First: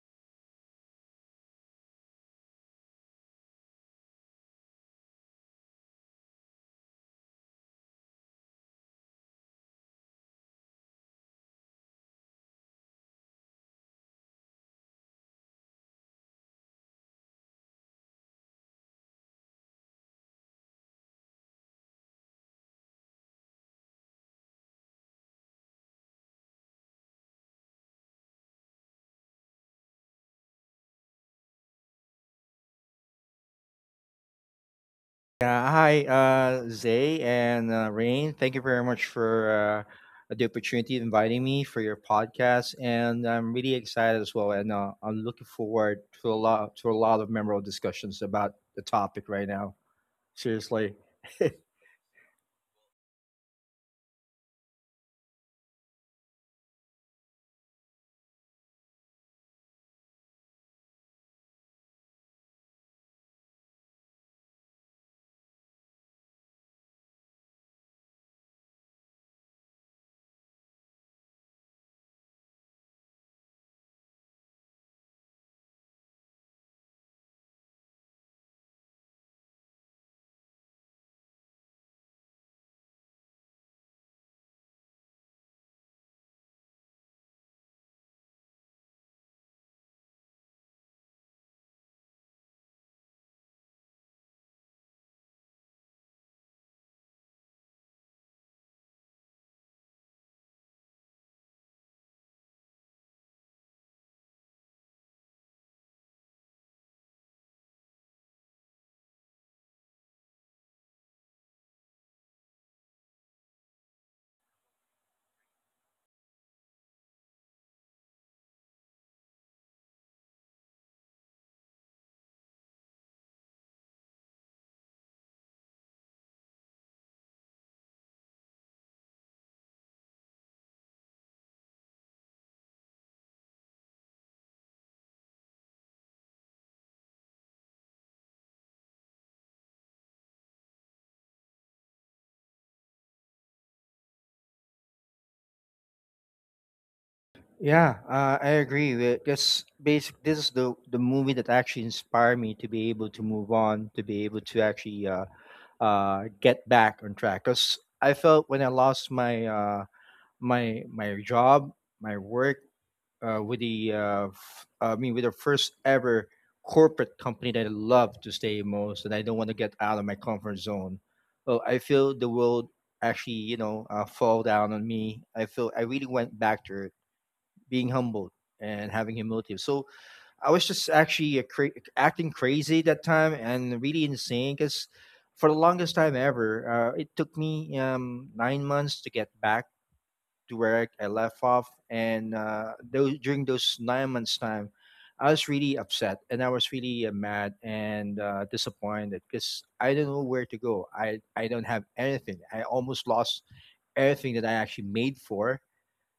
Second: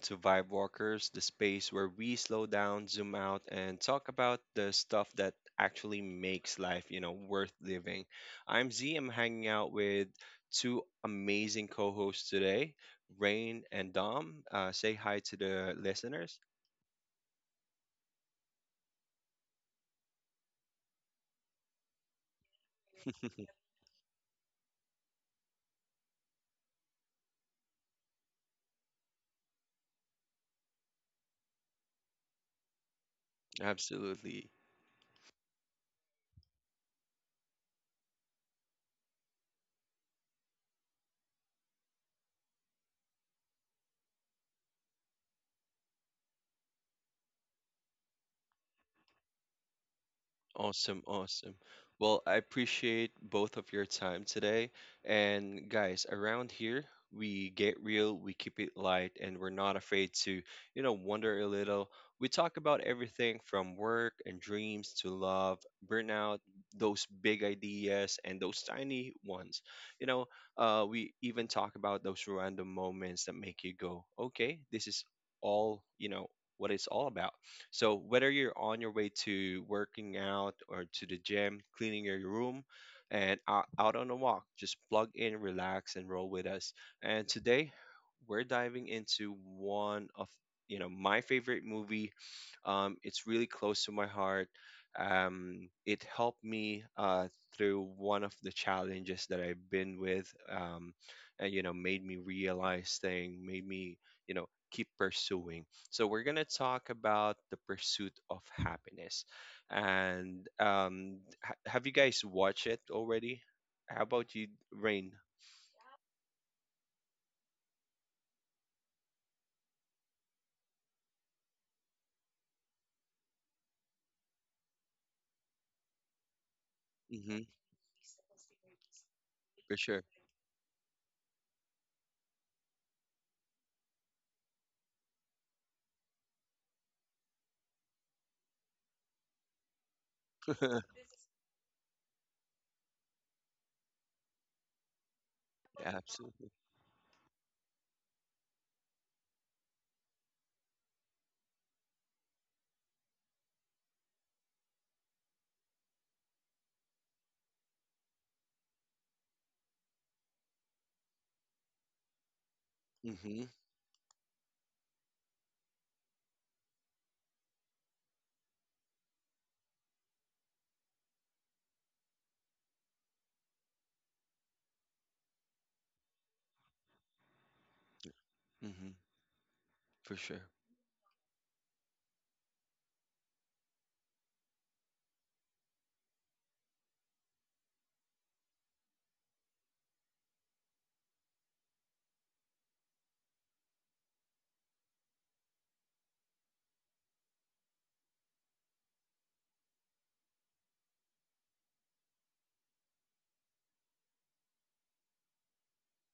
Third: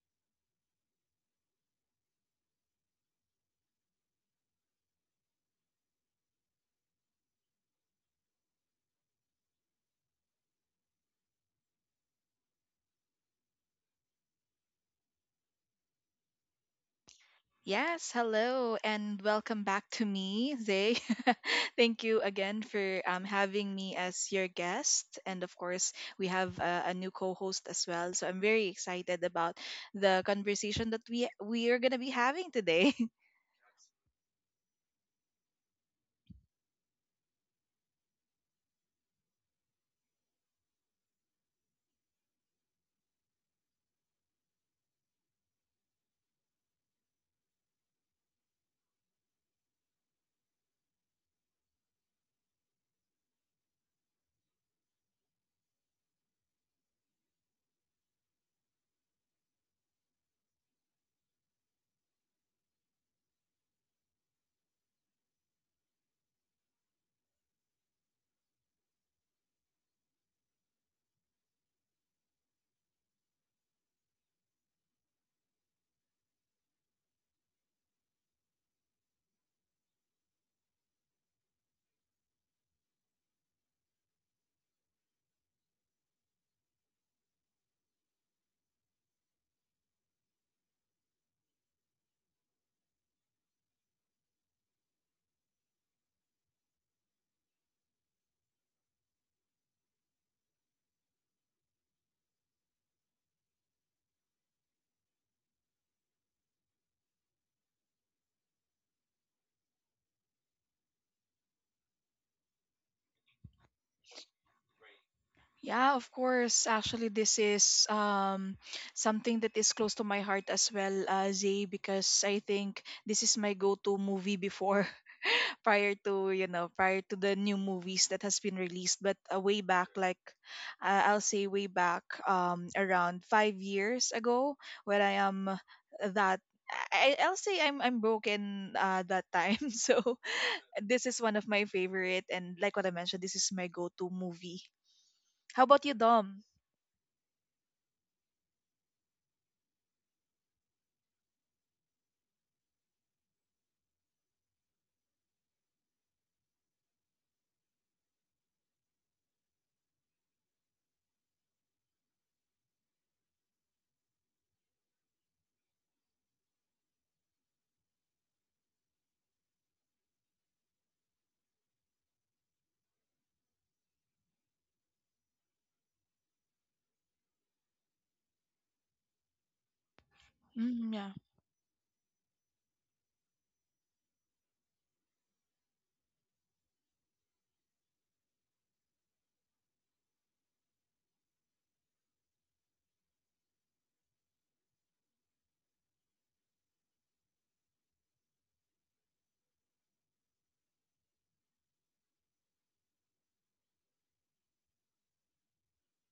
to Vibe Walkers, the space where we slow down, zoom out, and talk about the stuff that actually makes life worth living. I'm Z. I'm hanging out with two amazing co-hosts today, Rain and Dom. Say hi to the listeners. Yes, hello, and welcome back to me, Zay. Thank you again for having me as your guest. And of course, we have a new co host as well. So I'm very excited about the conversation that we are going to be having today. Absolutely. Yeah, hi, Zay and Rain. Thank you very much for the opportunity of inviting me for your podcast, and I'm really excited as well. And I'm looking forward to a lot of memorable discussions about the topic right now. Seriously, Awesome, awesome. Well, I appreciate both of your time today. And guys, around here, we get real, we keep it light, and we're not afraid to wonder a little. We talk about everything from work and dreams to love, burnout, those big ideas, and those tiny ones. You know, we even talk about those random moments that make you go, okay, this is all what it's all about. So whether you're on your way to working out or to the gym, cleaning your room, and out on a walk, just plug in, relax, and roll with us. And today, we're diving into one of my favorite movie. It's really close to my heart. It helped me through one of the challenges that I've been with, and made me realize thing, made me keep pursuing, so we're gonna talk about The Pursuit of Happiness. And ha have you guys watched it already? How about you, Rain? Yeah, of course. Actually, this is something that is close to my heart as well, Zay, because I think this is my go-to movie before, prior to prior to the Mm-hmm. new movies that has been released. But way For back, sure. like I'll say, way back, around 5 years ago, when I am that. I'll say I'm broken that time. So this is one of my favorite, and like what I mentioned, this is my go-to movie. How about Yeah, you, Dom? absolutely. yeah, I agree. This is the movie that actually inspired me to be able to move on, to be able to actually. Get back on track. Because I felt when I lost my job, my work Mm-hmm. with the with the first ever corporate company that I love to stay most, and I don't want to get out of my comfort zone. Well, I feel the world actually fall down on me. I feel I really went back to being humbled and Mm-hmm. having humility. So For sure. I was just Mm, yeah. Acting crazy that time and really insane because for the longest time ever, it took me 9 months to get back to where I left off. And those, during those 9 months' time, I was really upset and I was really mad and disappointed because I don't know where to go. I don't have anything. I almost lost everything that I actually made for,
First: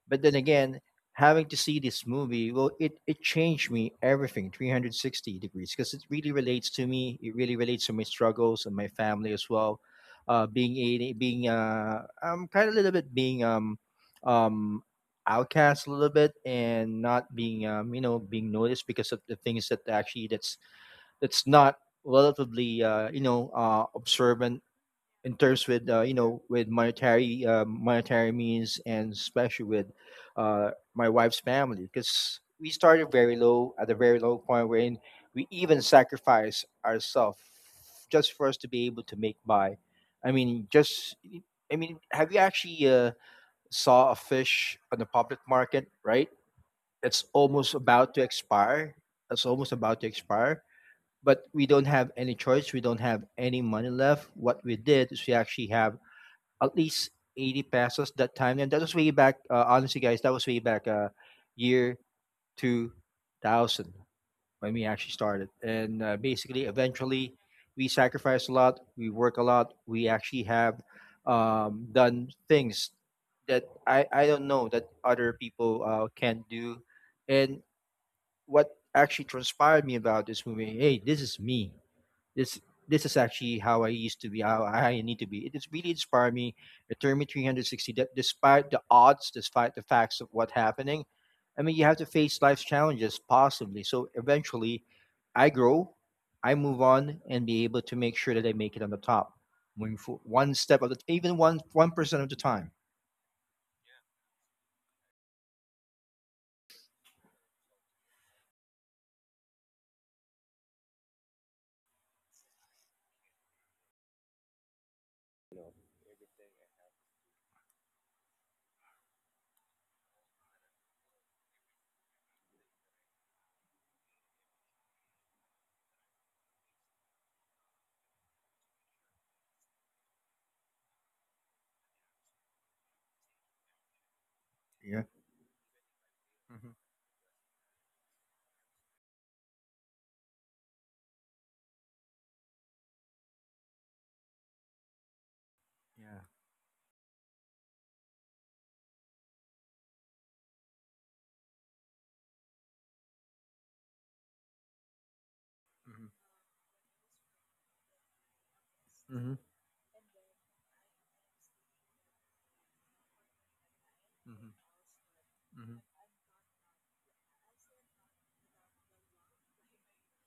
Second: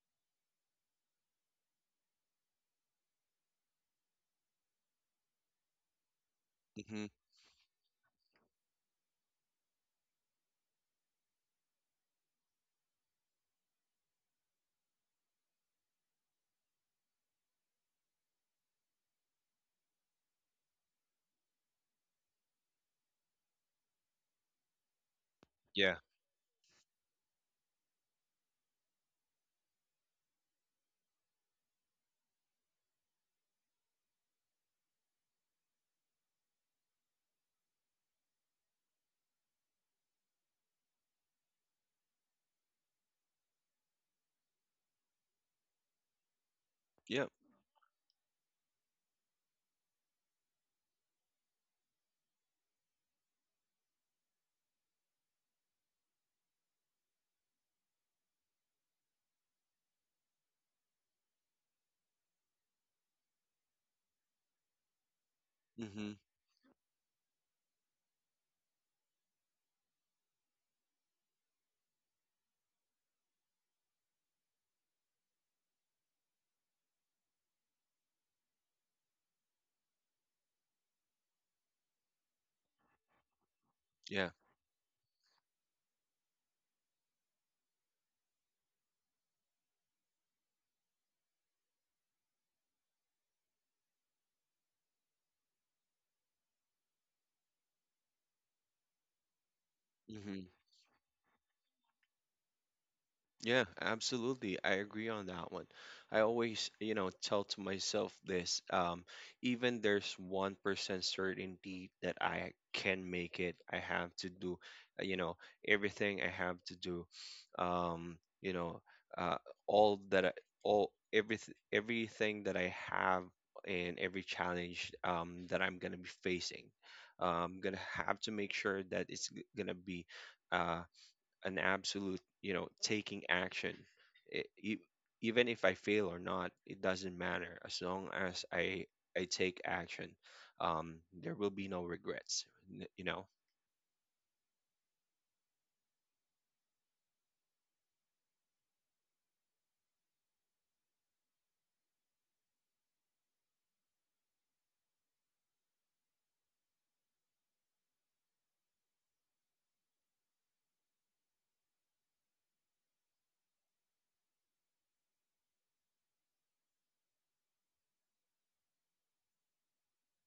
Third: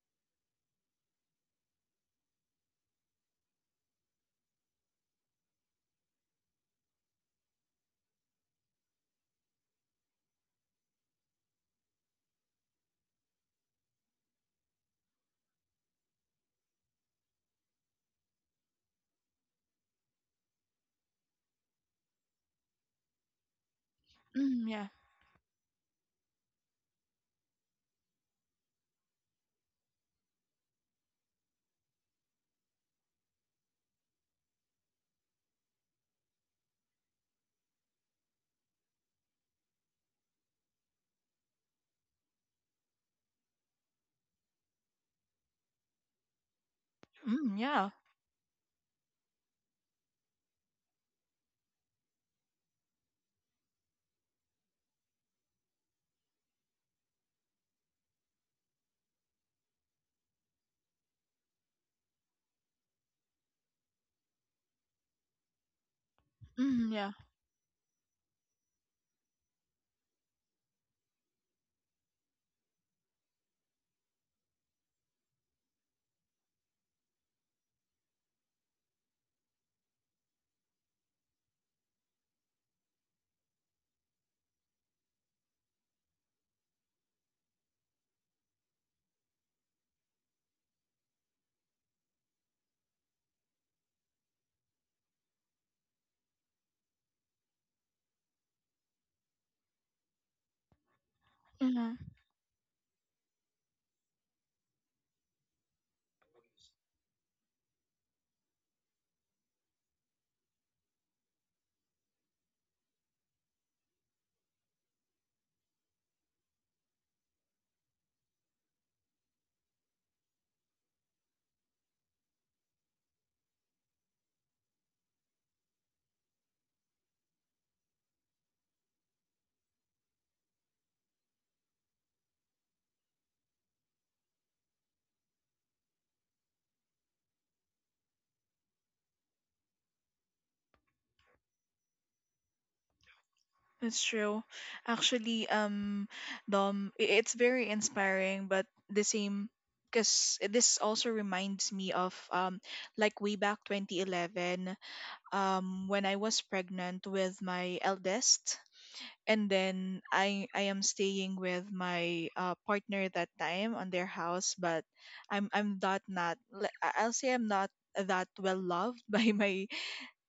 but then again, having to see this movie, well, it changed me everything 360 degrees because it really relates to Mm-hmm. me. It really relates to my struggles and my family as well. Being a being I'm kind of a little bit being um outcast a little bit and not being being noticed because of the things that actually that's not relatively observant Mm, yeah. in terms with Yeah. With monetary monetary means, and especially with my wife's family, because we started very low at a very low point wherein we even sacrifice ourselves just for us to be able to make by. I mean just I mean Have you actually saw a fish on the public market, right? It's Yep. Mm, almost yeah. about to expire, but we don't have any choice, we don't have any money left. What we did is we actually have at least 80 pesos that time. And that was way back, honestly, guys, that was way back year 2000 when we actually started. And Mm-hmm. Basically, Mm, yeah. eventually, we sacrificed a lot, we work a lot, we actually have done things that I don't know that other people can do. And what actually transpired me about this movie, hey, this is me. This this is actually how I used to Yeah. be, how I need to be. It has really inspired me. It turned me 360, that despite the odds, despite the facts of what's happening, I mean, you have to face life's challenges, possibly. So eventually, I grow, I move on, and be able to make sure that I make it on the top, moving for Mm-hmm. one step at the even one Mm, percent of the time. Yeah, absolutely. I agree on that one. I always, you know, tell to myself this, even there's 1% certainty that I can make it. I have to do, uh, you know, everything I have to do. Um, you know, uh, all that all everything that I have and every challenge that I'm gonna be facing. I'm gonna have to make sure that it's gonna be uh, an absolute taking action. I E- e- Yeah. even if I fail or not, Mm-hmm. it doesn't matter as long as I take action. There will be no regrets. that's true. Actually, Yeah. Dom, it's very inspiring, but the same, because this also reminds me of like way back 2011, when Mm-hmm. I was pregnant with my eldest. Mm-hmm. And then I am staying with my partner that time on their house, Mm-hmm. but I'm Mm-hmm. not I'll say I'm not that well loved by my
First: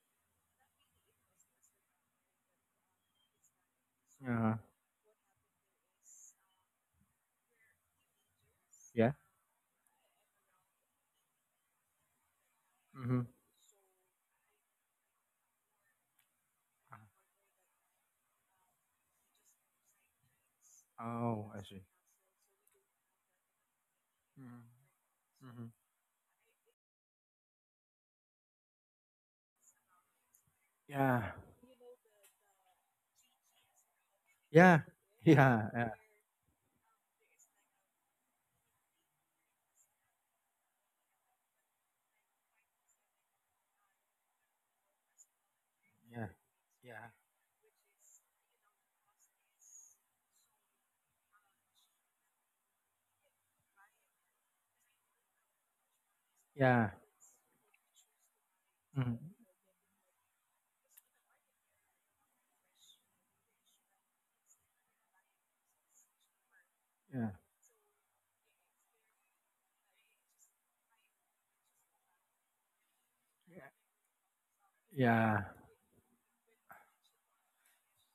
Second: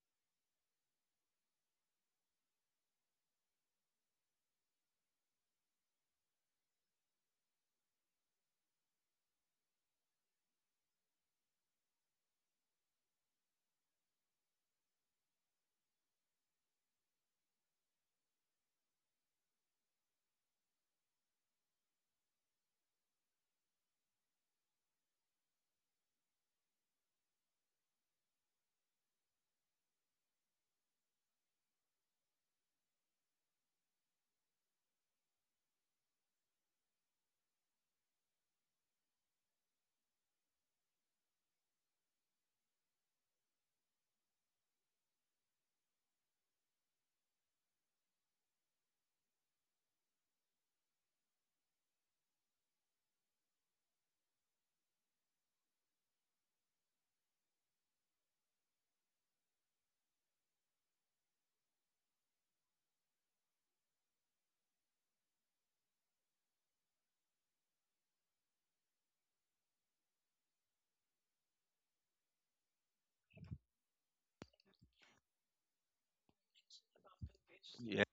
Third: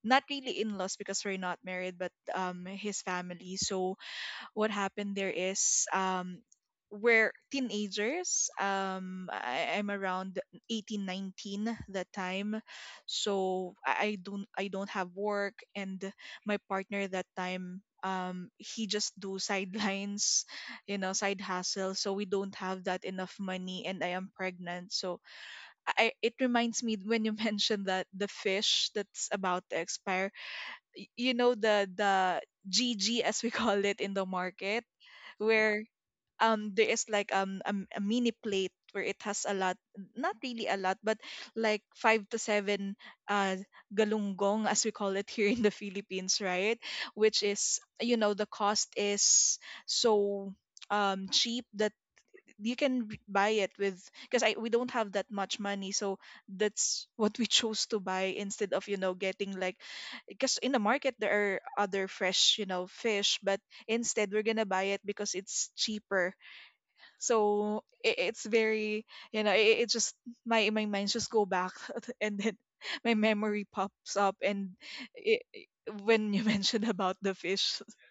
not really in laws, because we're not married, but his family. So Uh, what happened there is we're teenagers, yeah. I'm around 18, 19 that time. Mm-hmm. So I don't have work, and my partner that time, he just do sidelines, side Oh, I see. hustle, so we don't have that enough money, and I am Mm. pregnant. So Mm-hmm. I it reminds me when you mentioned that the fish that's about to expire, Yeah. you know, the gg as we call it in the Yeah. market, Yeah. where there is like, a mini plate where it has a lot, not really a lot, but like five to seven uh galunggong as we call it here in the Yeah, Philippines, right? yeah, Which is, you know, the cost is so cheap that you can buy it with, because I we don't have that much money. So yeah, that's what we chose to buy, instead of, mm, getting like, because in the market there are other fresh, fish, but instead we're gonna buy it because it's cheaper. yeah, So it's very, you know, it just, my minds just go back and then my memory pops up and yeah. it, it- when you mentioned about the fish, Yeah.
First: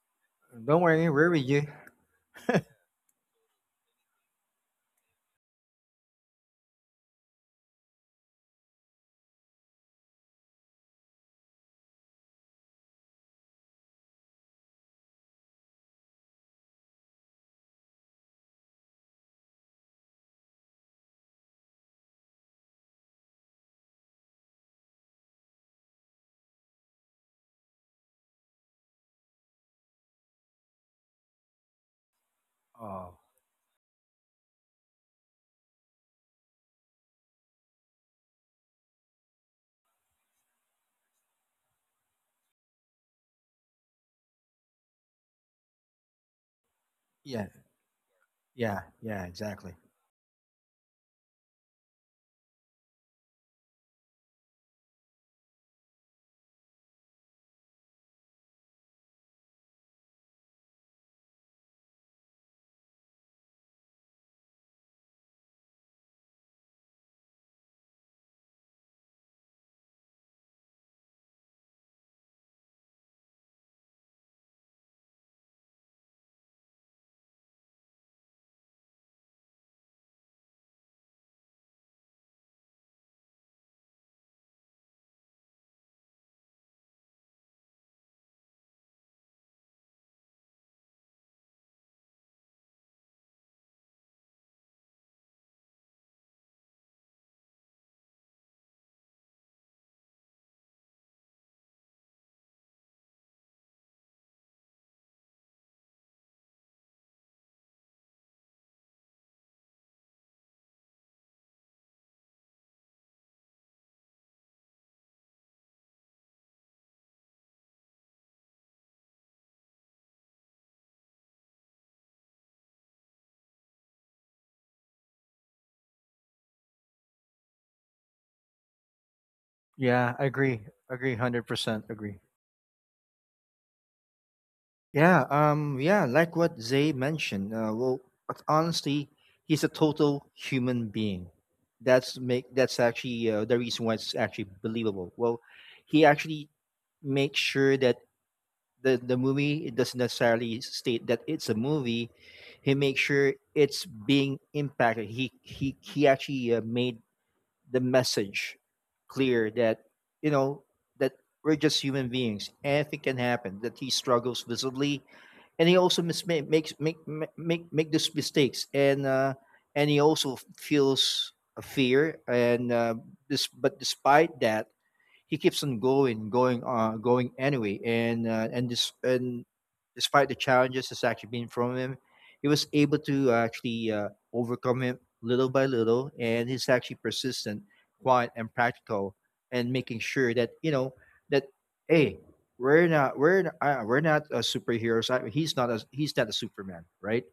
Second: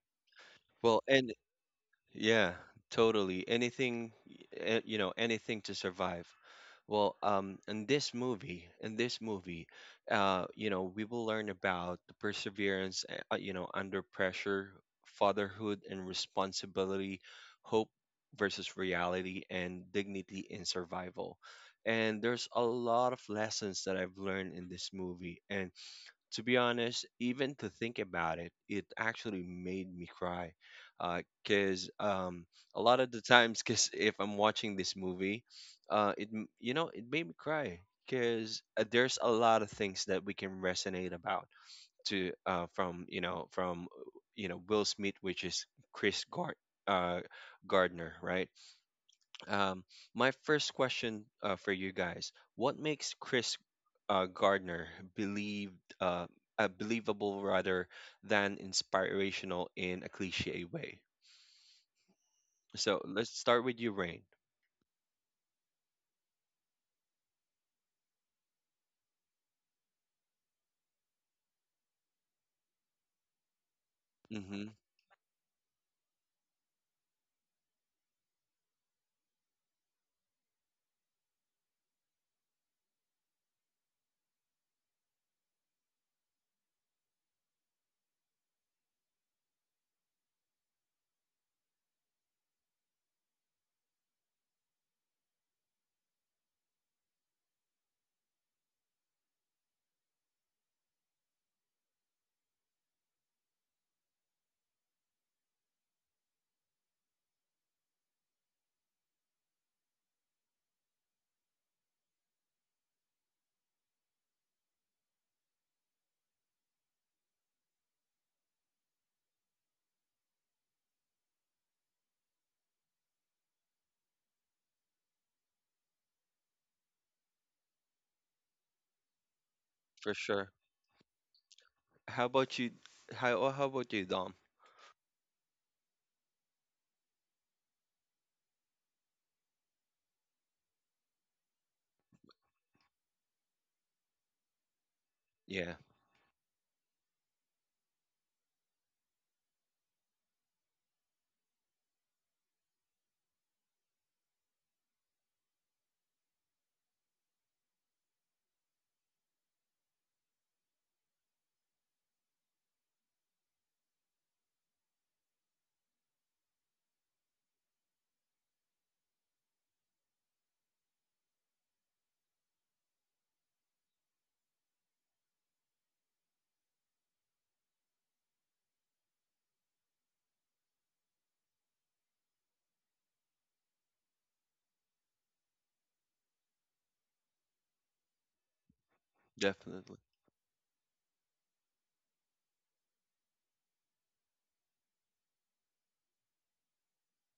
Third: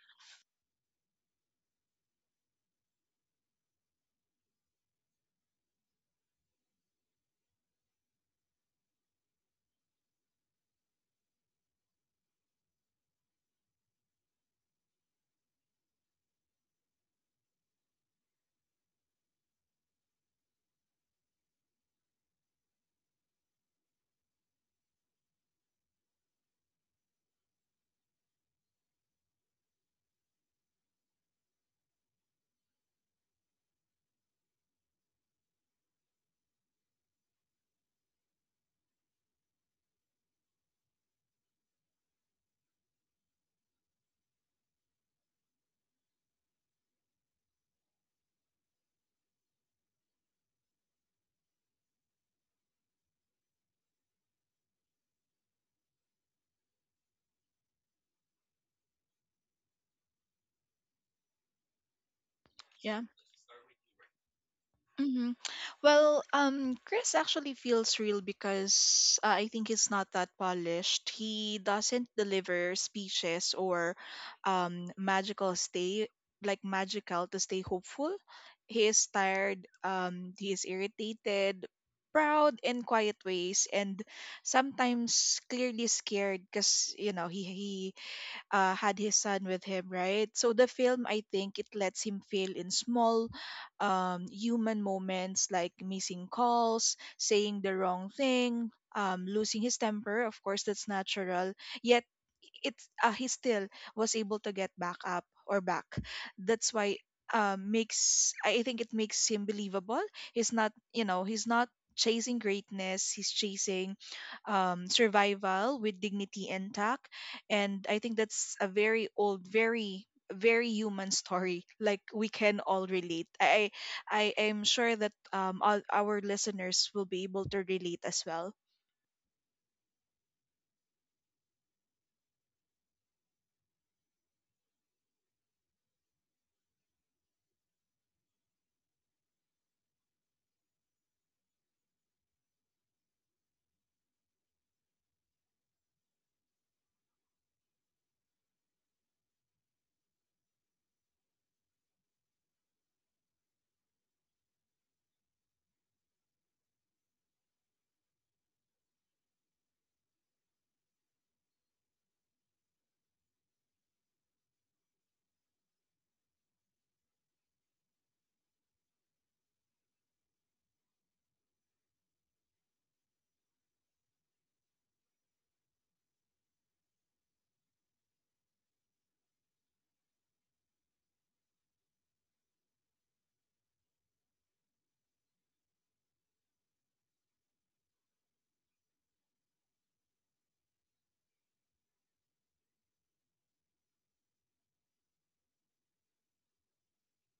Don't Well, worry, we're and with you. yeah, totally. Anything, anything to survive. Well, in this movie, we will learn about the perseverance, under pressure, fatherhood and responsibility, hope versus reality, and dignity in survival. And there's a lot of lessons that I've learned in this movie, and to be honest, even to think about it, it actually made me cry. Because a lot of Oh, the times, because if I'm watching this movie, it m- you know it made me cry. Because there's a lot of things that we can resonate about to from you know Will Smith, which is Chris Gard- uh, yeah, Gardner, right? yeah, yeah, exactly. Um, my first question for you guys: what makes Chris uh, Gardner believed, uh, uh, believable rather than inspirational in a cliche way? So yeah. let's start with you, Rain. hmm Well, Chris actually feels real because I think he's not that polished. He doesn't deliver speeches or Mm-hmm, magical stay, like magical to stay hopeful. He is tired. He is irritated, proud in quiet ways, and sometimes clearly scared, because you know he had his son with him, right? So the film, I think, it lets him feel in small, human moments, like missing calls, saying the wrong thing, losing his temper. Of course, that's natural. Yet, it's he still was able to get back up or back. That's why, makes I think it makes him believable. He's not chasing greatness. He's chasing survival with dignity intact, and I think that's a very old, very, very human story, like we can all relate. I am sure that all our listeners will be able to relate as well. for Yeah, I sure. agree, 100% agree. How about you? How about you, Dom? Yeah, yeah, like what Zay mentioned. But honestly, he's a total human being. That's actually the reason why it's actually believable. Well, Yeah, he actually makes sure that the movie, it doesn't necessarily state that it's a movie. He makes sure it's being impacted. He actually made the message clear that you know that we're just human beings. Anything can happen. That he struggles visibly, and he also mis- ma- makes make ma- make make these mistakes, and he also feels a fear. But despite that, he keeps on going, going anyway. And despite the challenges that's actually been from him, he was able to actually overcome him little by little. And he's actually persistent, quiet, and practical, and definitely. making sure that that hey, we're not superheroes. He's not a, he's not a Superman, right?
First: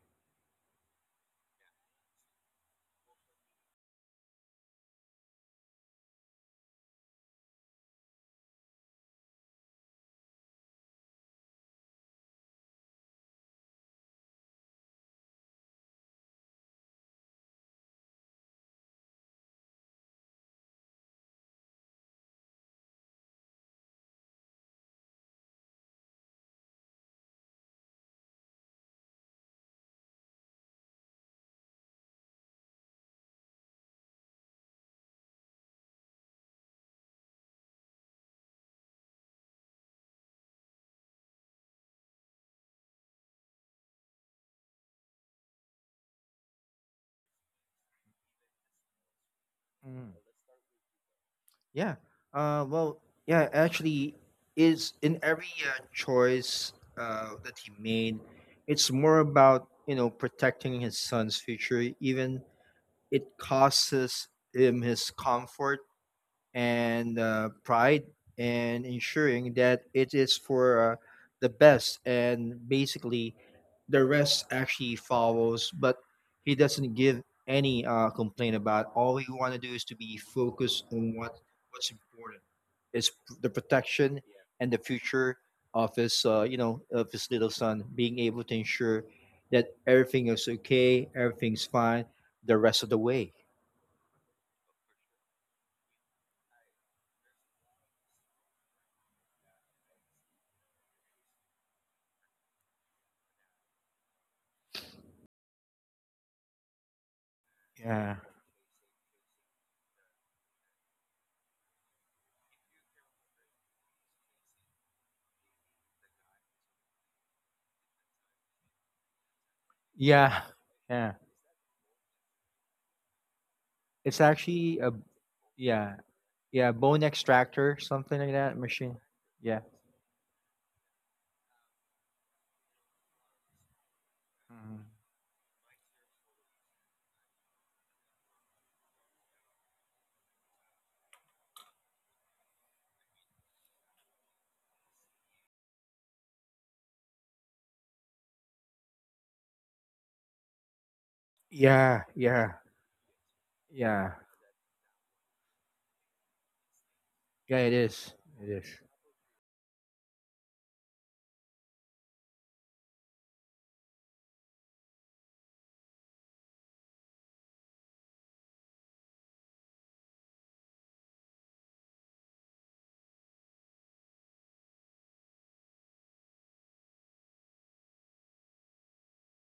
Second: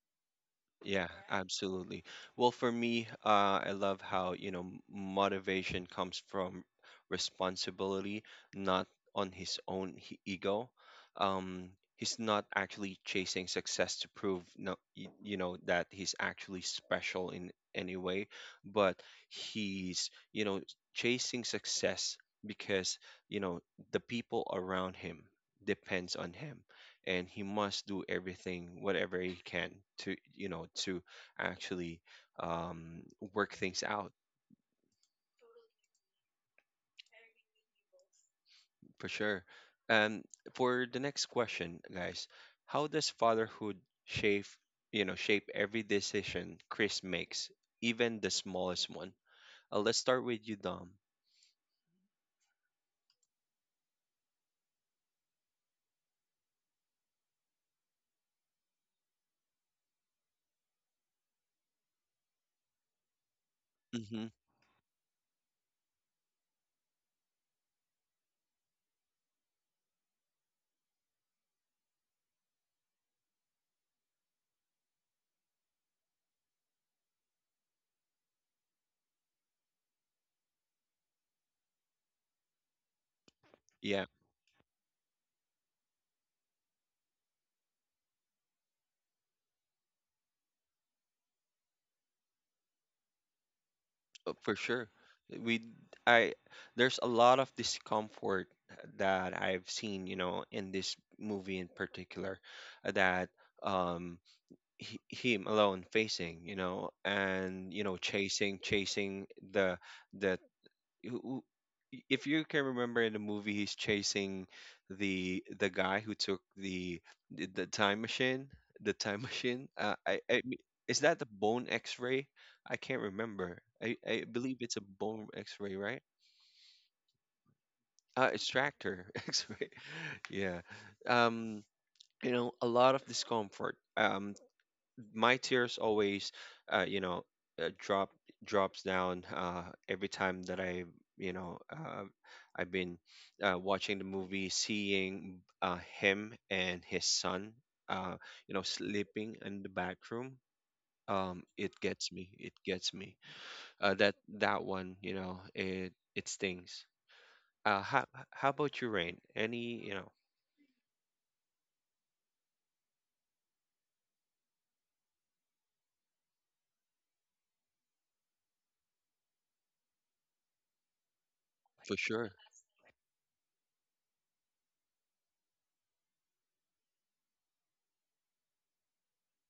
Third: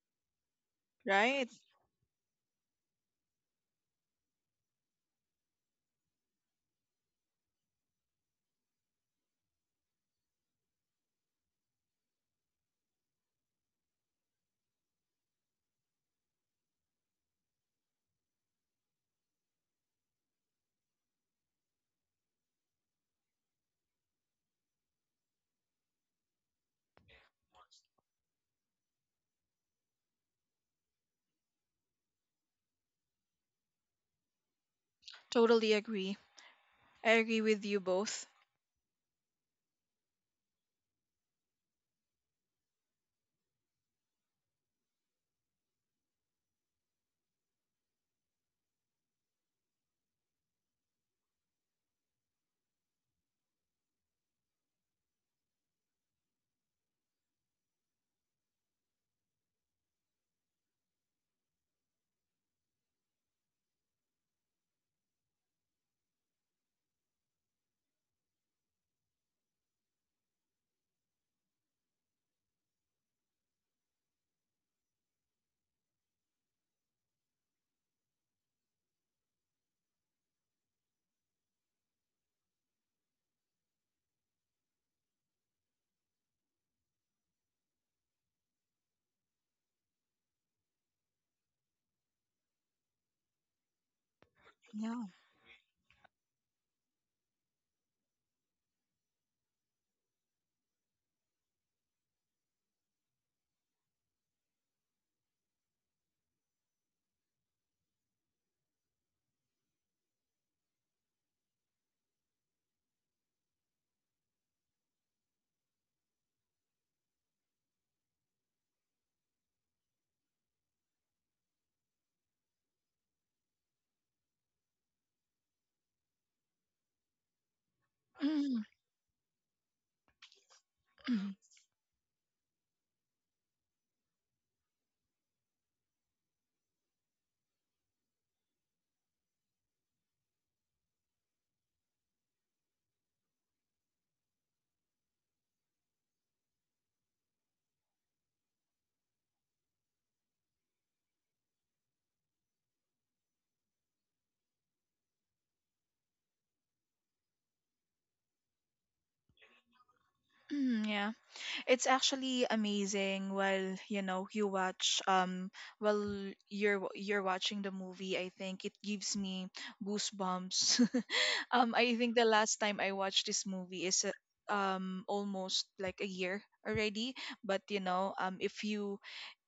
Yeah, Right. absolutely. Well, for me, I love how, motivation comes from responsibility, not on his own ego. Um, he's not actually chasing success to prove, no, that he's actually special in any way, but he's chasing success because, you know, the people around him depends on him, and he must do everything whatever he can to you know to actually um, work things out. Totally agree. I agree with you both. For sure. um, for the next question, guys, how does fatherhood shape you know shape every decision Chris makes, even the smallest one? Let's start with you, Dom. Yeah. Uh, well, yeah, actually, is in every choice that he made, it's more about you know protecting his son's future, even it Mm-hmm. costs him his comfort and pride, and ensuring that it is for the best, and basically the rest actually follows. But he doesn't give any complaint. About all he want to do is to be focused on what what's important is the protection and the future of his of his little son, being able to ensure that everything is okay, everything's fine the rest of the way. For sure. Yeah. We I There's a lot of discomfort that I've seen in this movie in particular, that um he, him alone facing, and Yeah. chasing the the who- if you can remember, in the movie, he's chasing the guy who took the time machine the time machine. Yeah. Is Yeah. that the bone x-ray? I can't remember. I It's believe it's actually a a bone x-ray, yeah, right? yeah, bone extractor, something like that Mm. machine. Extractor. Yeah. X-ray. Yeah. Mm. um a lot of discomfort. Mhm. My tears always uh you know drop drops down every time that I you know I've been watching the movie, seeing him and his son, uh sleeping in the back room. It Yeah, gets me, it yeah, gets me. Yeah, That one, it stings. yeah, it uh how is. how It is. about you, Rain? Any you know Mm, yeah. It's actually amazing while, you know, you watch, while you're watching the movie. I think it gives me goosebumps. I for think the sure. last time I watched this movie is almost like a year already. But you know,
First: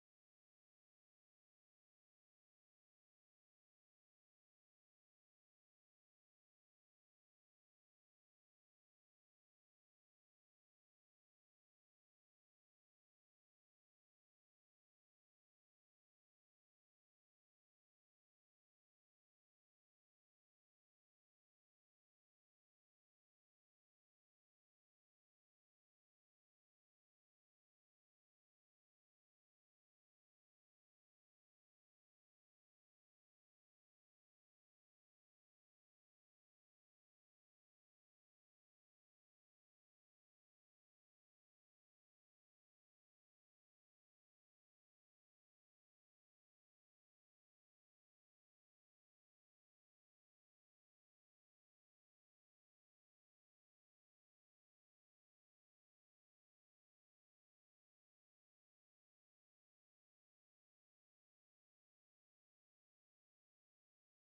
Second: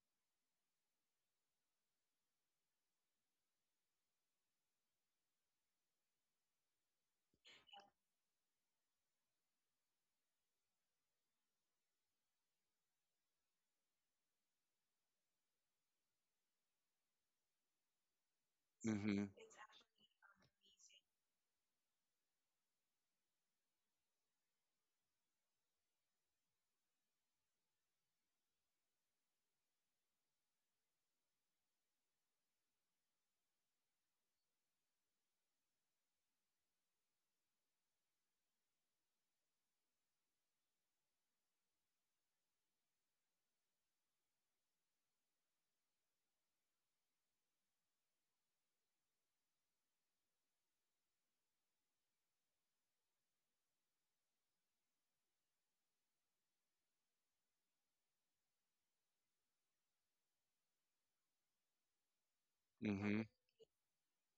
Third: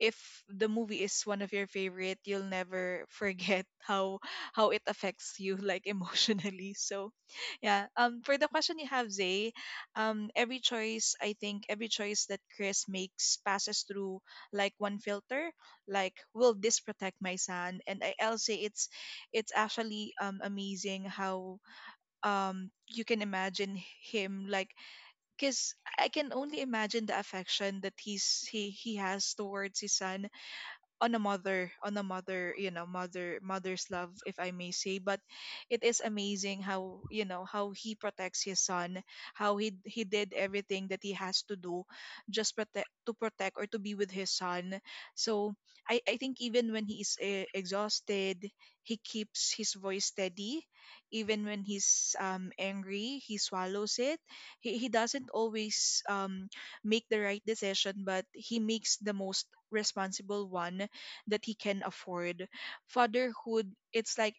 if the movie is one of your favorite, you'll never forget how it affects you, like emotionally. So yeah. For the question you have, Zay, every choice, I think every choice that Chris makes passes through, like, one filter, like, will this protect my son. And I'll say Mm-hmm. it's actually, amazing how, you can imagine him, like, because I can only imagine the affection that he has towards his son, on a mother, you know, mother, mother's love, if I may say. But it is amazing how, you know, how he protects his son, how he did everything that he has to do, just protect to protect, or to be with his son. So I think, even when he is exhausted, he keeps his voice steady. Even when he's angry, he swallows it. He doesn't always make the right decision, but he makes the most responsible one that he can afford. Mm-hmm. Fatherhood, it's like,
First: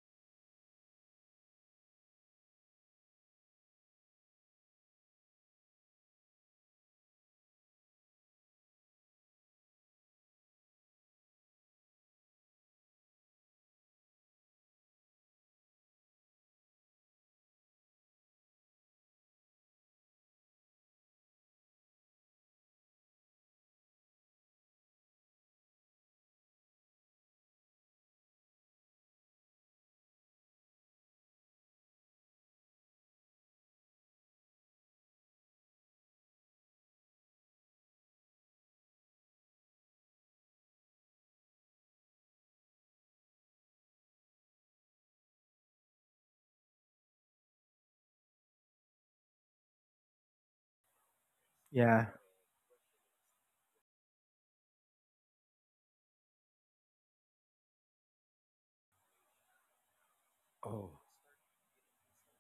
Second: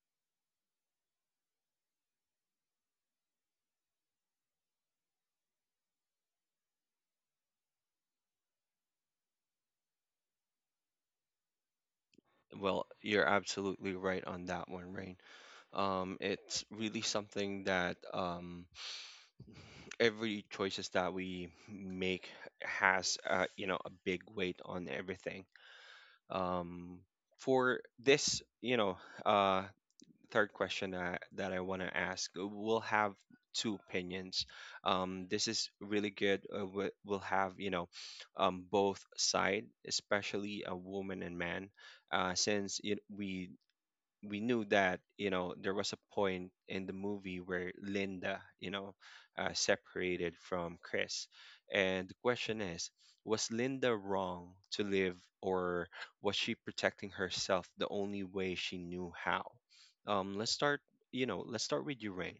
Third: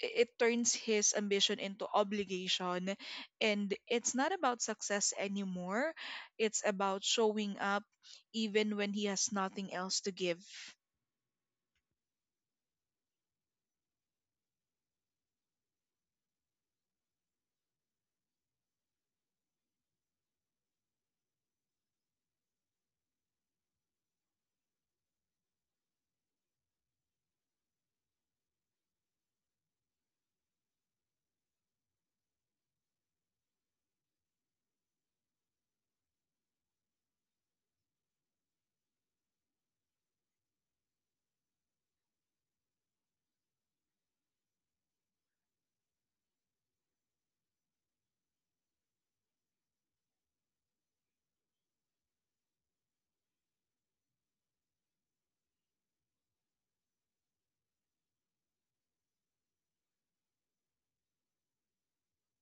it turns his ambition into obligation, and it's not about success anymore. It's about showing up, even when he has nothing else to give. Well, you're absolutely right on that one, Rain. It's really something that every choices that we make has a big weight on everything. Um, for thisuh, third question that I want to ask, we'll have two opinions. This is really good. We'll have both side, especially a woman and man, since it, we knew that there was a point in the movie where Linda separated from Chris, Yeah. and the question is, was Linda wrong to live, or was she protecting herself the only way she knew how? Let's start. Oh. Let's start with you, Rain.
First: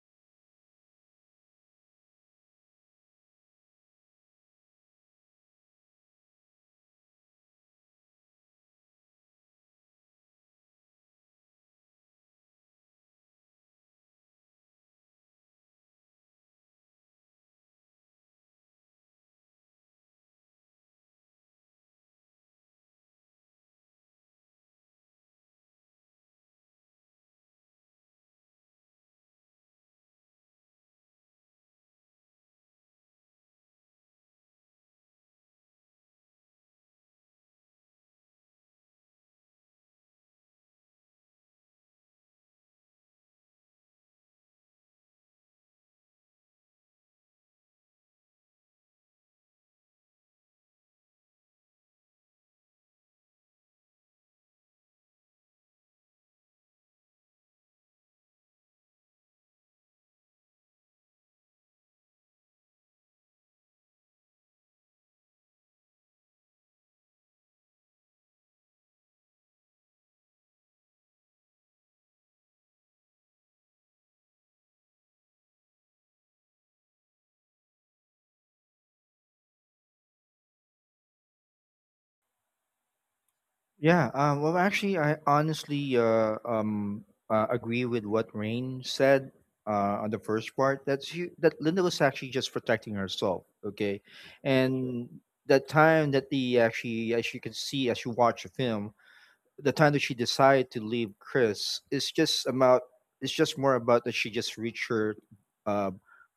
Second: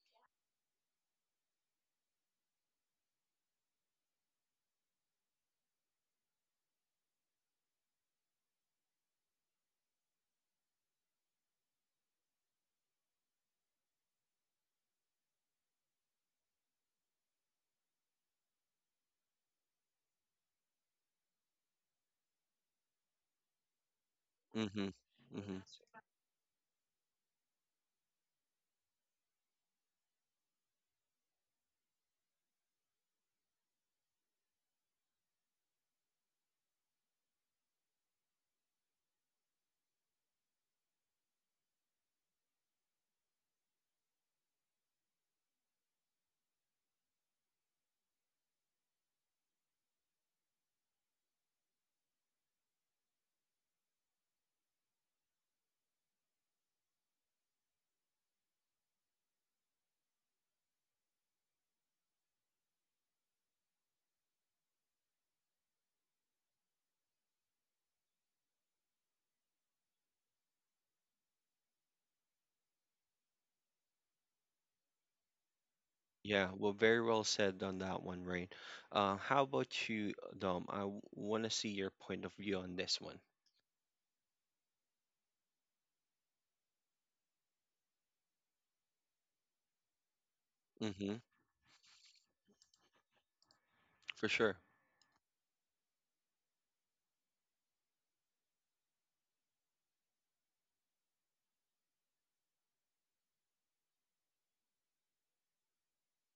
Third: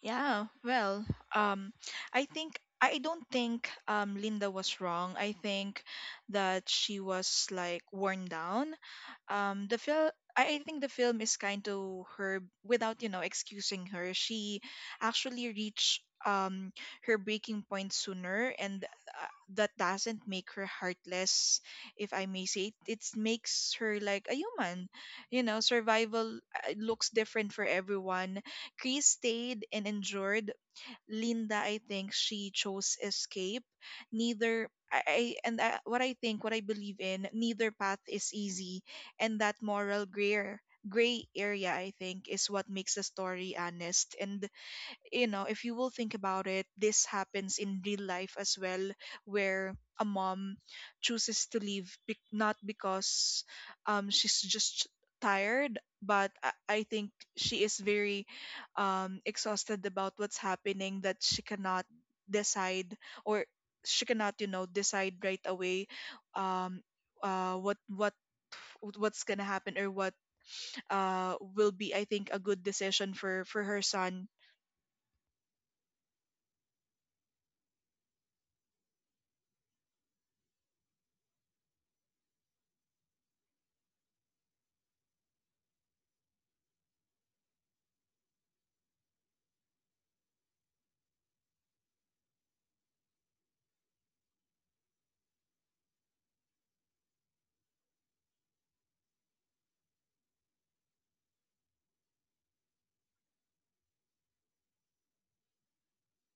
Yeah, well, um, I think I don't think Linda was wrong. I think that she was like worn down. The film. I think the film is kind to her without, you know, excusing her. She actually reached her breaking point sooner, and that doesn't make her heartless, if I may say. It makes her like a Mm-hmm. human. You know, Mm-hmm. survival looks different for everyone. Chris stayed and endured. Linda, I think, she chose escape. Neither I I- and I, what I think, what I believe in, neither path is easy, and that moral gray area, I think, is what makes the story honest. And, you know, if you will think about it, this happens in real life as well, where a mom chooses to leave, bec not because, she's just tired, but I think she is very, exhausted about what's happening, that she cannot decide, or she cannot, you know, decide right away, um, uh, what what what's gonna happen, or what will be, I think, a good decision for her son. Yeah, well, very well said on that one, Rain. How about you, Dom? I want to see your point of view on this one. Yeah, well, actually, I honestly agree with what Rain said on the first part, Mm-hmm. That Linda was actually just protecting herself, okay, For sure. and that time that, the actually, as you can see, as you watch the film, the time that she decided to leave Chris is just about, it's just more about that she just reached her uh,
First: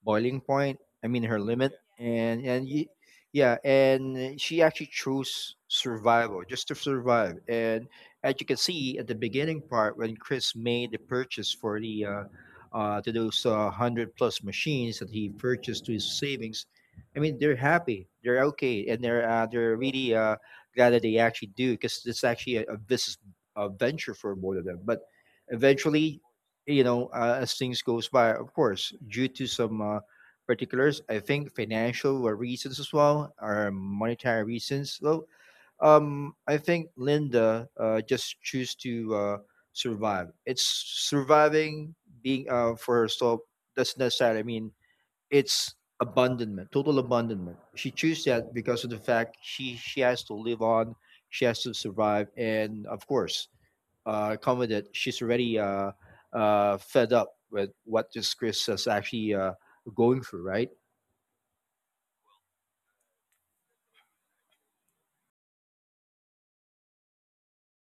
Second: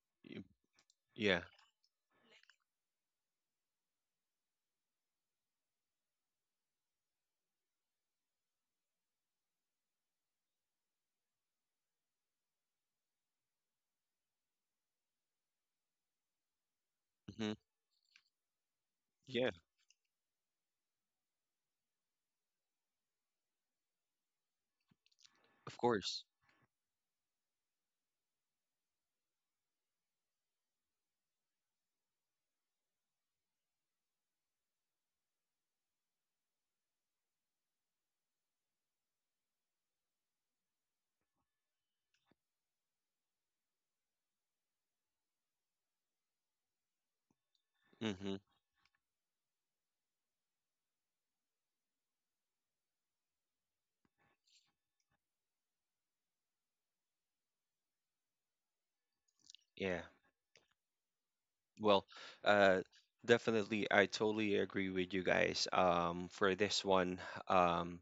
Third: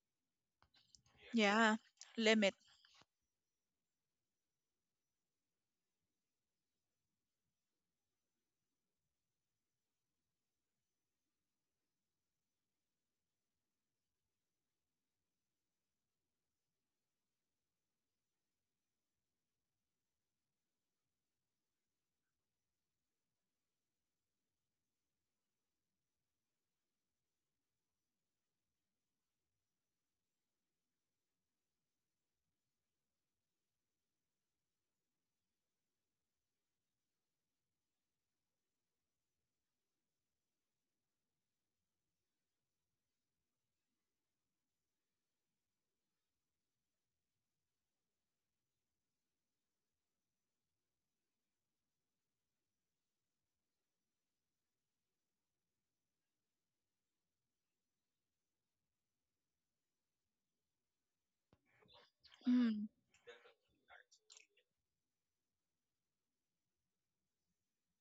boiling Y- point. I mean her Yeah. limit, Yeah, and limit. and y- yeah, and she actually chose survival, just to survive. And as you can see at the beginning part, when Chris made the purchase for the to those hundred plus machines that he purchased to his savings, I mean Hmm. they're happy, they're okay, and Yeah, they're really glad that they actually do, because it's actually a business, a venture for both of them. But of eventually, course. you know, as things goes by, of course, due to some particulars, I think financial were reasons as well, or monetary reasons. Well, I think Linda just choose to survive. It's surviving being for herself, doesn't necessarily mean it's abandonment, total abandonment. She chose Hmm. that because of the fact she has to live on, she has to survive, and of course, come she's already fed up with what this Chris is actually Yeah. going through, right? Well, uh, Mm, definitely, I totally agree with you guys. For this one, um,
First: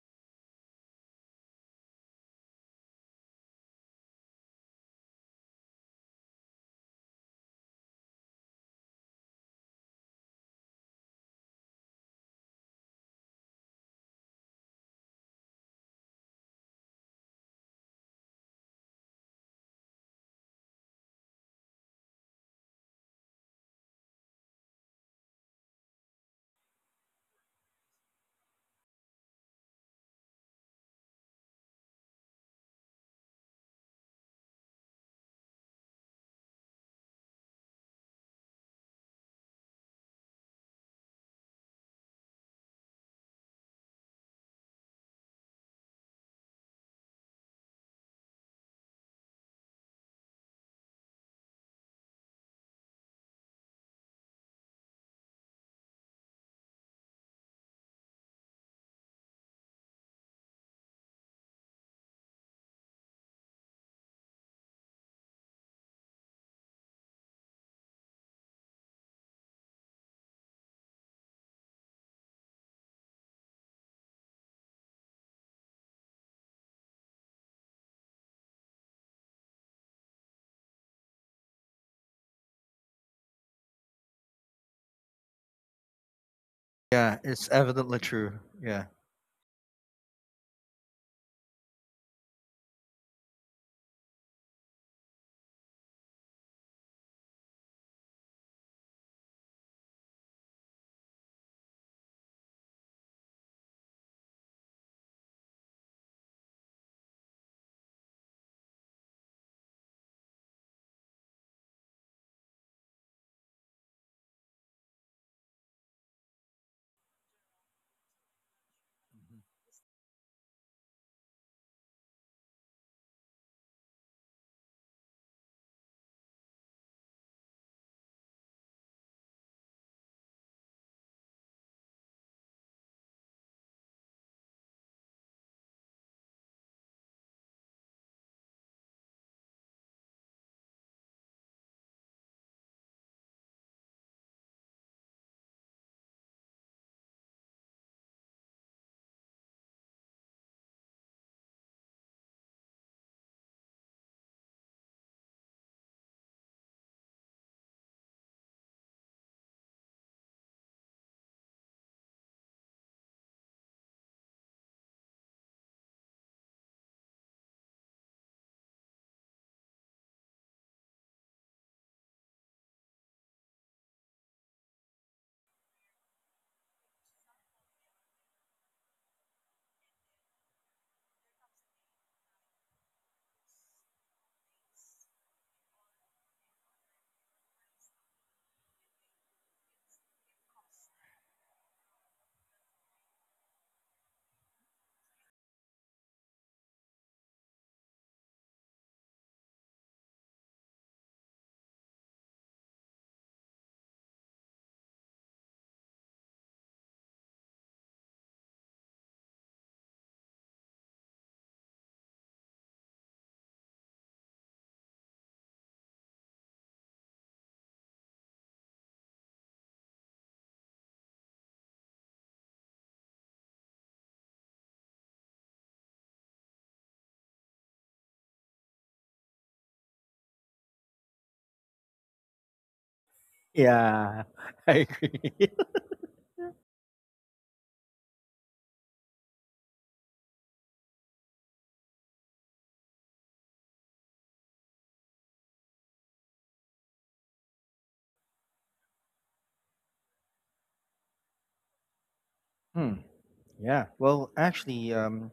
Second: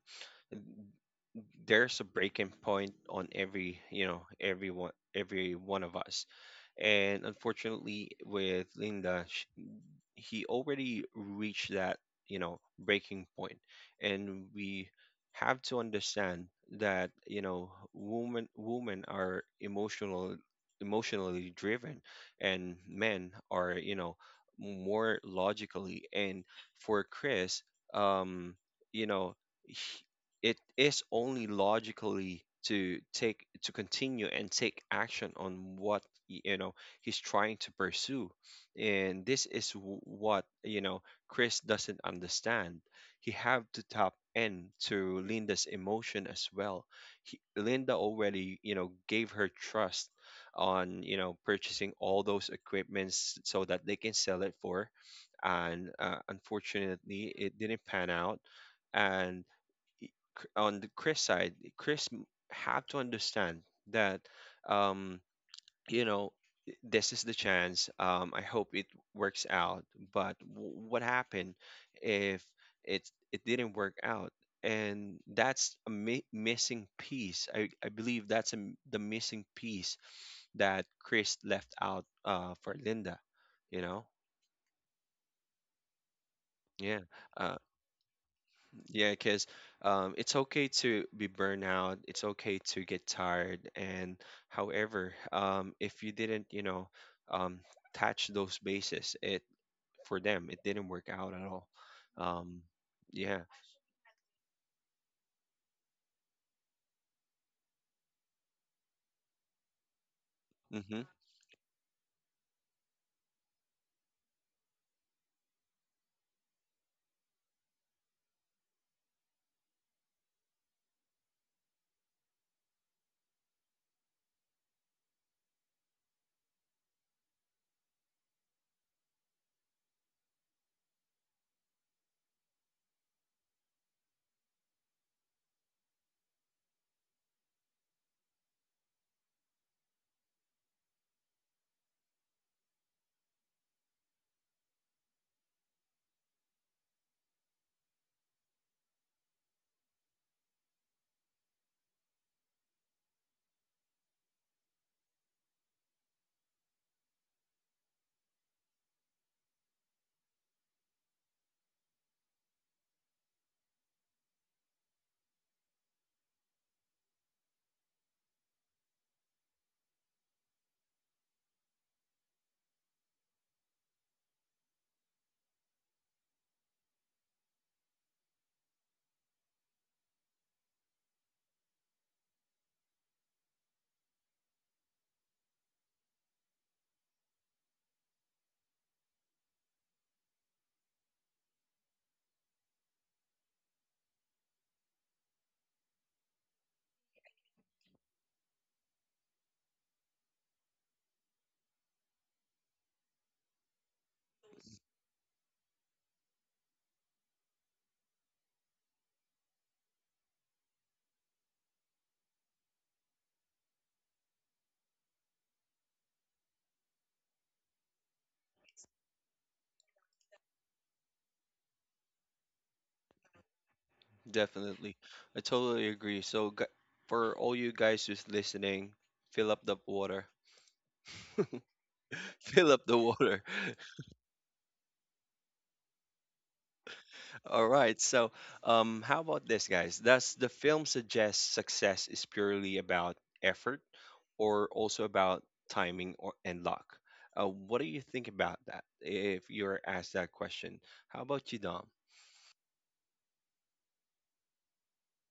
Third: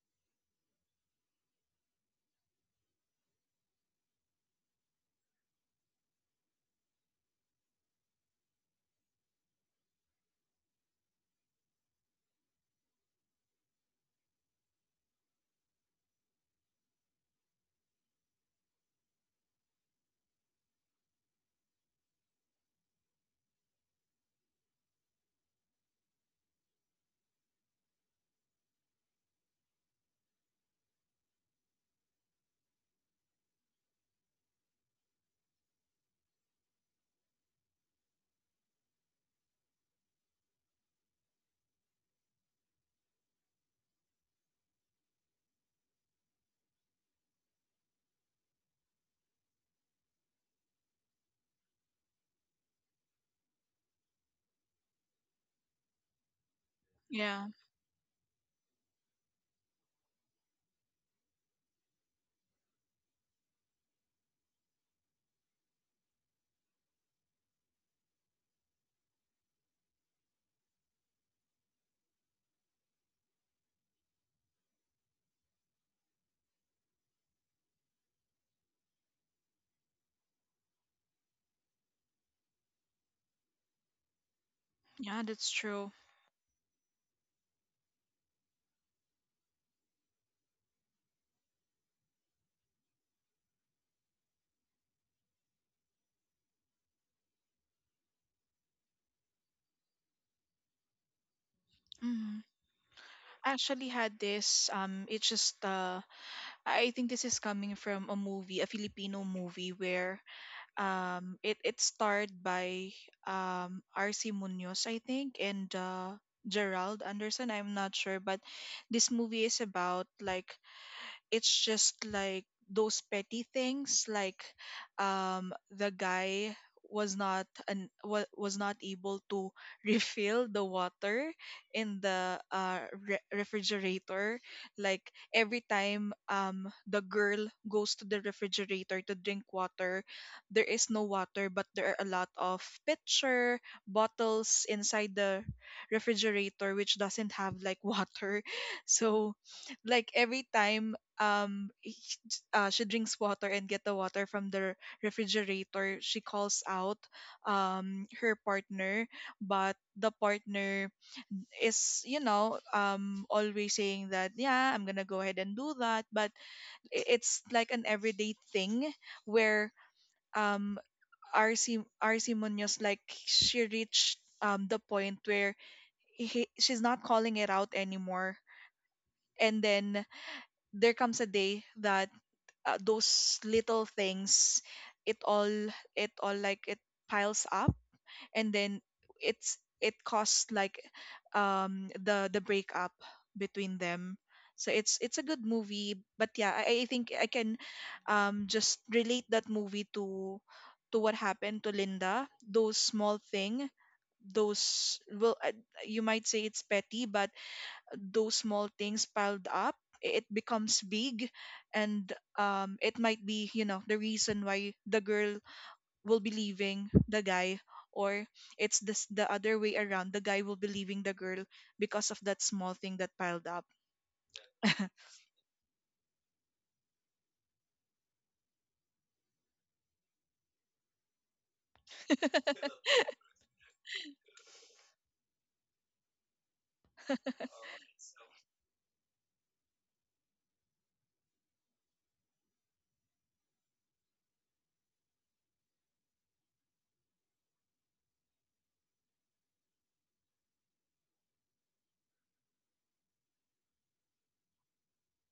there's a breaking point on everyone, every one of us. And unfortunately, with Linda, he already reached that, breaking point. And we have to understand that, women are emotionally driven, and men are, more logically. And for Chris, um, you know, he- it is only logically to continue and take action on what he's trying to pursue, and this is what Chris doesn't understand. He have to tap into Linda's emotion as well. Linda already gave her trust on purchasing all those equipments so that they can sell it for, and unfortunately yeah, it didn't pan out. And on the Chris side, have to understand that um you know this is the chance. I hope it works out, but what happened if it didn't work out? And that's a missing piece. I believe that's a m the missing piece that Chris left out for Linda you know yeah, that's true. yeah. Yeah, it's uh evidently true. Yeah. yeah, because it's okay to be burnout, it's okay to get tired. And however, if you didn't um touch those bases, it for them it didn't work out at all. Mm. um yeah. I actually had this. It's just, I think this is coming from a movie, a Filipino movie where, Hmm. It starred by, R.C. Munoz, I think, and Gerald Anderson. I'm not sure, but this movie is about, like, it's just like those petty things, like the guy was not able to refill the water in the refrigerator. Like, every time the girl goes to the refrigerator to drink water, there is no water, but there are a lot of pitcher bottles inside the refrigerator which doesn't have, like, water. So, like, every time um h- she drinks water and get the water from the refrigerator, she calls out her partner, but the partner is, always saying that, yeah, I'm gonna go ahead and do that. But it's like an everyday thing, where um RC Munoz, like, she reached the point where, she's not calling it out anymore. And then there comes a day that, those little things, it all it all like it piles up. And then, it costs, like, the breakup between them. So it's a good movie, but yeah, I think I can just relate that movie to what happened to Linda. Those small thing, those, well, you might say it's petty, but those small things piled up. It becomes big, and it might be, you know, the reason why the girl will be leaving the guy, or it's this the other way around, the guy will be leaving the girl, because of that small thing that piled up. Definitely, I totally agree. So, for all you guys who's listening, fill up the water. Fill up the water. Yeah, I agree. All right. So how about this, guys? Does the film suggest success is purely about effort, or also about timing or and luck? What do you think about that if you're asked that question? How about you, Dom? Hmm. Yeah. Well, actually, um,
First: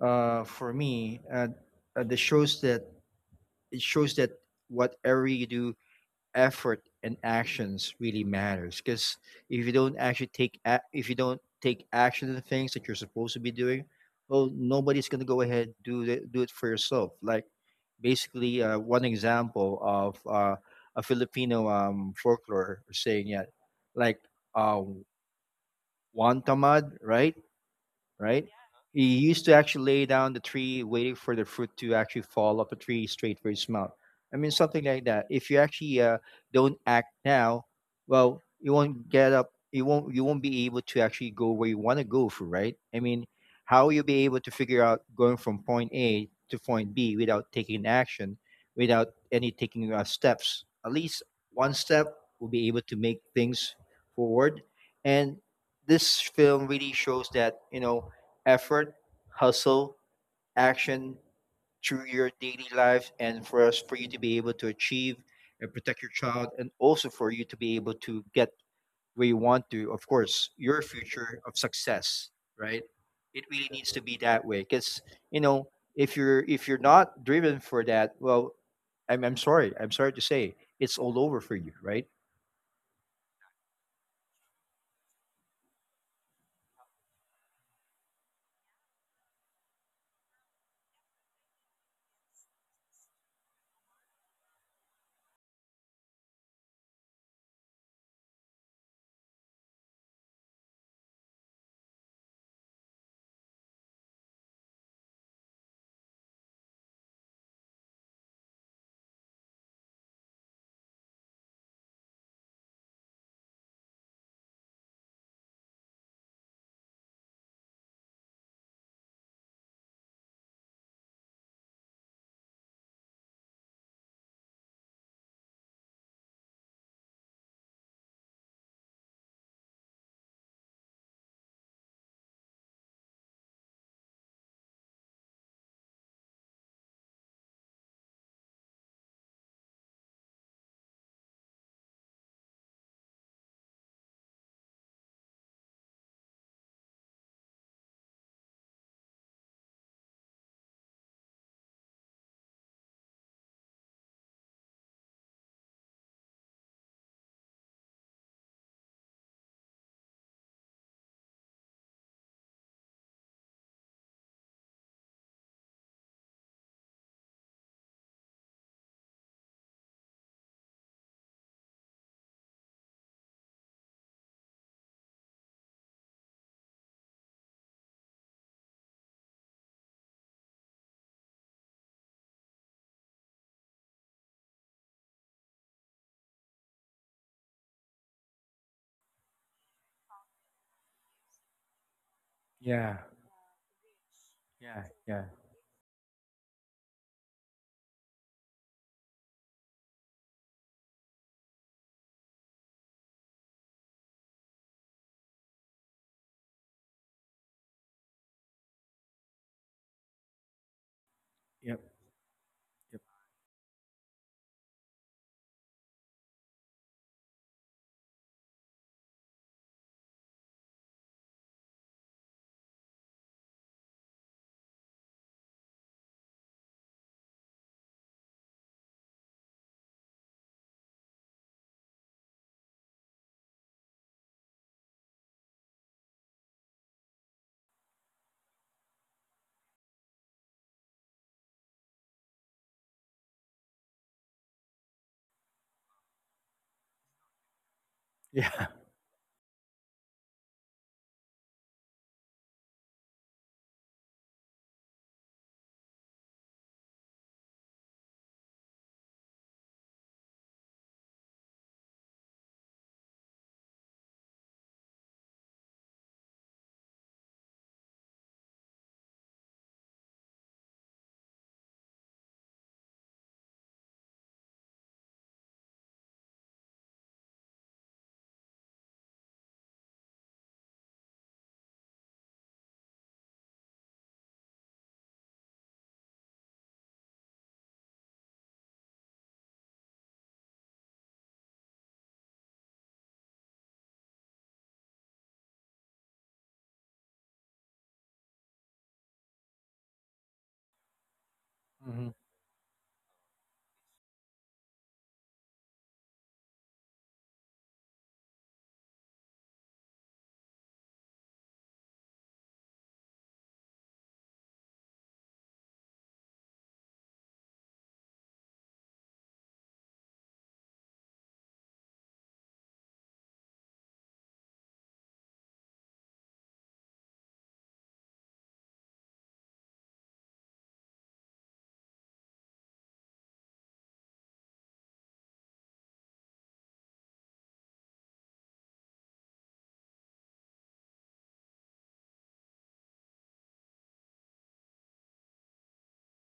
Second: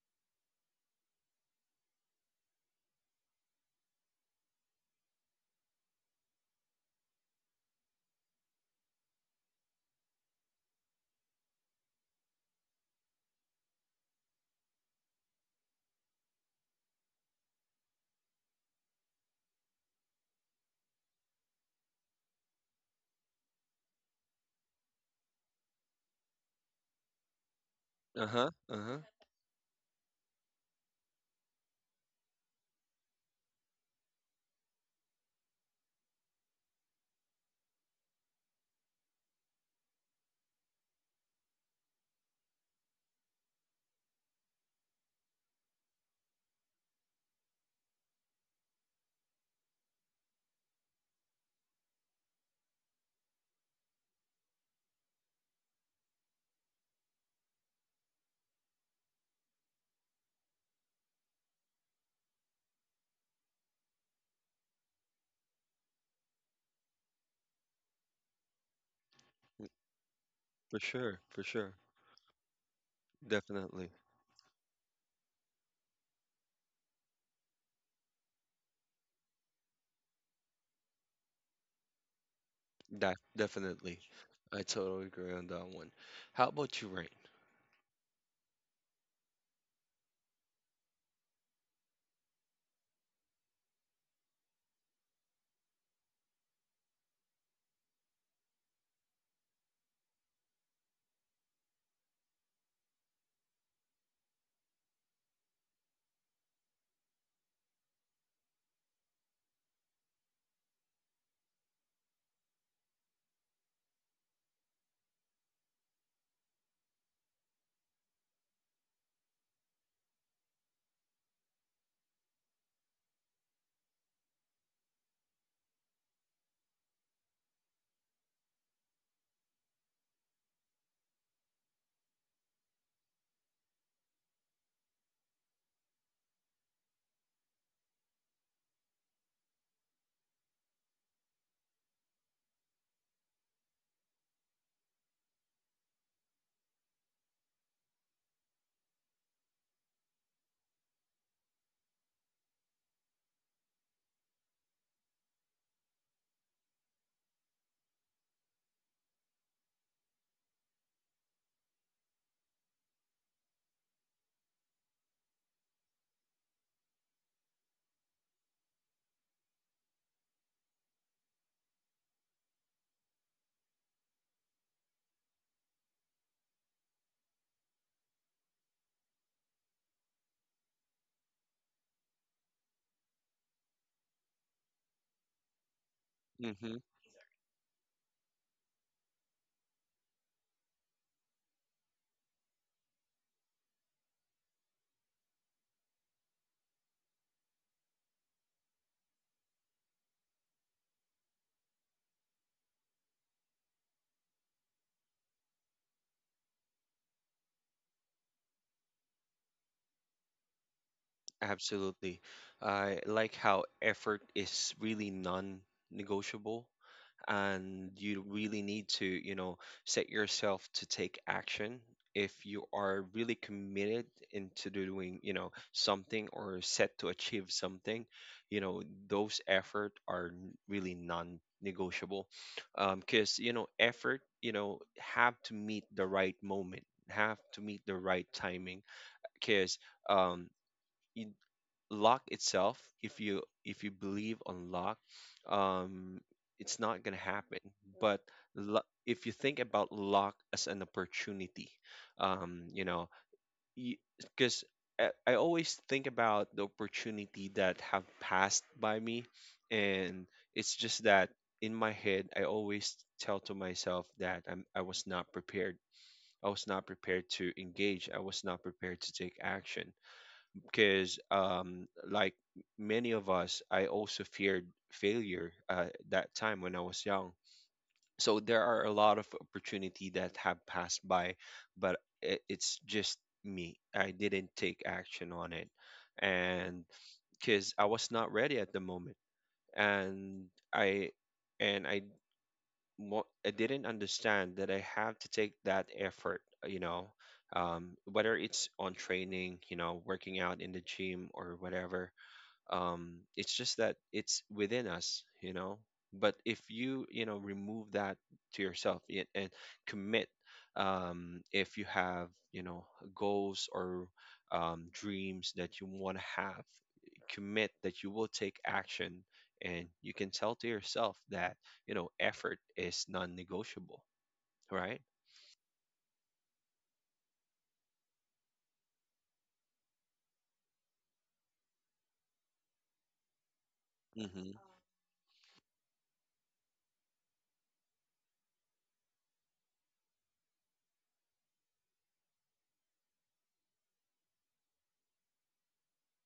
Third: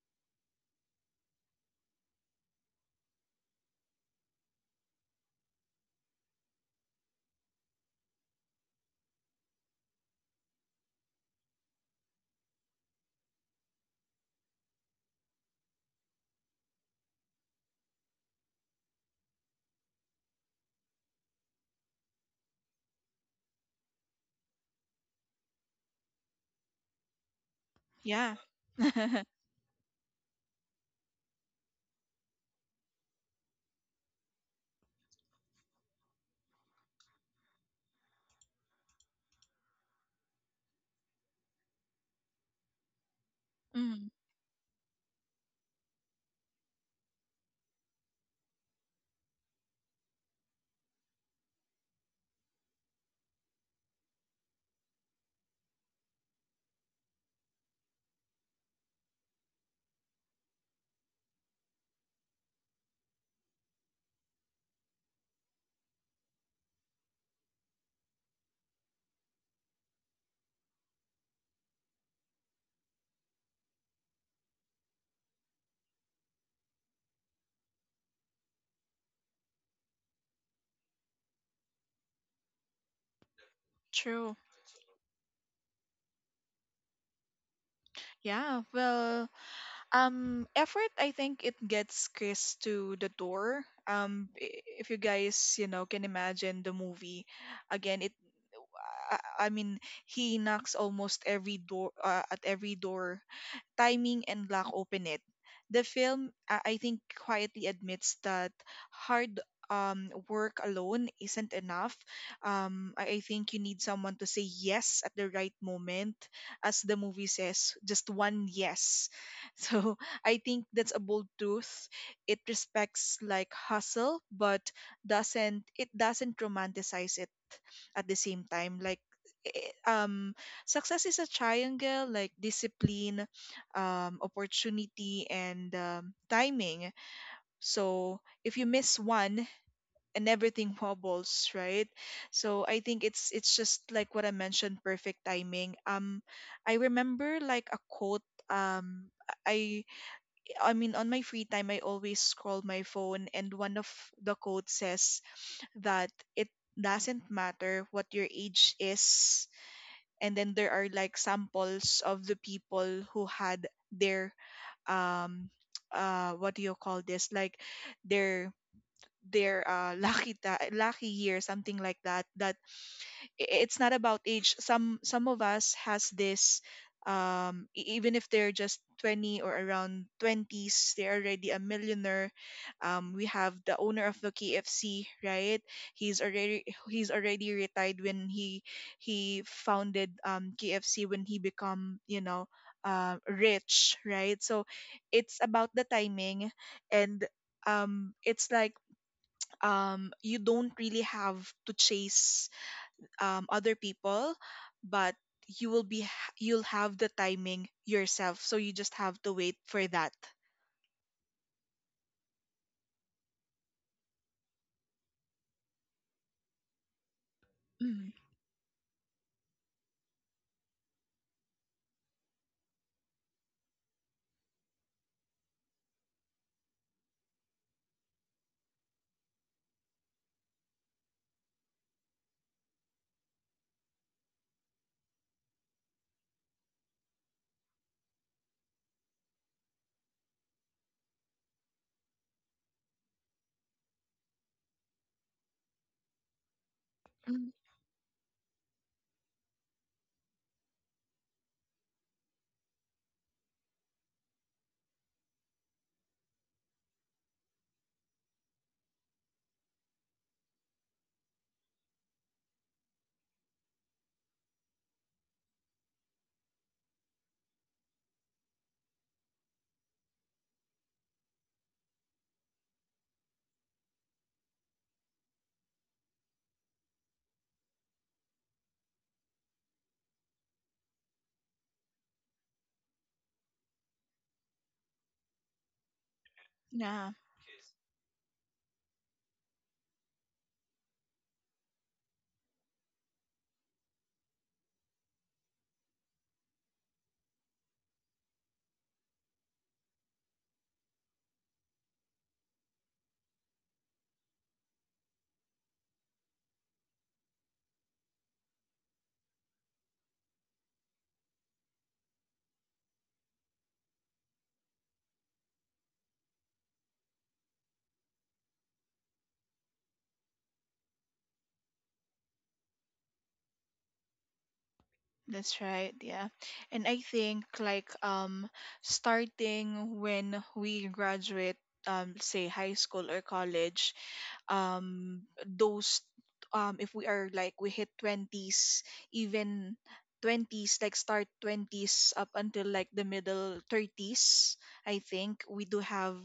uh, for me, the shows that it shows that whatever you do, effort and actions really matters. Because if you don't actually if you don't take action to the things that you're supposed to be doing, well, nobody's going to go ahead do it, do it for yourself. Like, basically, one example of a Filipino folklore saying, yeah, like, uh, one tamad, right? Yeah. Right? Uh-huh. Uh-huh. He used to actually lay down the tree, waiting for the fruit to actually fall off the tree straight for his mouth. I mean, something like that. If you actually don't act now, well, you won't get up. You won't. You won't be able to actually go where you want to go for, right? I mean, how will you Mm, be able to figure out going from point A to point B without taking action, without any taking steps? At least one step will be able to make things forward, and this film really shows that you know effort, hustle, action through your daily life, and for us, for you to be able to achieve and protect your child, and also for you to be able to get where you want to, of course, your For sure, future for of sure. success, right? It really needs Definitely. to be that way, because you know, if you're, if you're not driven for that, well, I'm sorry, I'm sorry to say, it's all over for you, right? That definitely. true. I totally agree on that one. How about you, Rain? Yeah, well, effort, I think, it gets Chris to the door. If you guys, you know, can imagine the movie again, I, I mean, he knocks almost every door, at every door. Timing and lack open it. The film, I think, quietly admits that hard, work alone isn't enough. I think you need someone to say yes at the right moment, as the movie says, just one yes. So I think that's a bold truth. It respects, like, hustle, but doesn't it doesn't romanticize it. At the same time, like, eh, eh, um success is a triangle, like discipline, opportunity, and timing. So if you miss one, and everything wobbles, right? So I think it's, just like what I mentioned, perfect timing. I remember, like, a quote. Um, I I mean, on my free time I always scroll my phone, and one of the quotes says that it doesn't matter what your age is. And then there are, like, samples of the people who had their um what do you call this, like, their their lucky year, something like that. It's not about age. Some of us has this, even if they're just 20 or around 20s, they're already a millionaire. We have the owner of the KFC, right? he's already Mm-hmm. he's already retired when he founded KFC when he become, you know, Yeah. Rich, right? So Yeah. Yeah. it's about the timing. And it's, like, you don't really have to chase other people, but you will you'll have the timing yourself, so you just have to wait for that. Yep. Absolutely. Yep. I like how effort is really non-negotiable. And Mm. you really need to set yourself to take action if you are really committed into doing something or set to achieve something, you know those effort are really non-negotiable. Because effort have to meet the right moment, have to meet the right timing. Because um, luck itself, if you believe on luck, um it's not going to Mm. happen. But Yeah. lu- if you think about luck as an opportunity, um you know because I always think about the opportunity that have passed by me. And it's just that in my head I always tell to myself that I was not prepared. I was not prepared to engage, I was not prepared to take action. Because many of us, I also feared failure that time when I was young. So there are a lot of opportunity that have passed by, but it's just me, I didn't take action on it. And Yeah, because I was not ready at the moment. And i and i wa- I didn't understand that I have to take that effort, whether it's on training, working out in the gym or Hmm. whatever. It's just that it's within us, but if you you know remove that to yourself and commit, if you have goals or dreams that you want to have, commit that you will take action. And you can tell to yourself that effort is non-negotiable, right? that's right. Yeah. And I think, like, starting when we graduate, say, high school or college. Mm-hmm. um those, if we are, like, we hit 20s, even 20s, like, start 20s up until, like, the middle 30s, I think we do have—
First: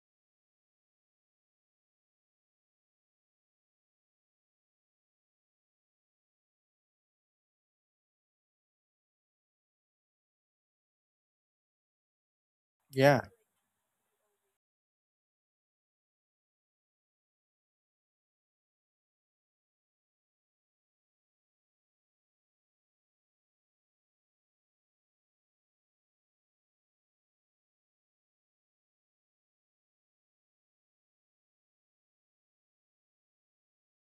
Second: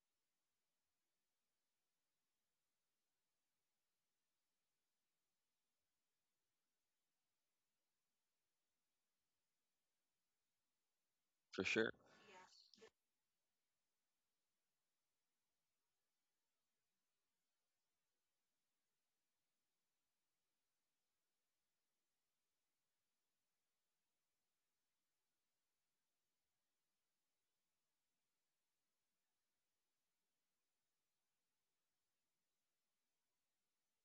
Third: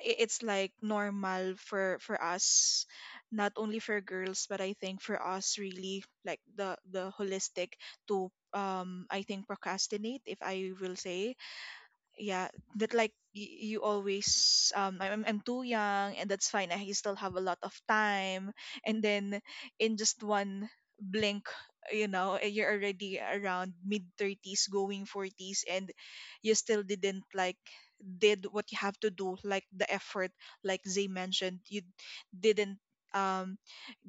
it's, like, normal for us, not only for girls, but I think for us, really, like, the holistic to, I think, procrastinate, if I will say. For sure, Yeah, that, like, Yeah. You always, I'm too young and that's fine, I still have a lot of time. And then in just one blink, you know, you're already around mid 30s going 40s, and you still didn't, like, did what you have to do, like, the effort, like Zay mentioned. You didn't um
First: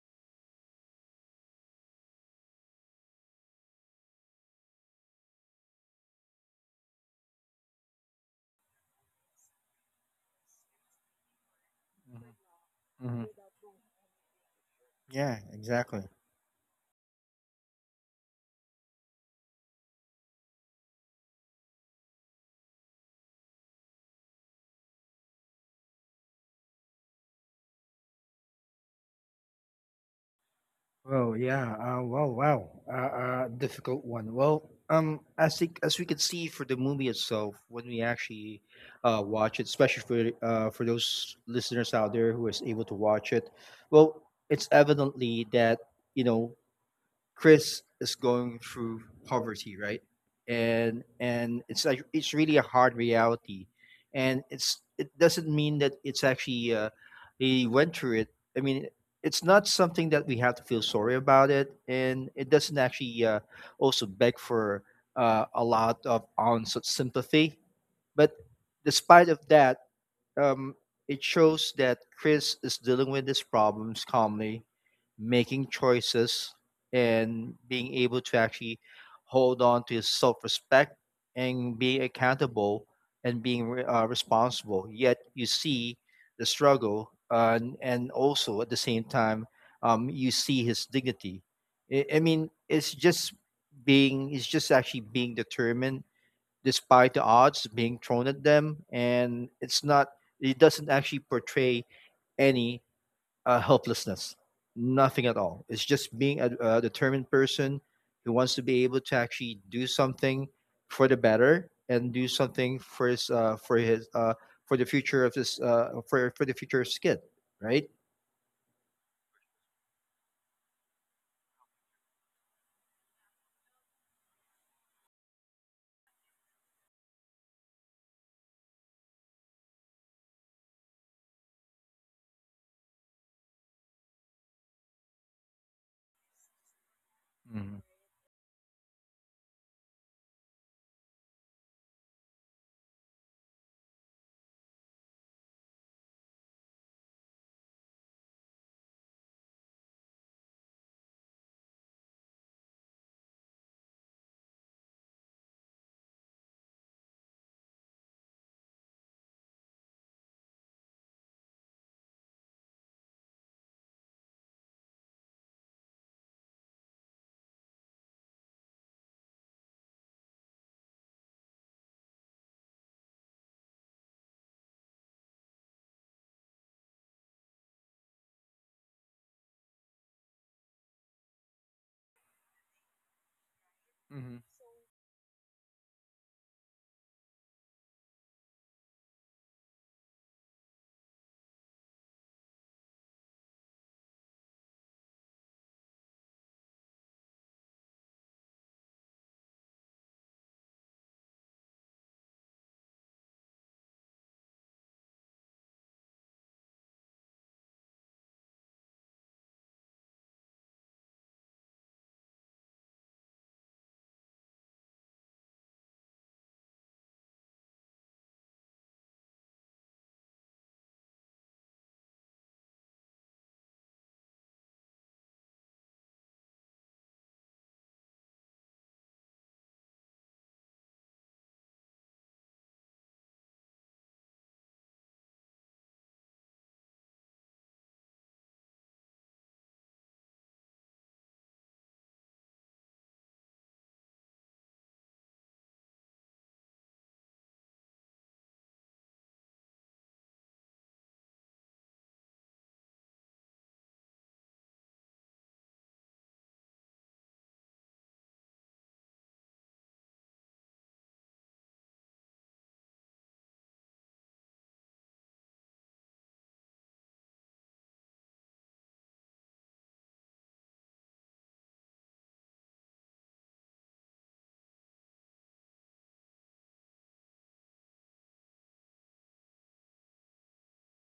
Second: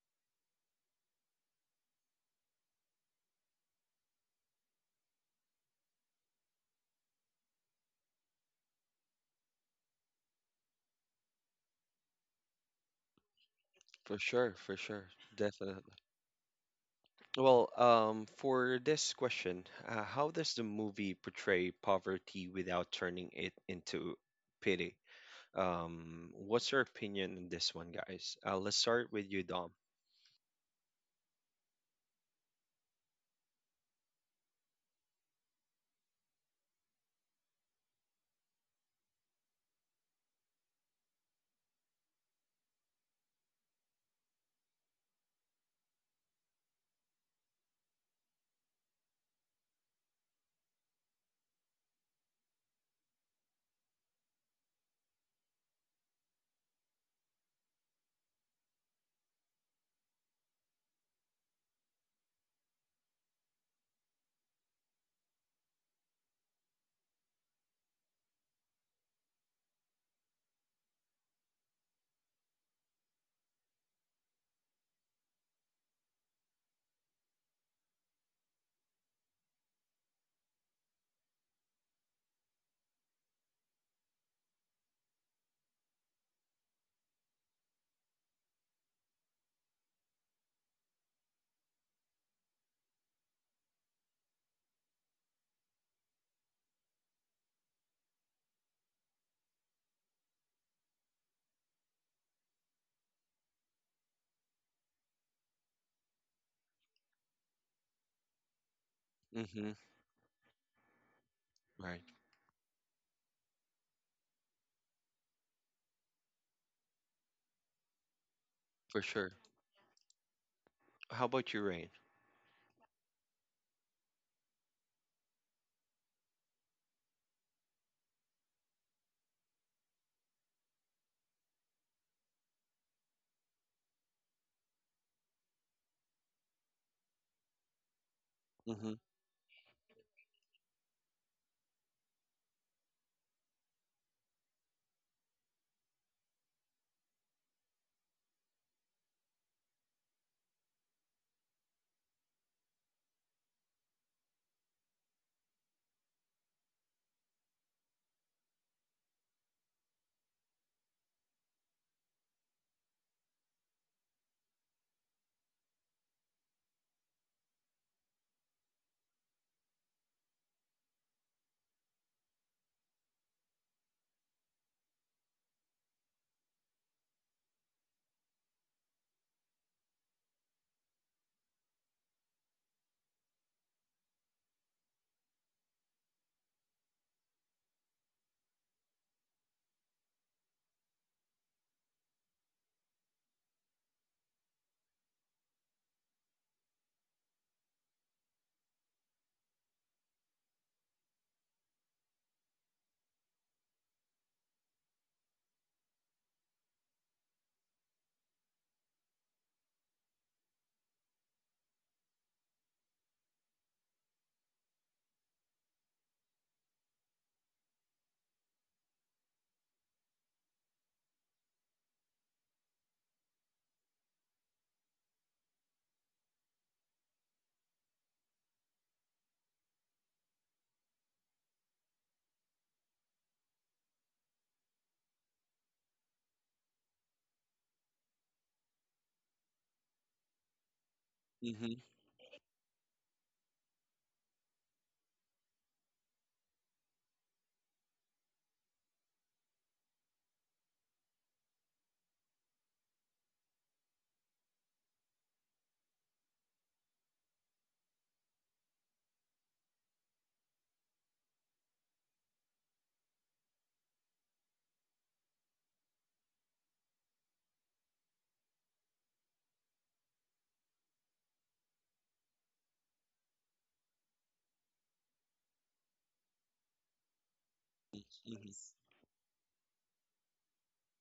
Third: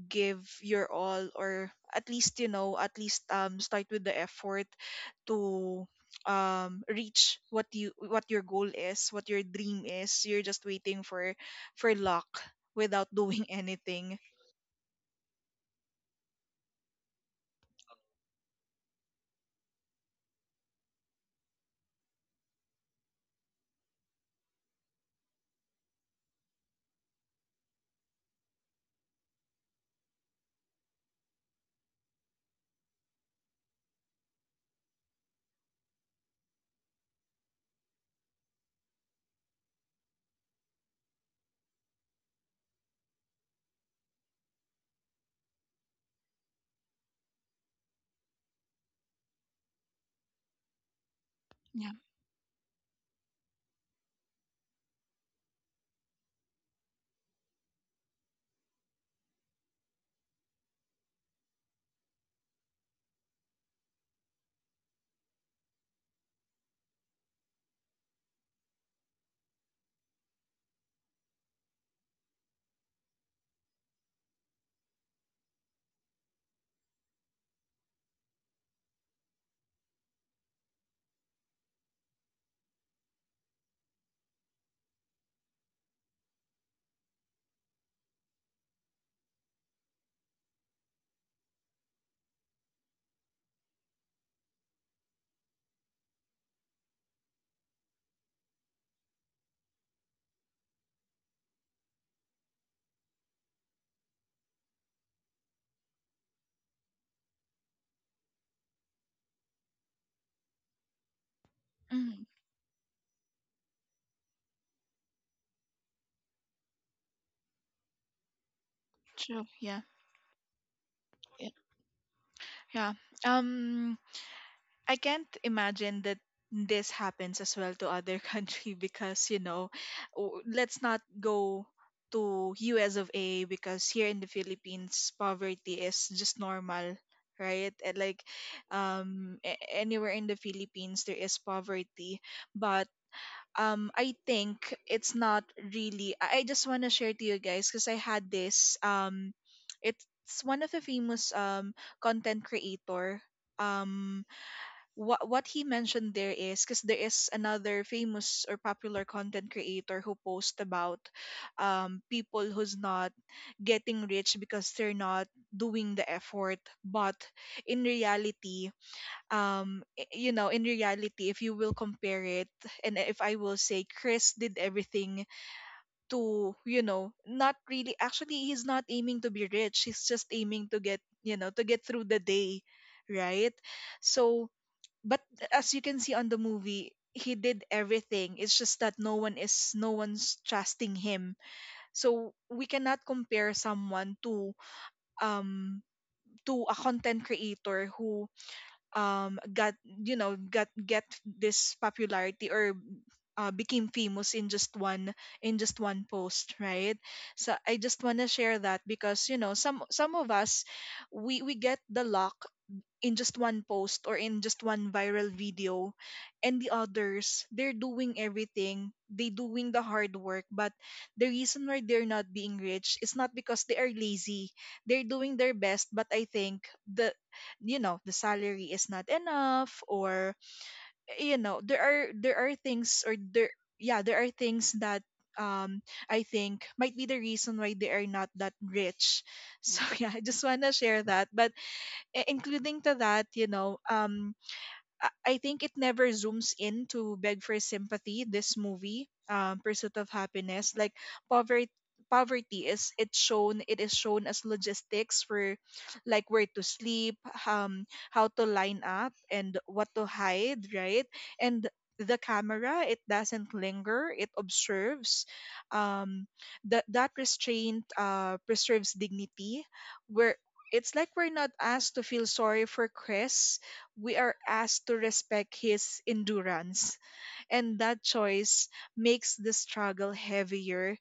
give your all, or at least, you know, at least start with the effort to reach what you— what your goal is, what your dream is. You're just waiting for luck Hmm. without Hmm. doing for anything. sure. For sure, Yeah. definitely. Exactly. Well, for this question, how does the movie portray poverty without turning it into pity? What's your opinion on this one, guys? Let's start with you, Dom. Well, yeah. Difficult one. Well, as think as we could see for the movie itself, when we actually watch it, especially for those listeners out there who is able to watch it, well, it's evidently that you know Chris is going through poverty, right? And it's Yeah. like it's really a hard reality, and it doesn't mean that it's actually he went through it. I mean, it's not something that we have to feel sorry about it, and it doesn't actually also beg for a lot of ounce of sympathy. But despite of that, um, it shows that Chris is dealing with his problems calmly, making choices, and being able to actually hold on to his self respect and be accountable and being responsible. Yet you see the struggle, and also at the same time, you see his dignity. I mean, it's just it's just actually being determined despite the odds being thrown at them, and it's not. It doesn't actually portray any helplessness, nothing at all. It's just being a determined person who wants to be able to actually Mm-hmm. do something for the better Right, and Mm, do something for his for his for the future of his for the future of his kid, right? for sure. true. Yeah. How Yeah. about you, Rain? Yeah. um I can't imagine that this happens as well to other country, because, you know, let's not go to US of A, because here in the Philippines poverty is just normal, right? Mm-hmm. And, like, Mm-hmm. Anywhere in the Philippines there is poverty. But I think it's not really— I just want to share to you guys, because I had this, it's one of the famous content creator. um what he mentioned there is, because there is another famous or popular content creator who posts about people who's not getting rich because they're not doing the effort. But in reality, you know, in reality, if you will compare it, and if I will say, Chris did everything to, you know, not really— actually, he's not aiming to be rich, he's just aiming to get, you know, to get through the day, right? Mm-hmm. So but as you can see on the movie, he did everything. It's just that no one is, no one's trusting him. So we cannot compare someone um to a content creator who got, you know, got get this popularity or became famous in just one— in just one post, right? So I just want to share that, because, you know, some of us, we get the luck in just one post or in just one viral video. And the others, they're doing everything, they doing the hard work, but the reason why they're not being rich is not because they are lazy. They're doing their best, but I think the, you know, the salary is not enough, or, you know, there are things, or there yeah, there are things that um I think might be the reason why they are not that rich. So yeah, I just want to share that. But Mm-hmm. Including to that, you know, I think it never zooms in to beg for sympathy. This movie, Pursuit of Happiness, like poverty, poverty is it's shown. It is shown as logistics for, like, where to sleep, um, how to line up, and what to hide, right? And the camera, it doesn't linger. It observes. Um, that restraint preserves dignity, where. It's like we're not asked to feel sorry for Chris, we are asked to respect his endurance, and that Mm-hmm. choice makes the struggle heavier,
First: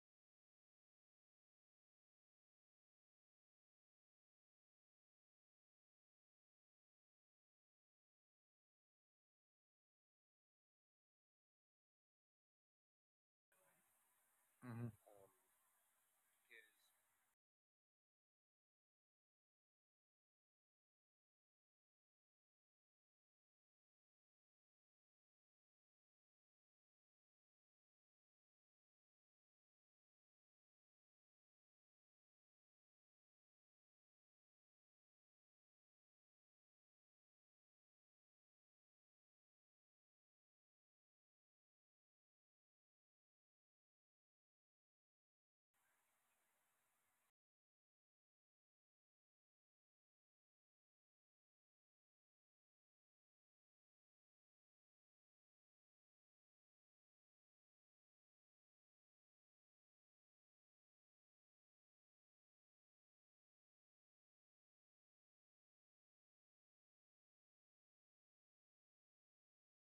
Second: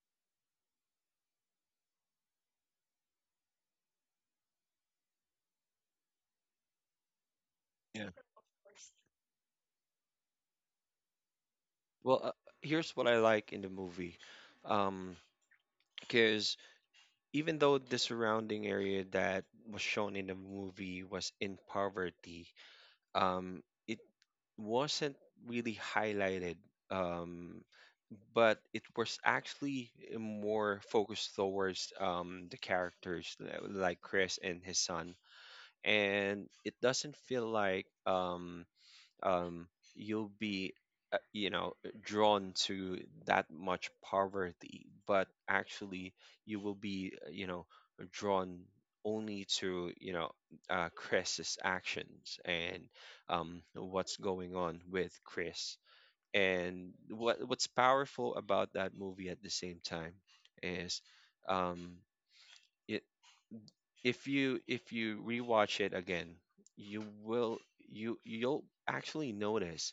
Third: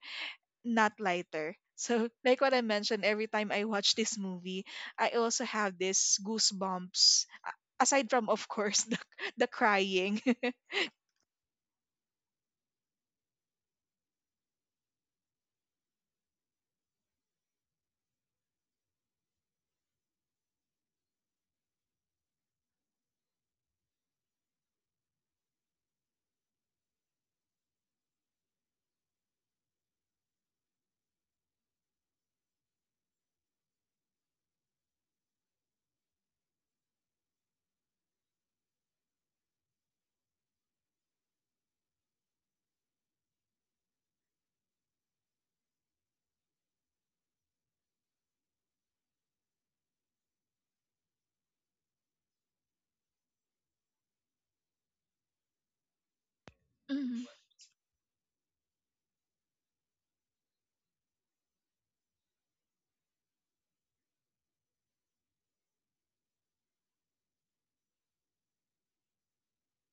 not lighter. So, like what I mentioned, every time I watch this movie, I also have this goosebumps. Yeah. Aside from, of course, the crying. Well, here's what I like in the movie. Mm-hmm. Um, because even though the surrounding area that was shown in the movie was in poverty, um, it wasn't really highlighted, um, but it was actually more focused towards the characters like Chris and his son. And it doesn't feel like um, you'll be uh, you know drawn to that much poverty, but actually you will be drawn only to Chris's actions and what's going on with Chris. And Hmm. what what's powerful about that movie at the same time is um, I if you rewatch it again, you will you'll actually notice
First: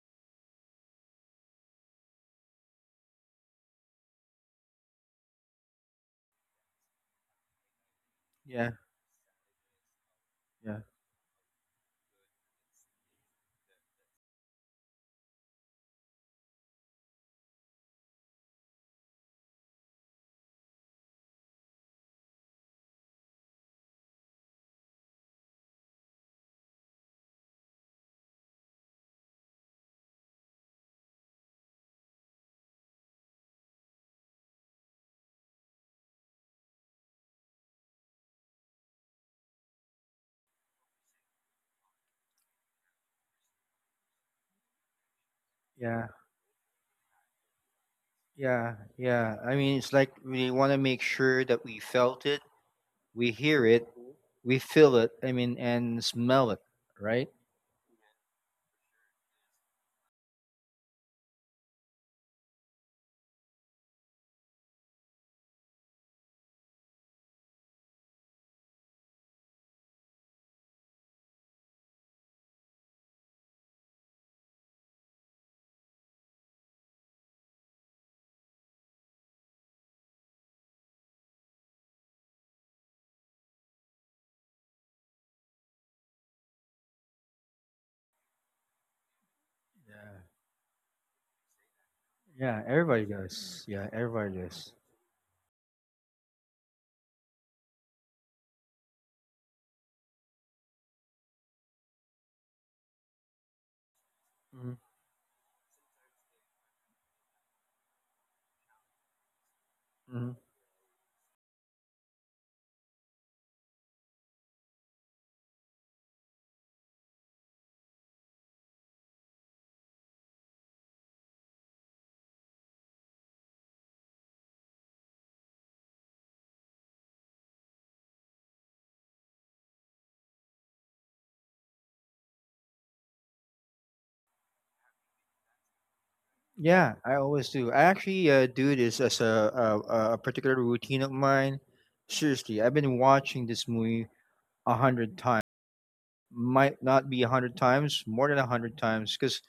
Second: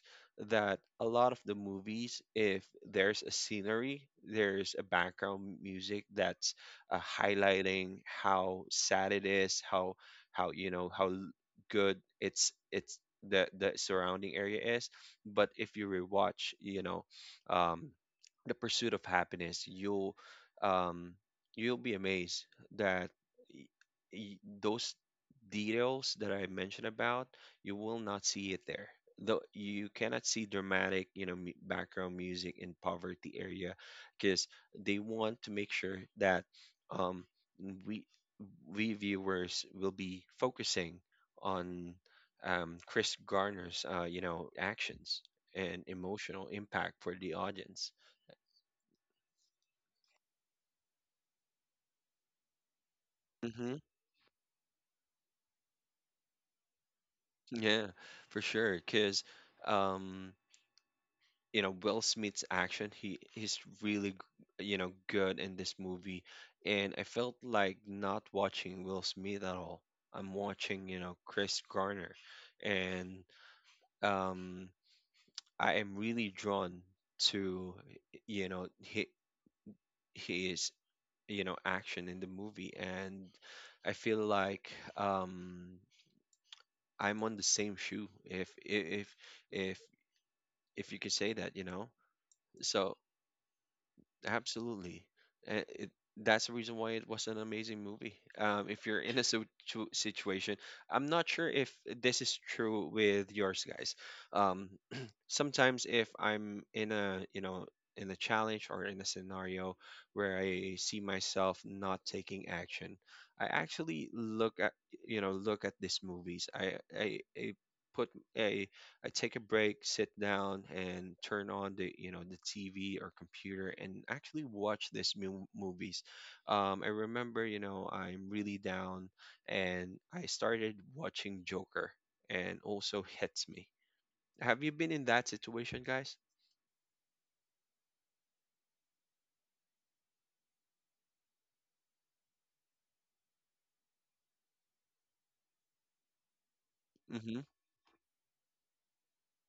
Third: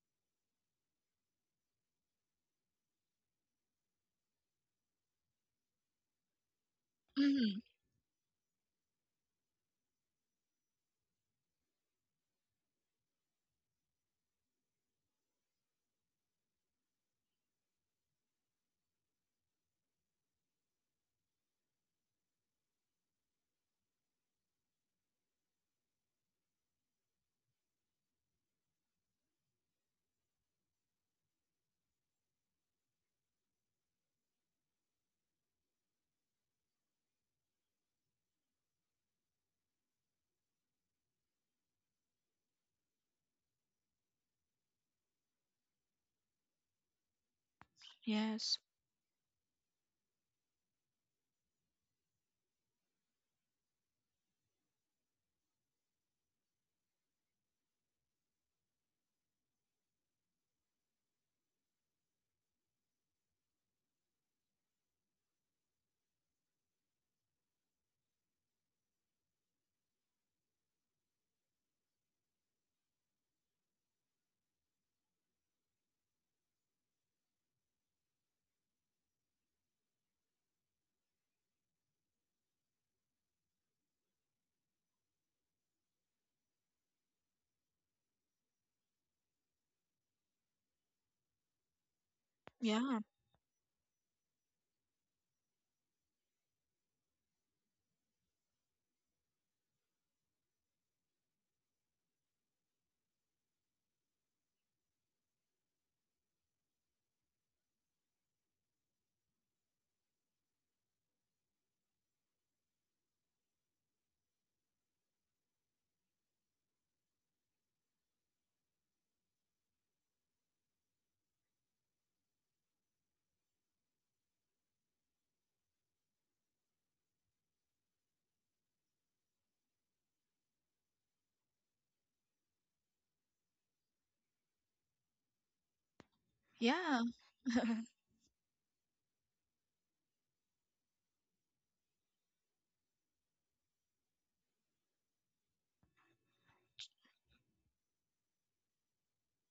that a lot of the movies, if there's a scenery, there's a background music that's Hmm. highlighting how Yeah, sad it is, how how you yeah, know how l- good it's the surrounding area is. But if you rewatch, um, the pursuit of happiness, um, you'll be amazed that those details that I mentioned about, you will not see it there. Though you cannot see dramatic, background music in poverty area, because they want to make sure that um, we we viewers will be focusing on Chris Garner's, actions and yeah, emotional impact for the audience. Yes. yeah. I mean, it's like we want to make sure that we felt it we hear Mm-hmm. it, we feel it. I mean, and smell it, right? Yeah, for sure. Because Will Smith's action, he's really good in this movie, and I felt like not watching Will Smith at all. I'm watching Chris Garner, and um, I am really drawn to he his action in the movie. And I feel like um, I'm on the same shoe, if Yeah, if you could say that, yeah, So Yeah. everybody does. Yeah, everybody does. absolutely. And that's the reason why it was an amazing movie. If you're in a situation, I'm not sure if this is true with yours, guys. Um, sometimes if I'm in a, in a challenge or in a scenario Mm-hmm. where I see myself not taking action, I actually look at, look at these movies. I put, I I take a break, sit down, and turn on the the TV or computer and actually watch these movies. I remember I'm really down, and I started watching Joker, and also hits me. Have you been in that situation, guys? Yeah, Yeah. I always do. I actually do this as a particular routine of mine. Seriously, I've been watching this movie a hundred times. Might not be a Mm-hmm. hundred times, more than a hundred times, because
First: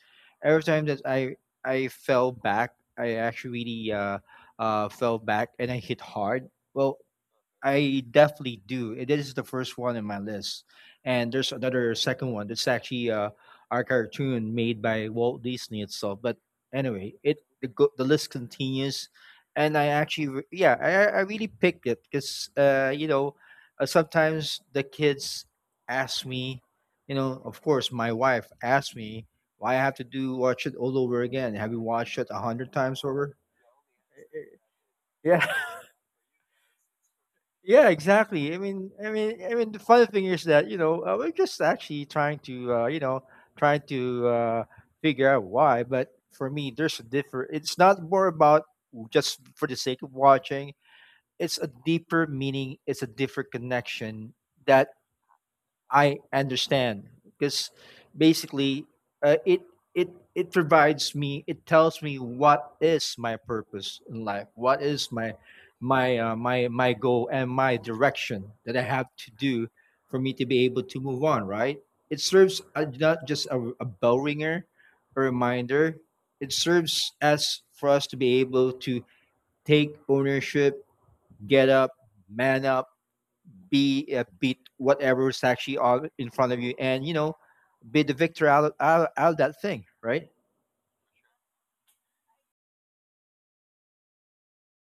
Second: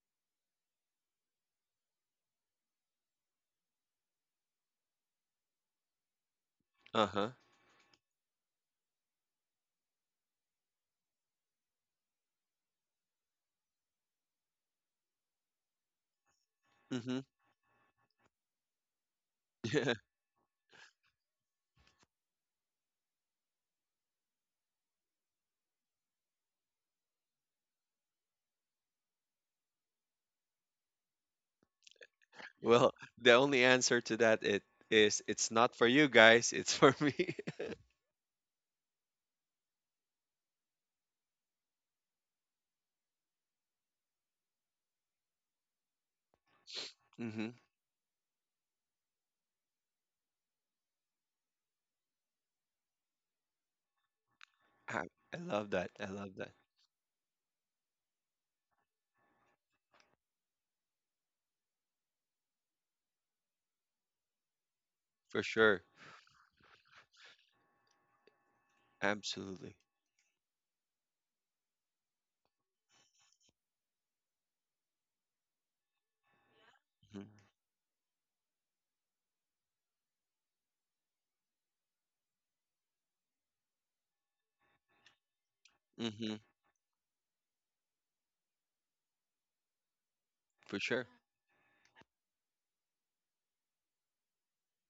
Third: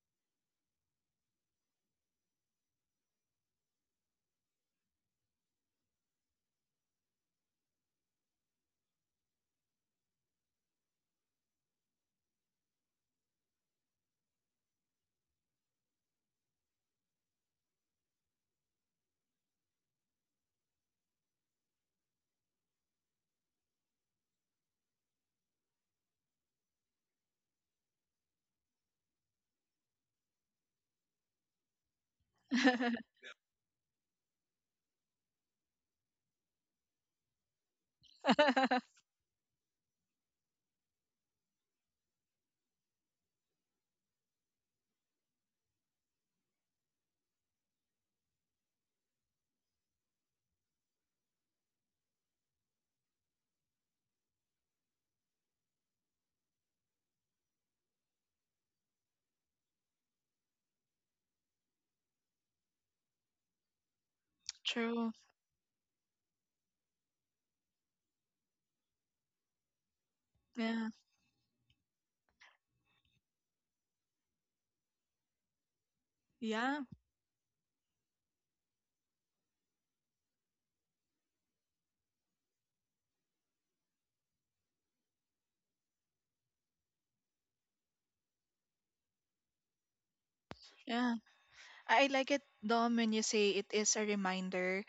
every time that I fell back, I actually fell back and I hit hard. Well, Uh-huh. I definitely do. It is the first one in my list, and there's another second one that's actually our cartoon made by Walt Disney itself. But anyway, Mm-hmm. the list continues, and I actually yeah I really picked it because you know sometimes the kids ask me, you know, of course my wife asked me why I have to do watch it all over again. Have you watched it a hundred Well, times the over? only answer to that, it is Yeah. it's not for you guys, it's for me. Yeah, exactly. I mean, the funny thing is that you know we're just actually trying to you know trying to figure out why. But for me, there's a Mm-hmm. differ. It's not more about just for the sake of watching. It's a deeper meaning. It's a different connection that I, I love that. I I love that. understand because basically uh, it it provides me it tells me what is my purpose in life what is True. my For sure. My goal and my direction that I have to do Absolutely. for me to be able Yeah. to move on right it serves not just a bell ringer a reminder it Yeah. serves as for us to be able to take ownership get up man up be beat whatever is actually on in Mm-hmm. front of you, and you know, be the victor out of that thing, right? For sure. Yeah. I like it, Dom, when you say it is a reminder,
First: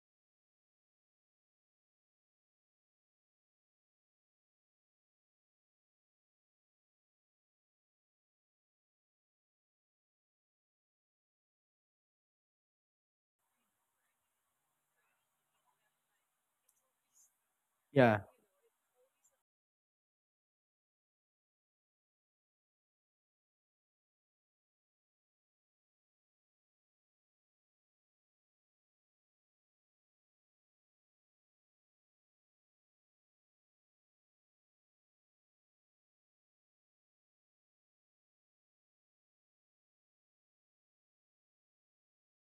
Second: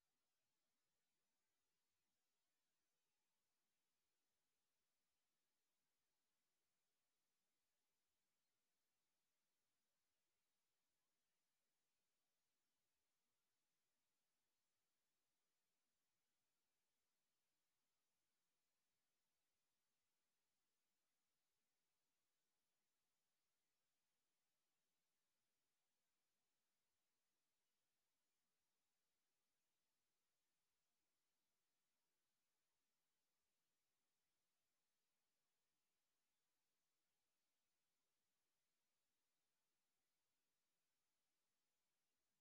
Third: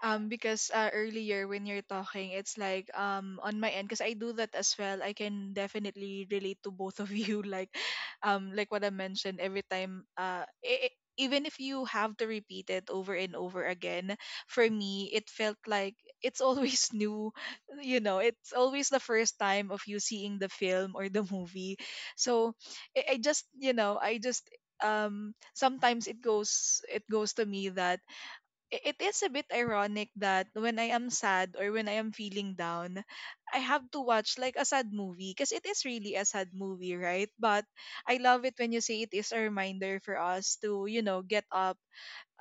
because, earlier when you're talking, it's like, on my end, because I do that as well, I can definitely relate to both of you. Like, like what I mentioned, every time, even if you have to repeat it over and over again, for me it felt like it's always new. You know, Yeah, it's always the first time of you seeing the film or the movie. So I just, you know, I just, sometimes it goes to me that it is a bit ironic that when I am sad or when I am feeling down, I have to watch, like, a sad movie, because it is really a sad movie, right? But I love it when you say it is a reminder for us to, you know, get up,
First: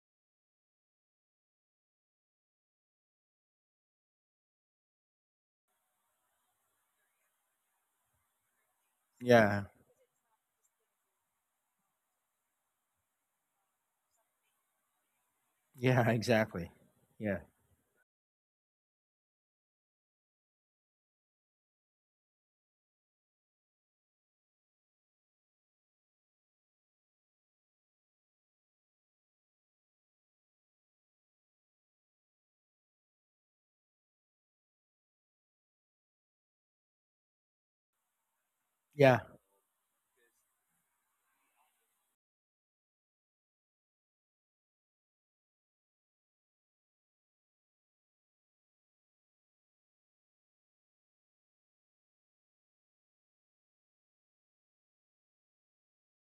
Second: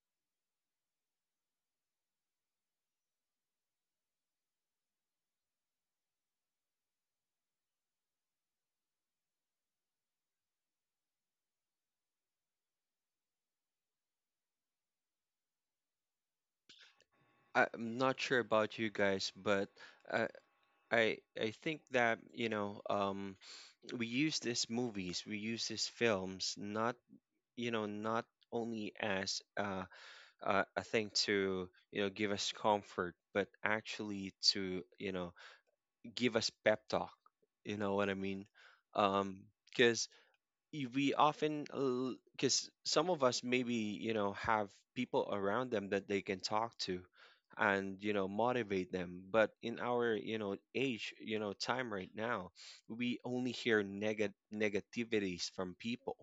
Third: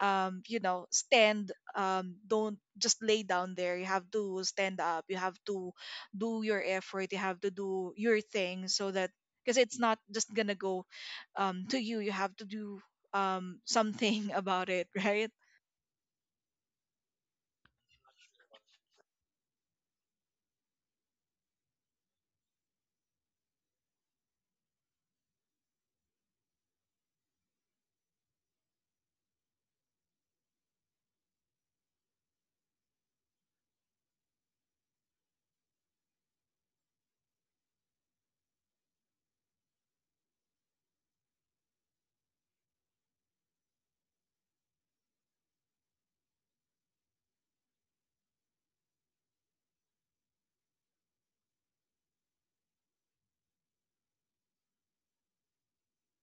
you know, stand, don't just lay down there. You have to stand up. You have to do your effort. You have to do your thing so that, because yeah, it's not just gonna go to you. You have to do something about it, right? yeah, exactly. Yeah, I'm not sure about you guys, but I I think that, we use these movies, we use these films not, not only as a thing to, give us comfort, but actually to, give us pep talk. You know what I mean? yeah, Because we often, because some of us maybe have people around them that they can talk to and motivate them, but in our age time right now, we only hear negativities from people.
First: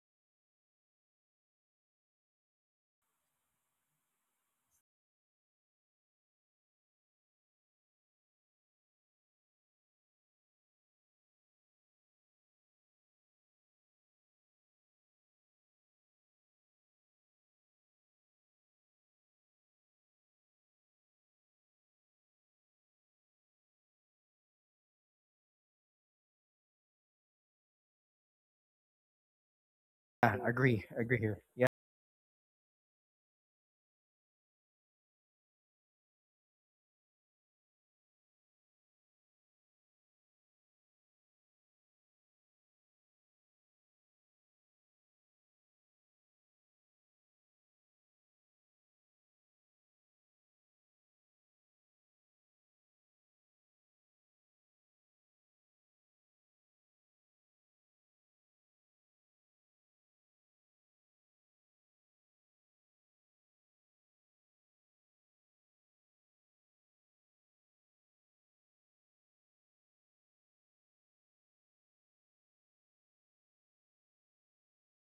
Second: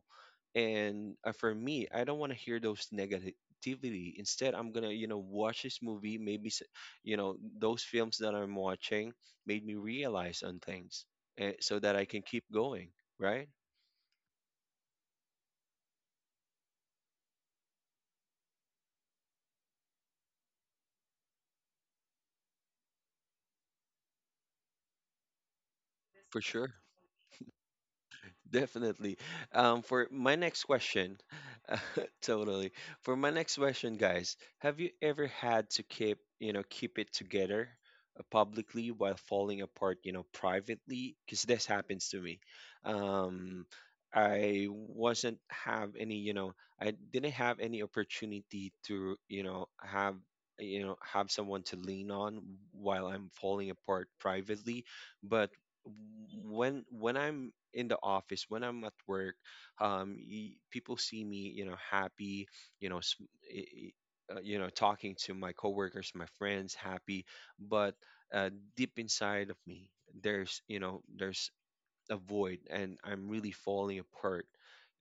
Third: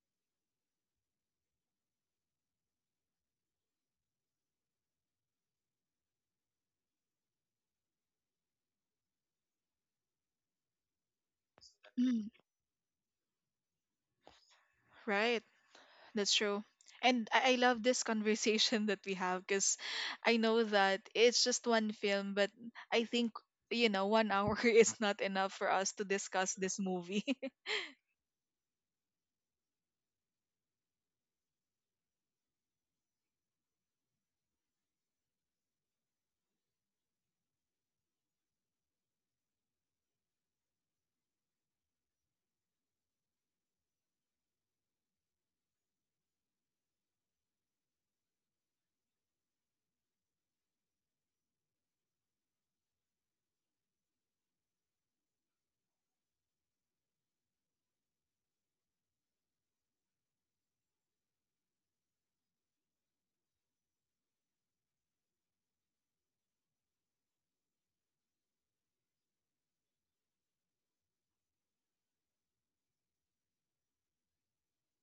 And for me, I don't want to hear those negativity. Instead, I'm gonna watch this movie, maybe those films that I'm watching made me realize on things, eh, so that I can Mm, keep going, right? right. That's true. And I love this conversation that we have, because I know that it's just one film, but I think, you know, 1 hour is not enough for us to For discuss sure. this movie. Definitely. For my yeah next agree, question, agree here. Yeah, totally. For my next question, guys, have you ever had to keep, keep it together publicly while falling apart, privately? Because this happens to me. Um, I wasn't have any, I didn't have any opportunity to, have have someone to lean on while I'm falling apart privately. But when I'm in the office, when I'm at work, people see me, happy, you know, sm- talking to my coworkers, my friends, happy, but uh, deep inside of me, there's, there's a void, and I'm really falling apart.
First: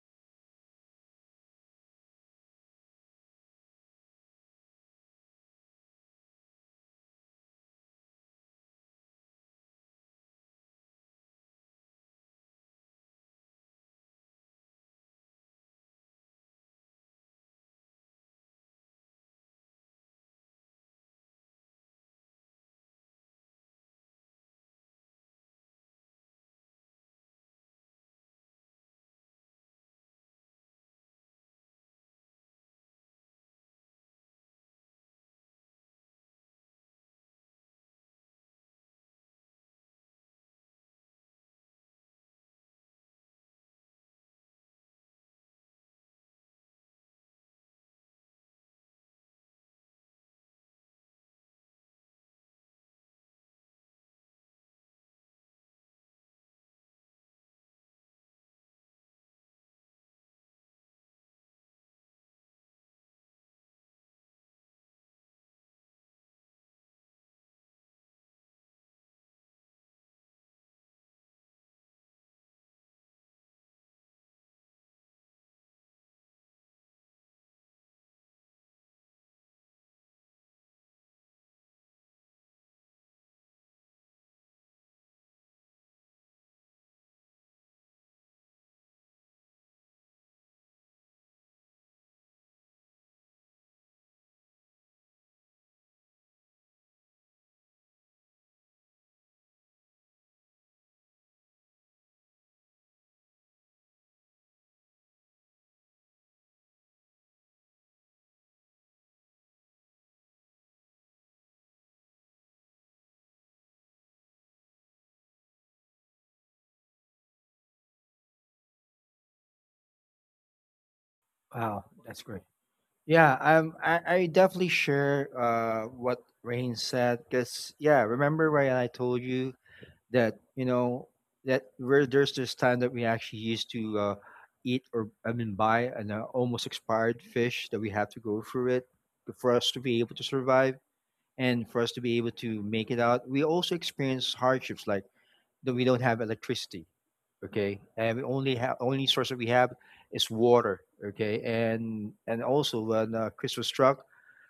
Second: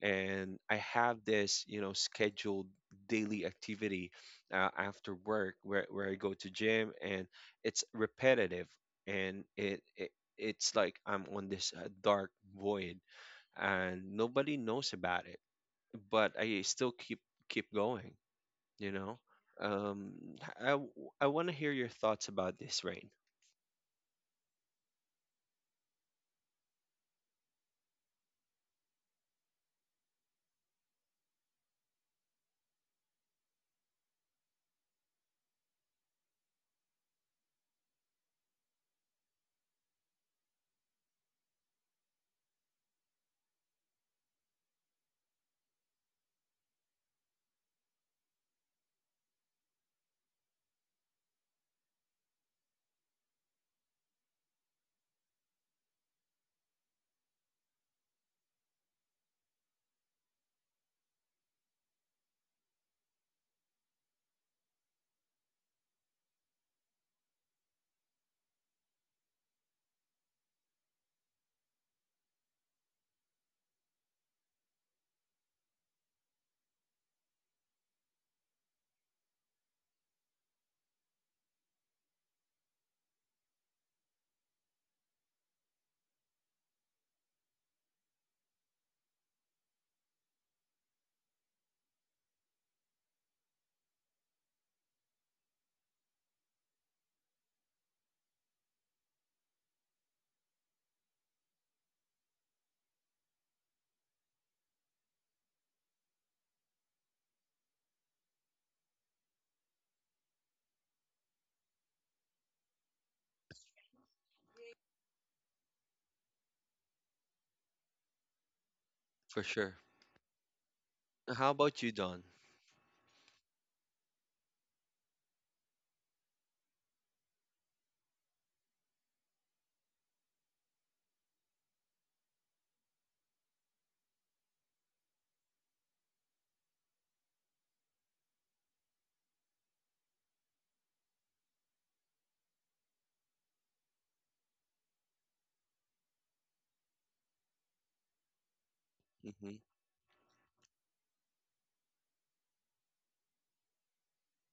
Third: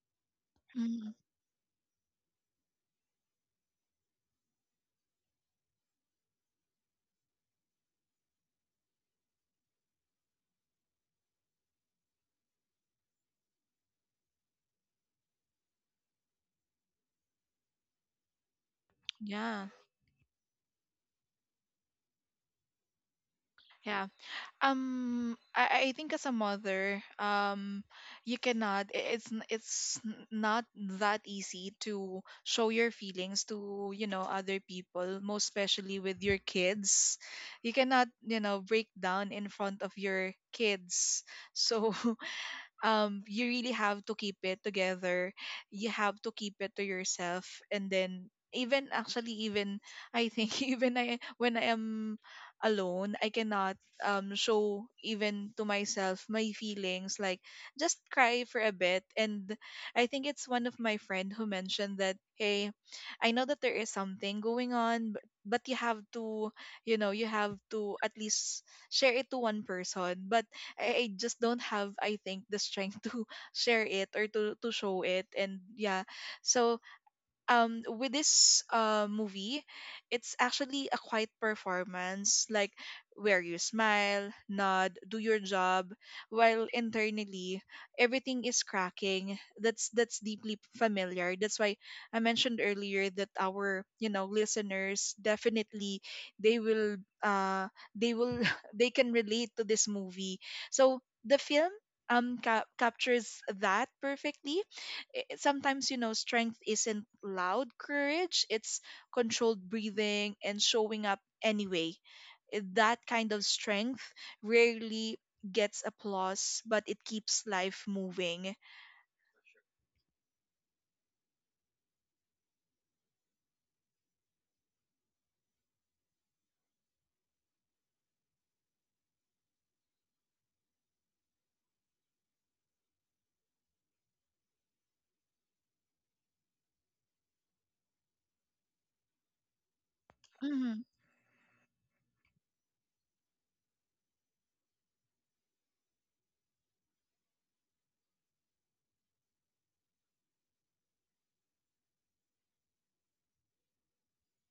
And I Mm, have this, scheduled daily activity after work, where I go to gym, and it's repetitive. And it it's like I'm on this dark void, and nobody knows about it, but I still keep going, you know yeah. um i w- I want to hear your thoughts about this, Rain. Yeah. Yeah. I think as a mother, you cannot. It's not that easy to show your feelings to, you know, other people, most especially with your kids. You cannot, you know, break down in front of your kids. So, you really have to keep it together, you have to keep it to yourself, and then even actually, even I think, even I, when I am alone, I cannot show even to myself my feelings, like, just cry for a bit. And I think it's one of my friend who mentioned that, hey, I know that there is something going on, but you have to, you know, you have to at least share it to one person. But I just don't have, I think, the strength to share it or to show it. And yeah, so with this movie, it's actually a quiet performance, like, where you smile, nod, do your job while internally everything is cracking. That's deeply familiar. That's why I mentioned earlier that our, you know, listeners definitely, they will, uh they will they can relate to this movie. So the film captures that perfectly. Sometimes, you know, strength isn't loud courage, it's controlled breathing and showing up anyway. That kind of strength rarely gets applause, but it keeps life moving. For sure. How about wow, you, that's Don? great. Yeah, I definitely share what Rain said because yeah, remember when I told you that you know that where there's this time that we actually used to eat or I mean buy an almost expired fish that we have to go through it for us to be able to Hmm. survive and for us to be able to make it out. We also experience hardships like that we don't have electricity, okay, and we only have only source that we Mhm. have is water, okay, and also when Christmas struck,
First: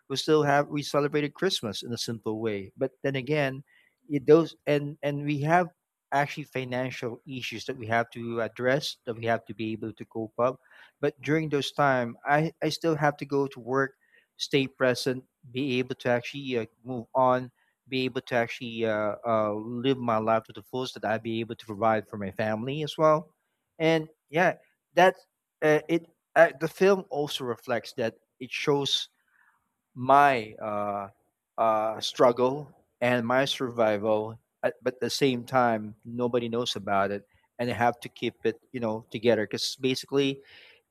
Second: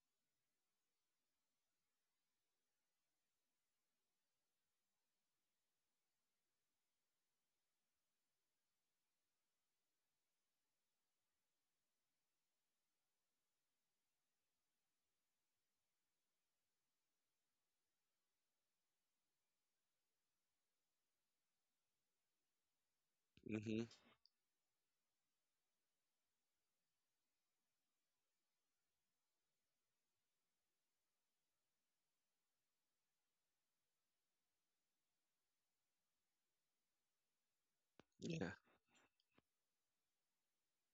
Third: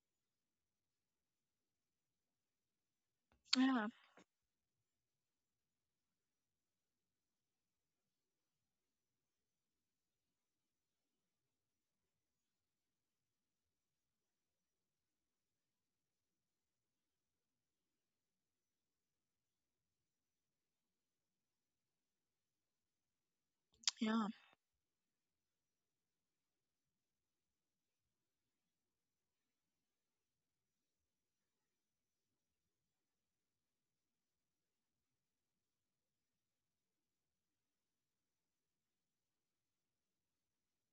we still have we celebrated Christmas in a simple way. But then again, Yeah. it those and we have actually financial issues that we have to address that we have to be able to cope up. But during those time, I still have to go to work, stay present, be able to actually move on, be able to actually live my life to the fullest that I be able to provide for my family as well. Mhm. And Yeah. yeah, that it the film also reflects that it shows my struggle and my survival, but at the same time, nobody knows about it, and I have to keep Yeah, it, you know, together. Because basically,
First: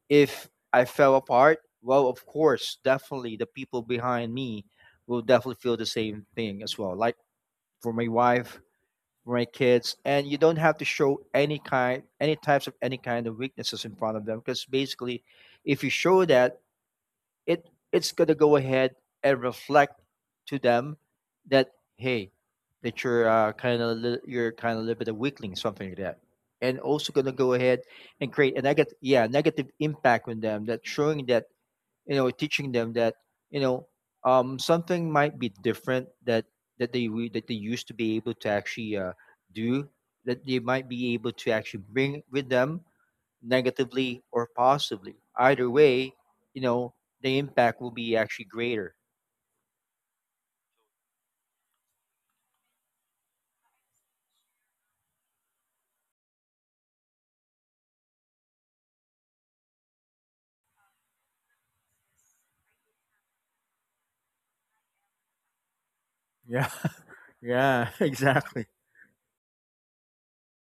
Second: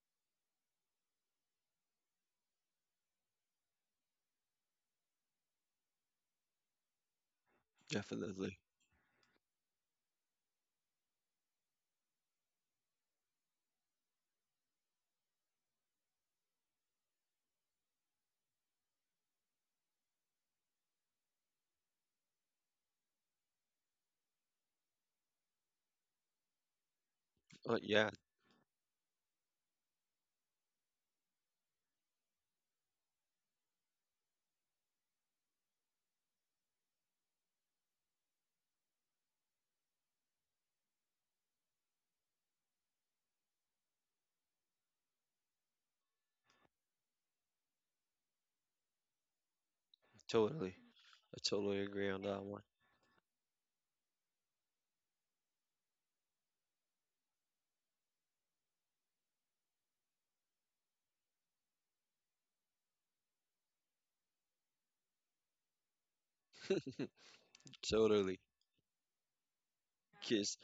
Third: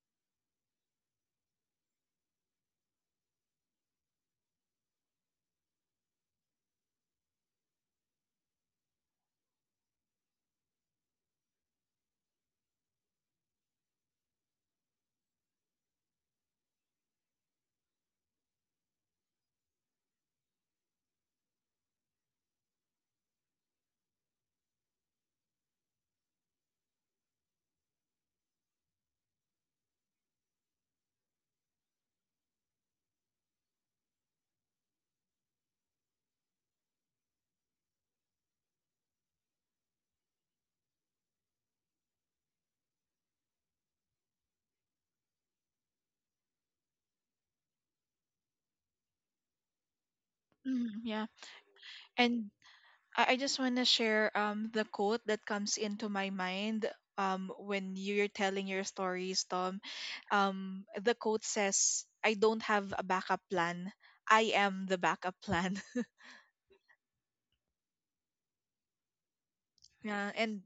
if I fell apart, well, of course, definitely the people behind me will definitely feel the same thing as well. Like for my definitely. wife, for my kids, and you don't have to show any kind, any types of any kind of weaknesses in front of them, because basically, if you show that it it's gonna go ahead and reflect to them that hey that you're kind of you're kind of a little bit of weakling something like that and also gonna go Oh ahead yeah, and create a negative yeah negative impact on them that showing that you know teaching them that you know something might be different that that they used to be able to actually do that they might be able to actually bring with them negatively or positively. Either way, you know, the impact will be actually greater. totally. Hmm. Yeah, I totally agree on that and one. I just want to share the quote that comes into my mind when you're telling your stories, Tom. The quote says, I don't have a backup plan, I am the backup plan. Yeah. Yeah. Totally. Exactly. Yeah, Yes, and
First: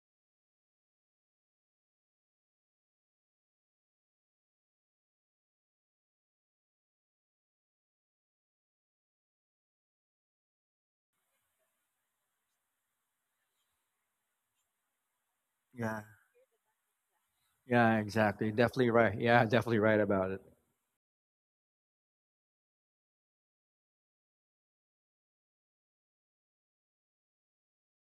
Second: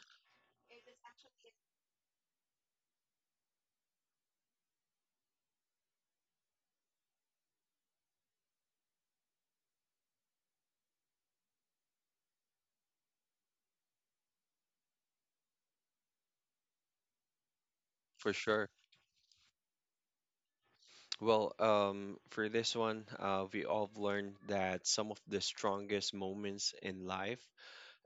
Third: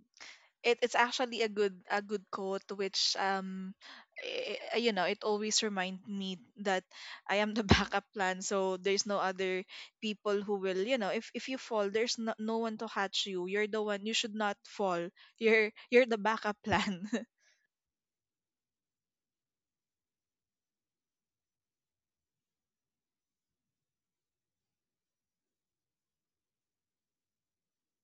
it's actually a good— a good quote, which, you know, it always reminds me that I am the backup plan, so there's no other people who will, you know, if you fall, there's no one to catch you, you're the one, you should not fall, you're Yeah. The backup plan. Yeah. for Exactly. sure. Definitely right. Yeah. Definitely right about it. Well, for this one, we all have learned that some of the strongest moments in life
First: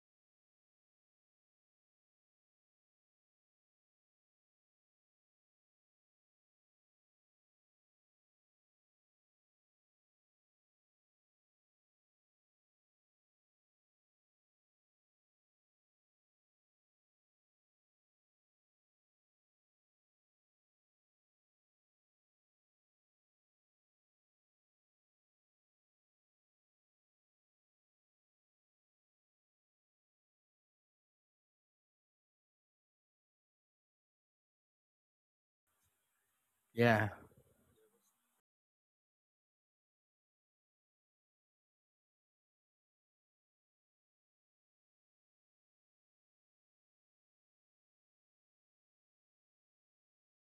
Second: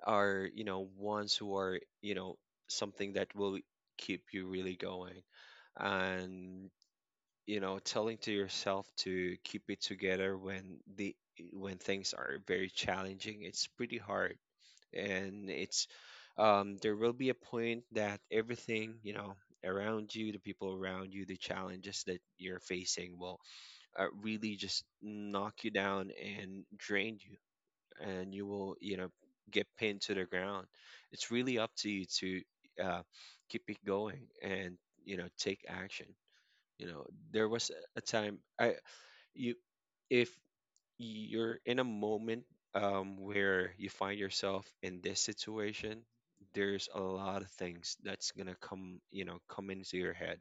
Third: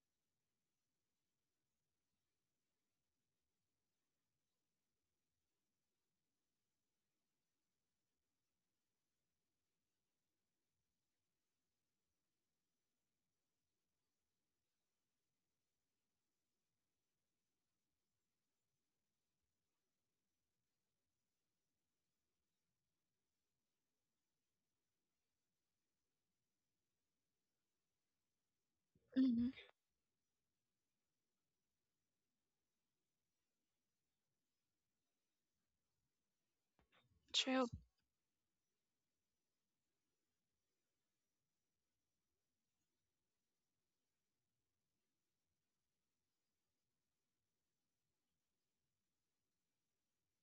are, ones who are, something that will keep you really going. And, telling to yourself to keep it together when the when things are very challenging, it's pretty hard. And it's there will be a point that everything around you, the people around you, the challenges that you're facing will really just knock you down and drain you, and you will Hmm. get pinned to the ground. It's really up to you to uh, keep it going and take action, you know Yeah. there True. was a time I you If you're in a moment where you find yourself in this situation, there's a lot of things that's gonna come, come into your head,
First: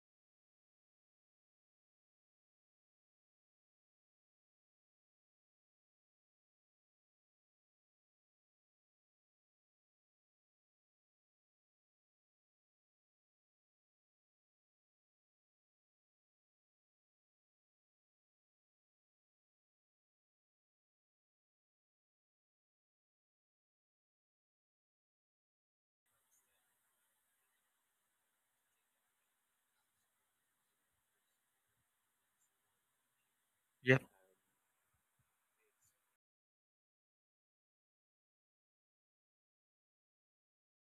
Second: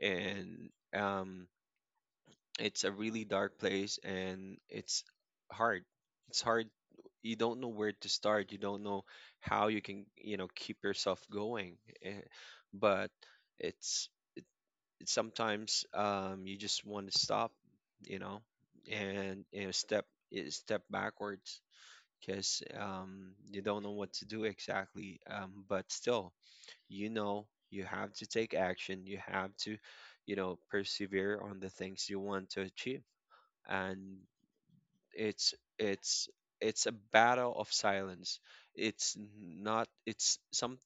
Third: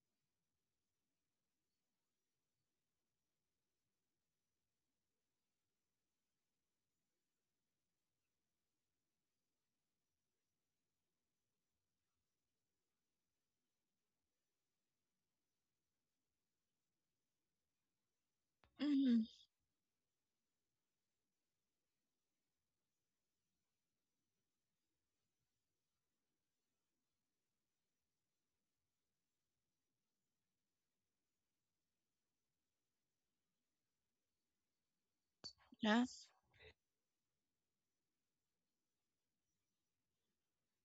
and um, it's a really dark place, and it's hard. It's hard. You don't know where to start. You don't know how you can, keep yourself going. Eh, but it's it's sometimes you just want to stop, you know, Mm, and step, eh, step backwards, because you don't know what to do exactly. But still, you have to take action. You have to, persevere on the things you want to achieve. Yep. And it's yeah. it's it's a battle of silence. It's not. It's some.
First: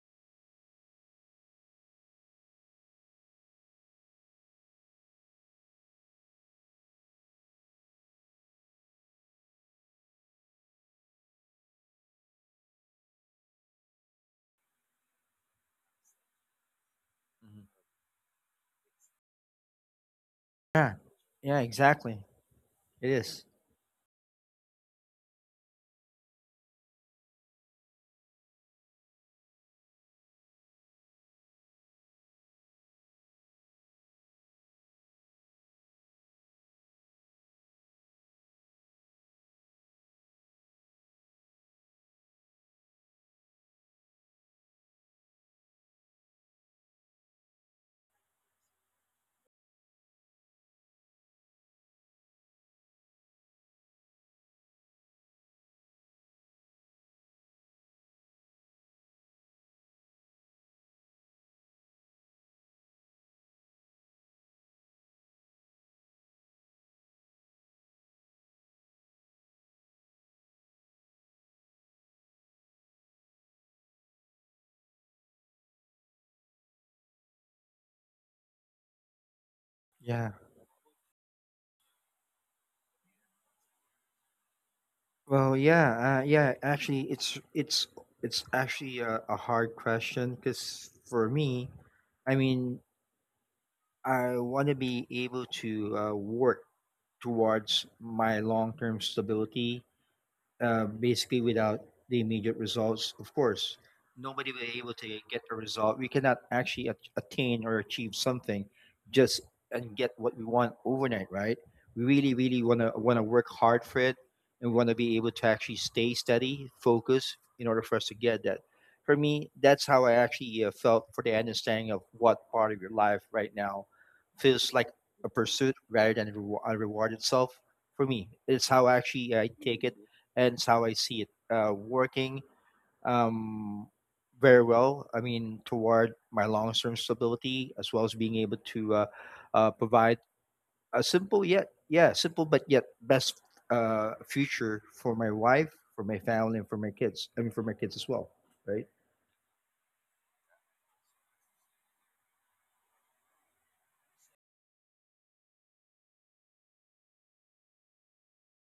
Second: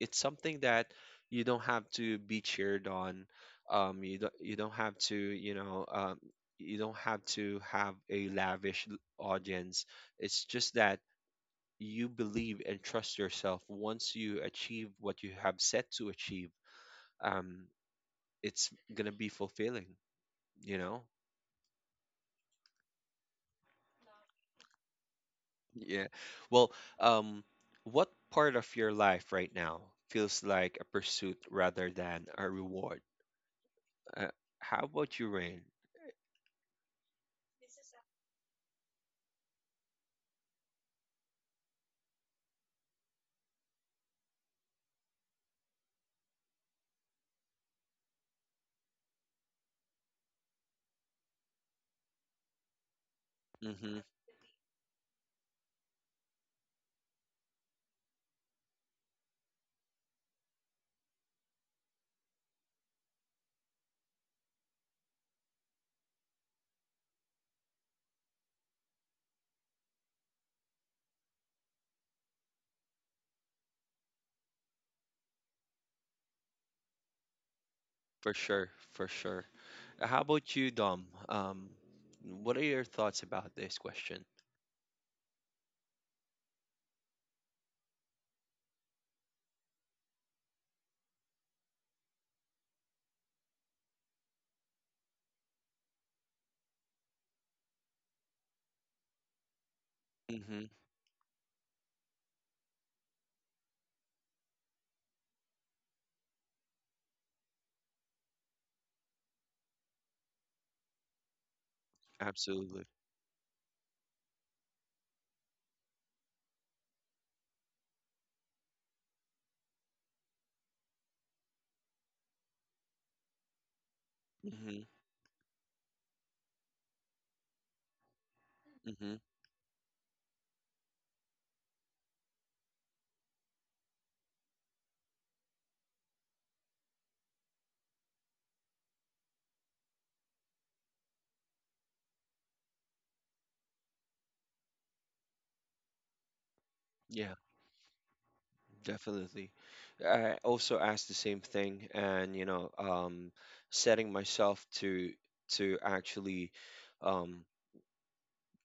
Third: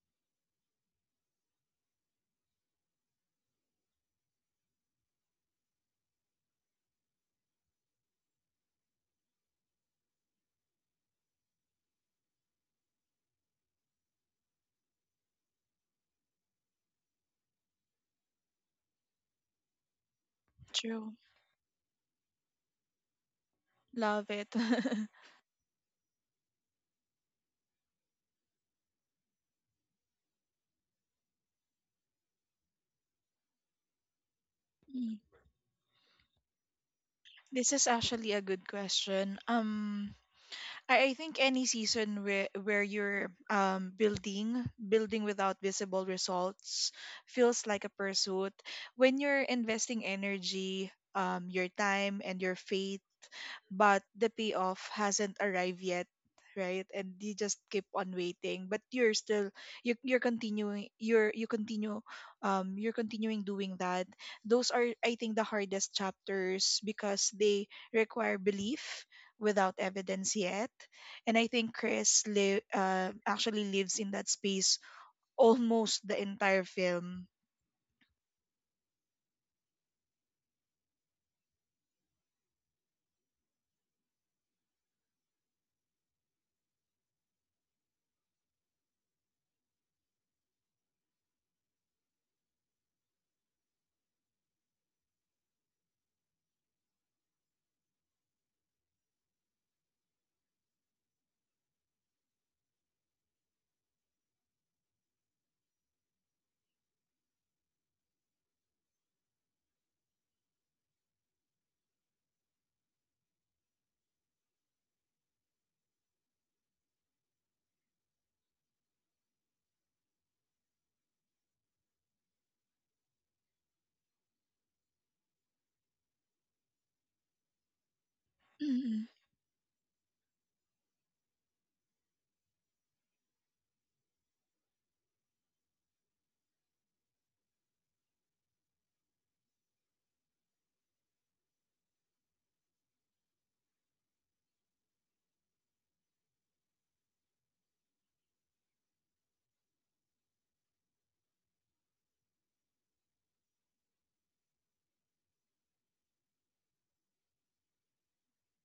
It's something that you don't have to be cheered on. You don't. You don't have to. You know. You don't have to have a audience. It's just that you believe and trust yourself. Once you achieve what you have set to achieve, Mhm. um it's gonna be fulfilling, you know True. Yeah, exactly. It is. Love it. yeah, well, um what part of your life right now feels like a pursuit rather than a reward? uh, how about Mm. you, Rain? This is actually a good question. I think any season where you're building without visible results feels like a pursuit. When you're investing energy, your time and your faith, Mm-hmm. but the payoff hasn't arrived yet, right? And you just keep on waiting, but you're still, you're continuing, you continue, you're continuing doing that. Those are, I think, the hardest chapters, because they require belief without evidence yet. And I think Chris actually lives in that space almost the entire film. For sure, for sure. How Yeah. about you, Dom? What are your thoughts about this question? Well, yeah. Actually, it's it's actually a hard question because for me, I mean, I want to be able to work towards my long term stability Mm-hmm. Basically without the immediate results, of course, nobody will be able to get a result. We cannot actually attain or achieve something just and get what we want overnight, right? We really Absolutely. Want to work hard for it, and want to be able to actually stay steady, focus, in order for us to get that. For me, that's how I actually felt for the understanding of what part of your life right now feels Mm-hmm. like a pursuit rather than a a reward itself. For me, it's how Mm, Mm-hmm. actually I take it and it's how I see it working um, very well. I mean, toward my long-term stability as well as being able to provide a simple yet yeah simple but yet best future for my wife, for my family, and for my kids. Yeah. I mean, for my kids as well, right? Definitely. I also asked the same thing, and you know, setting myself to actually um